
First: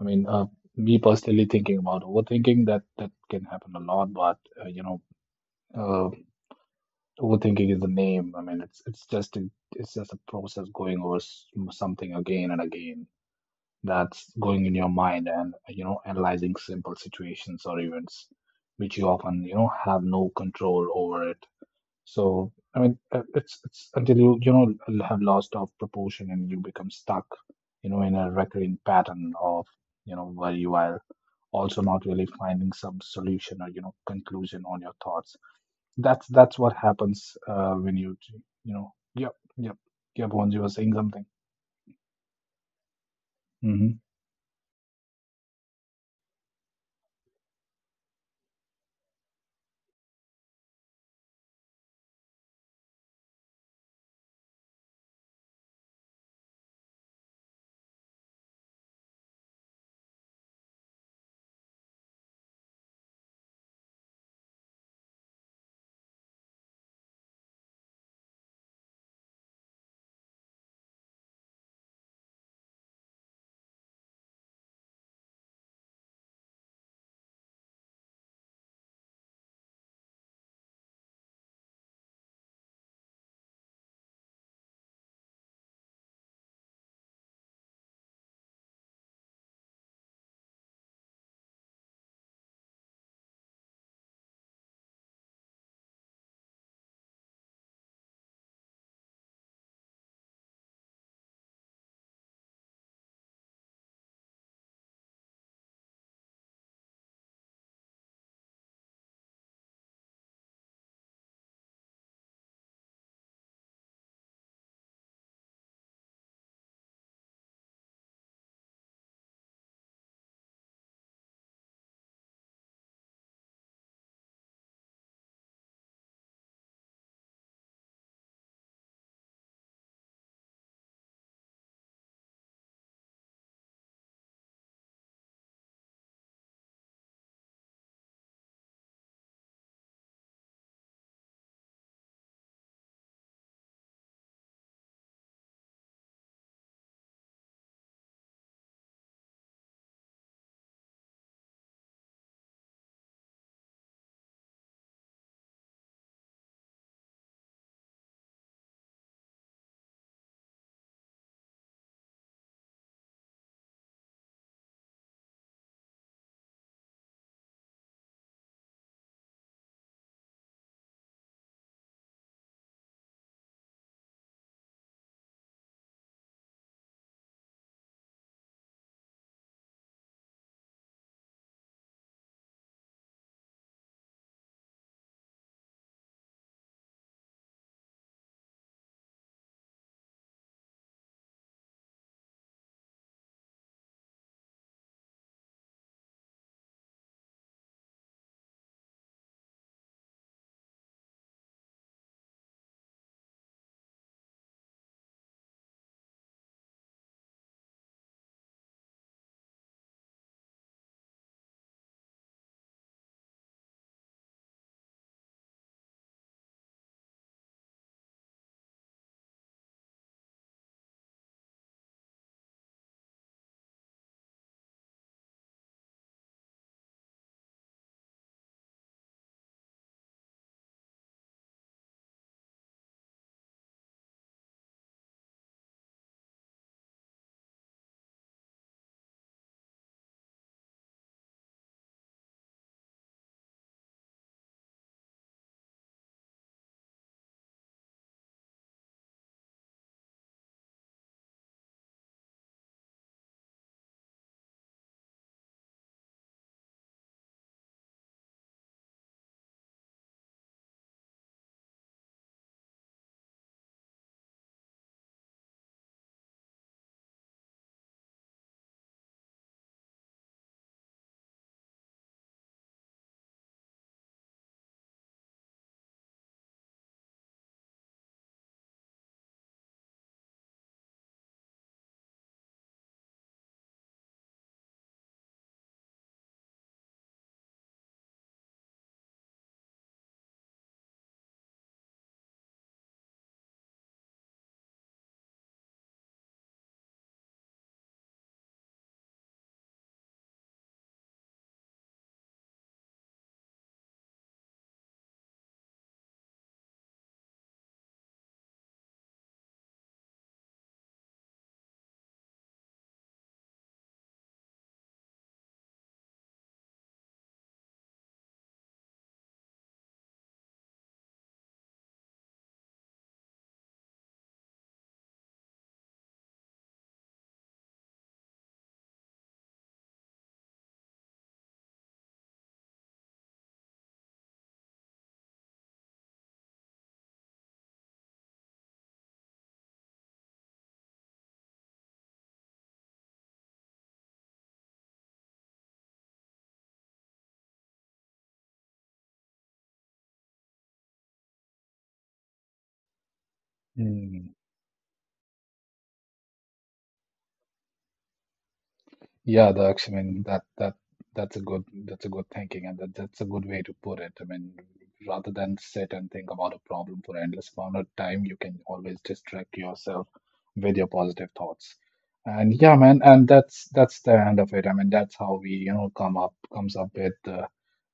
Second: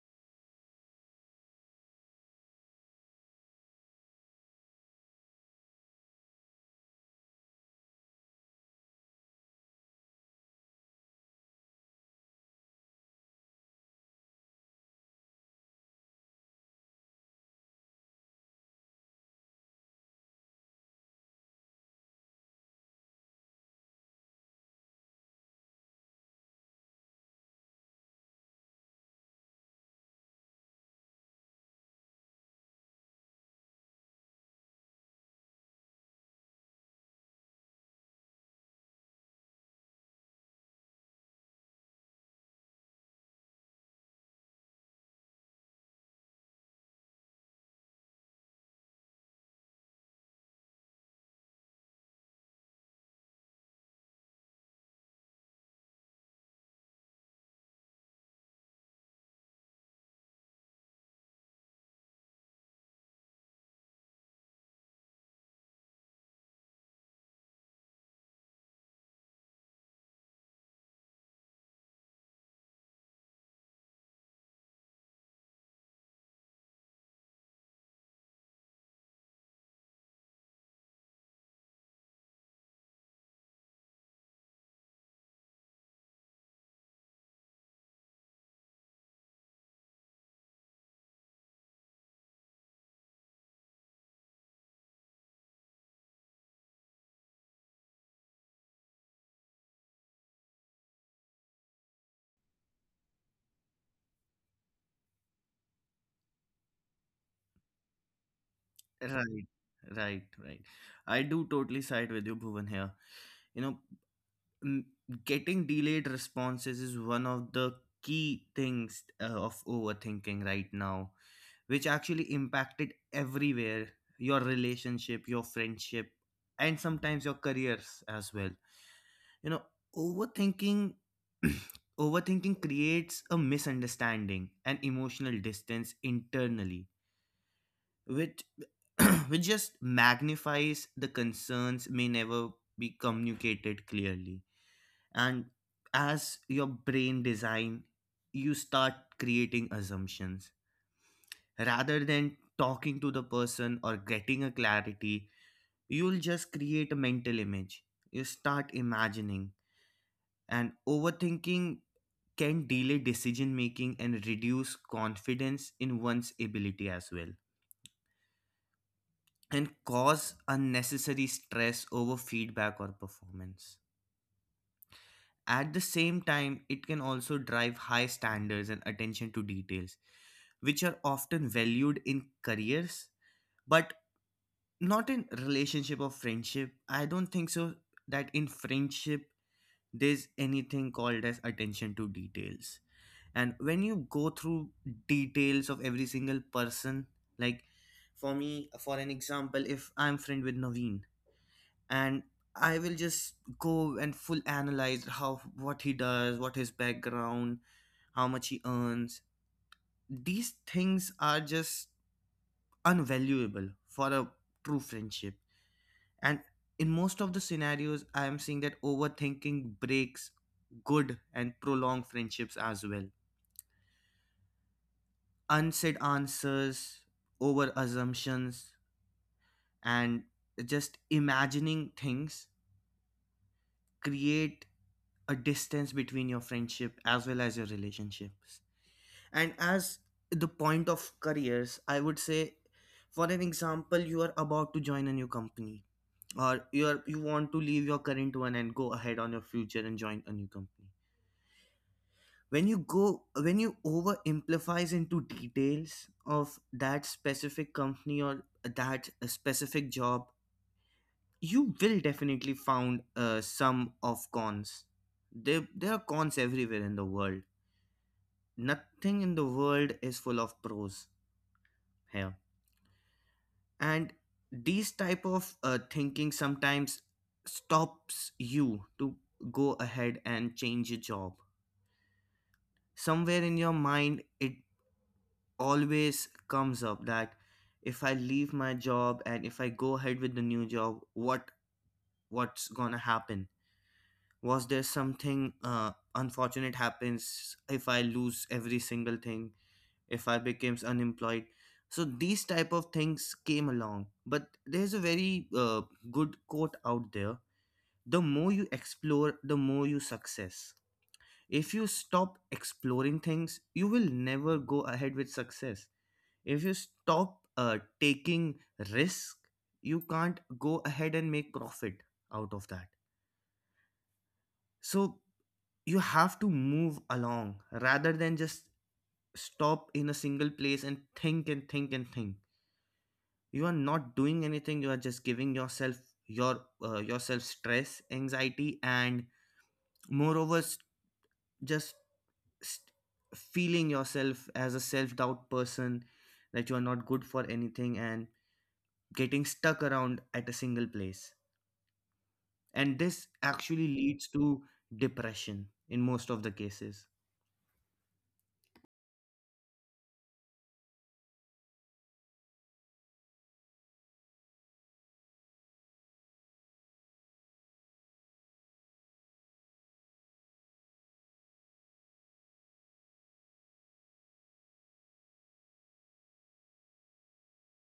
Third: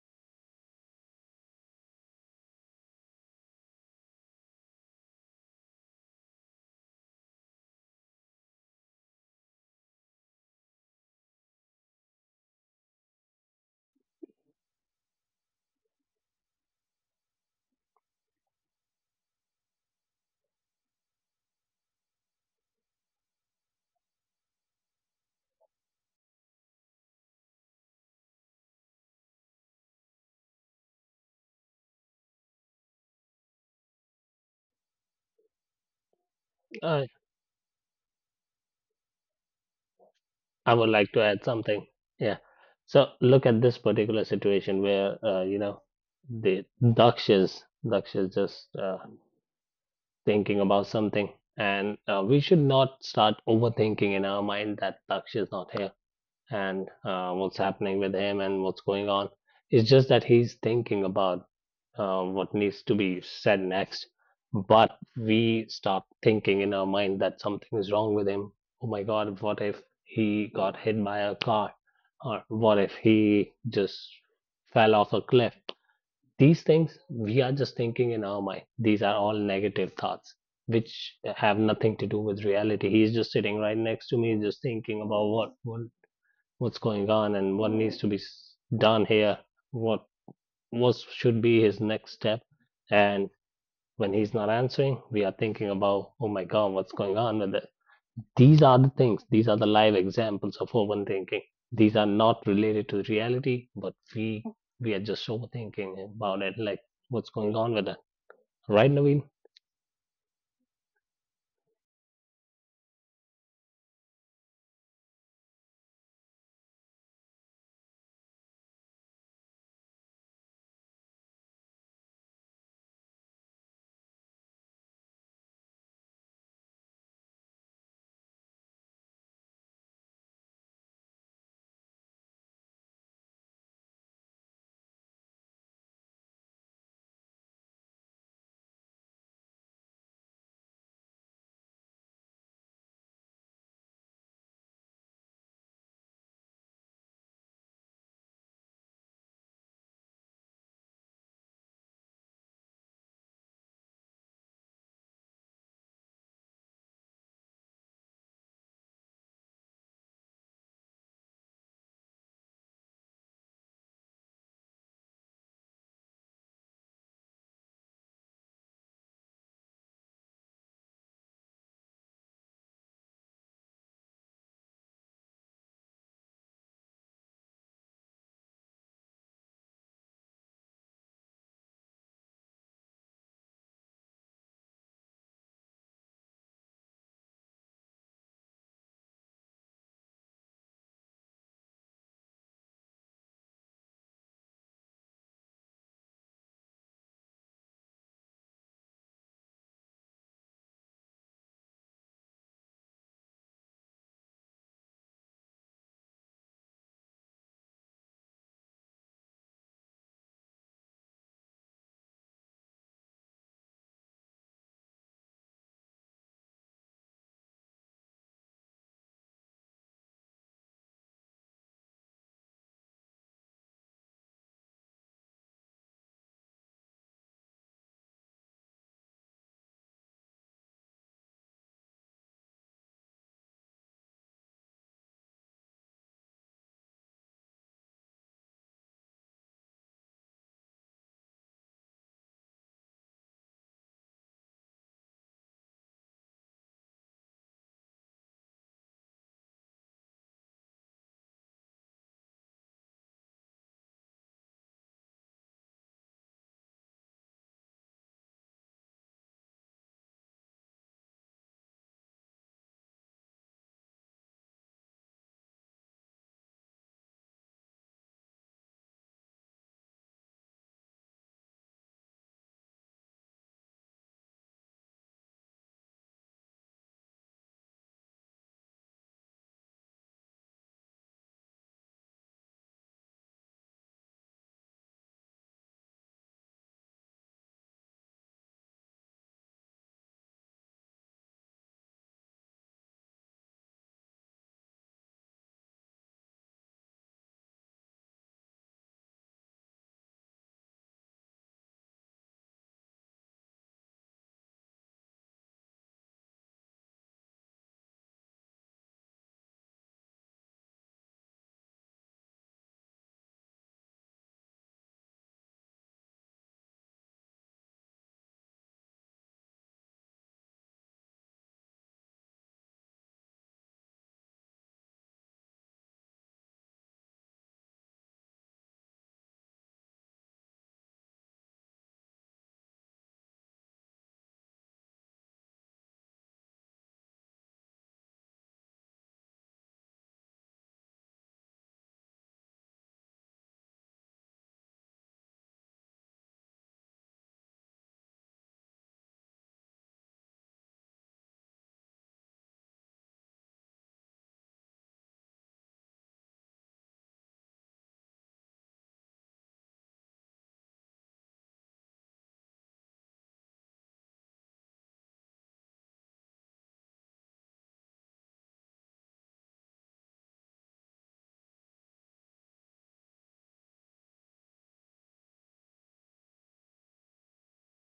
A: I mean, me personally thinking about overthinking that that can happen a lot, but uh, overthinking is the name. I mean, it's just a process going over something again and again, that's going in your mind, and you know, analyzing simple situations or events which you often, you know, have no control over it. So I mean, it's until you know, have lost of proportion and you become stuck, you know, in a recurring pattern of, you know, where you are also not really finding some solution or, you know, conclusion on your thoughts. That's what
B: i,
A: happens when you know. Yep, yep, yep, once you were
B: I
A: saying
B: would like to
A: something.
B: add something. Yeah, so look at this particular situation where, the daksha's daksha's just thinking about something. And we should not start overthinking in our mind that Daksh is not here and what's happening with him and what's going on. It's just that he's thinking about what needs to be said next. But we start thinking in our mind that something is wrong with him. Oh my God, what if he got hit by a car? Or what if he just fell off a cliff? These things we are just thinking in our mind. These are all negative thoughts, which have nothing to do with reality. He's just sitting right next to me, just thinking about what what's going on and what needs to be done here. What what should be his next step? And when he's not answering, we are thinking about, oh my God, what's going on with it? These are the things, these are the live examples of overthinking. These are not related to reality, but we are just overthinking about it, like what's going on with it. Right, Naveen?
C: Right, right, right. I do totally side with you, Bhuvan, here. You know, m- getting delayed responses is one of the key things of overthinking right now, which actually impacted everywhere, your relationship, your friendship, and sometimes your careers as well. You know, overthinking overthinking creates a misunderstanding and emotional distance internally, which which just magnifies the concerns may never be communicated clearly. And as your brain design, you start creating assumptions. Rather than talking to the person or getting a clarity, you'll just create a mental image. You start imagining, and overthinking can delay decision making and reduce confidence in one's ability as well, and cause unnecessary stress over feedback or performance. At the same time, it can also drive high standards and attention to details, which are often valued in careers. But not in relationship or friendship, I don't think so, that in friendship there's anything called as attention to details. And when you go through details of every single person, like for me, for an example, if I'm friend with Naveen, and I will just go and full analyze how, what he does, what his background, how much he earns. These things are just unvaluable for a true friendship. And in most of the scenarios, I am seeing that overthinking breaks good and prolonged friendships as well. Unsaid answers, over assumptions, and just imagining things create a distance between your friendship as well as your relationships. And as the point of careers, I would say, for an example, you are about to join a new company, or you are, you want to leave your current one and go ahead on your future and join a new company. When you go, when you over amplifies into details of that specific company or that specific job, you will definitely found some of cons. There are cons everywhere in the world. Nothing in the world is full of pros here. And these type of thinking sometimes stops you to go ahead and change your job. Somewhere in your mind, it always comes up that if I leave my job and if I go ahead with the new job, what what's gonna happen? Was there something unfortunate happens? If I lose every single thing? If I becomes unemployed? So these type of things came along. But there's a very good quote out there: the more you explore, the more you success. If you stop exploring things, you will never go ahead with success. If you stop taking risk, you can't go ahead and make profit out of that. So you have to move along, rather than just stop in a single place and think and think and think. You are not doing anything, you are just giving yourself your yourself stress, anxiety, and moreover just st- feeling yourself as a self doubt person, that you are not good for anything, and getting stuck around at a single place. And this actually
A: Mm-hmm.
C: leads to depression in most of the cases.
A: Yeah, the I mean that that's a good, that's a good thinking, and that's a good way to put it. I mean, rather than sit and think about a problem for endless amount of time, you can always distract yourself with your positive thoughts. And yeah, man, and that's the end of it. I mean, that's how we, you know, comes up with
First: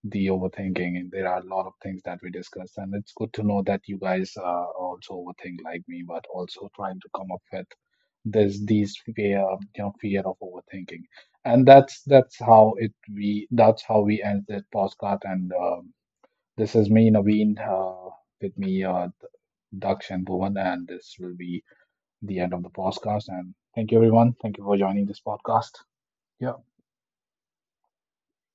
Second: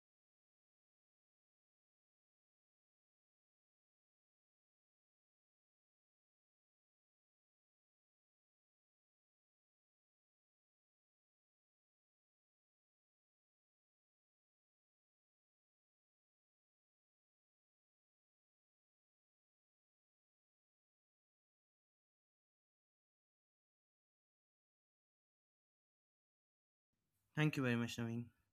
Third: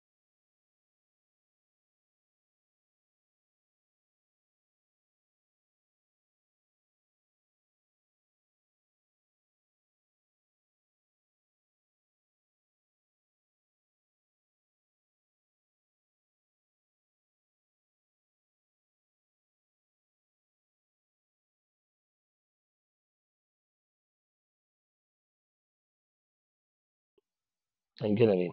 A: the overthinking. And there are a lot of things that we discussed, and it's good to know that you guys also overthink like me, but also trying to come up with this these fear, you know, fear of overthinking. And that's how we end this podcast, and this is me Naveen, with me Daksh and Bhuvan, and this will be the end of the podcast. And thank you everyone, thank you for joining this podcast. Yeah.
C: Thank you very much,
B: Thank
C: Naveen.
B: you, Naveen.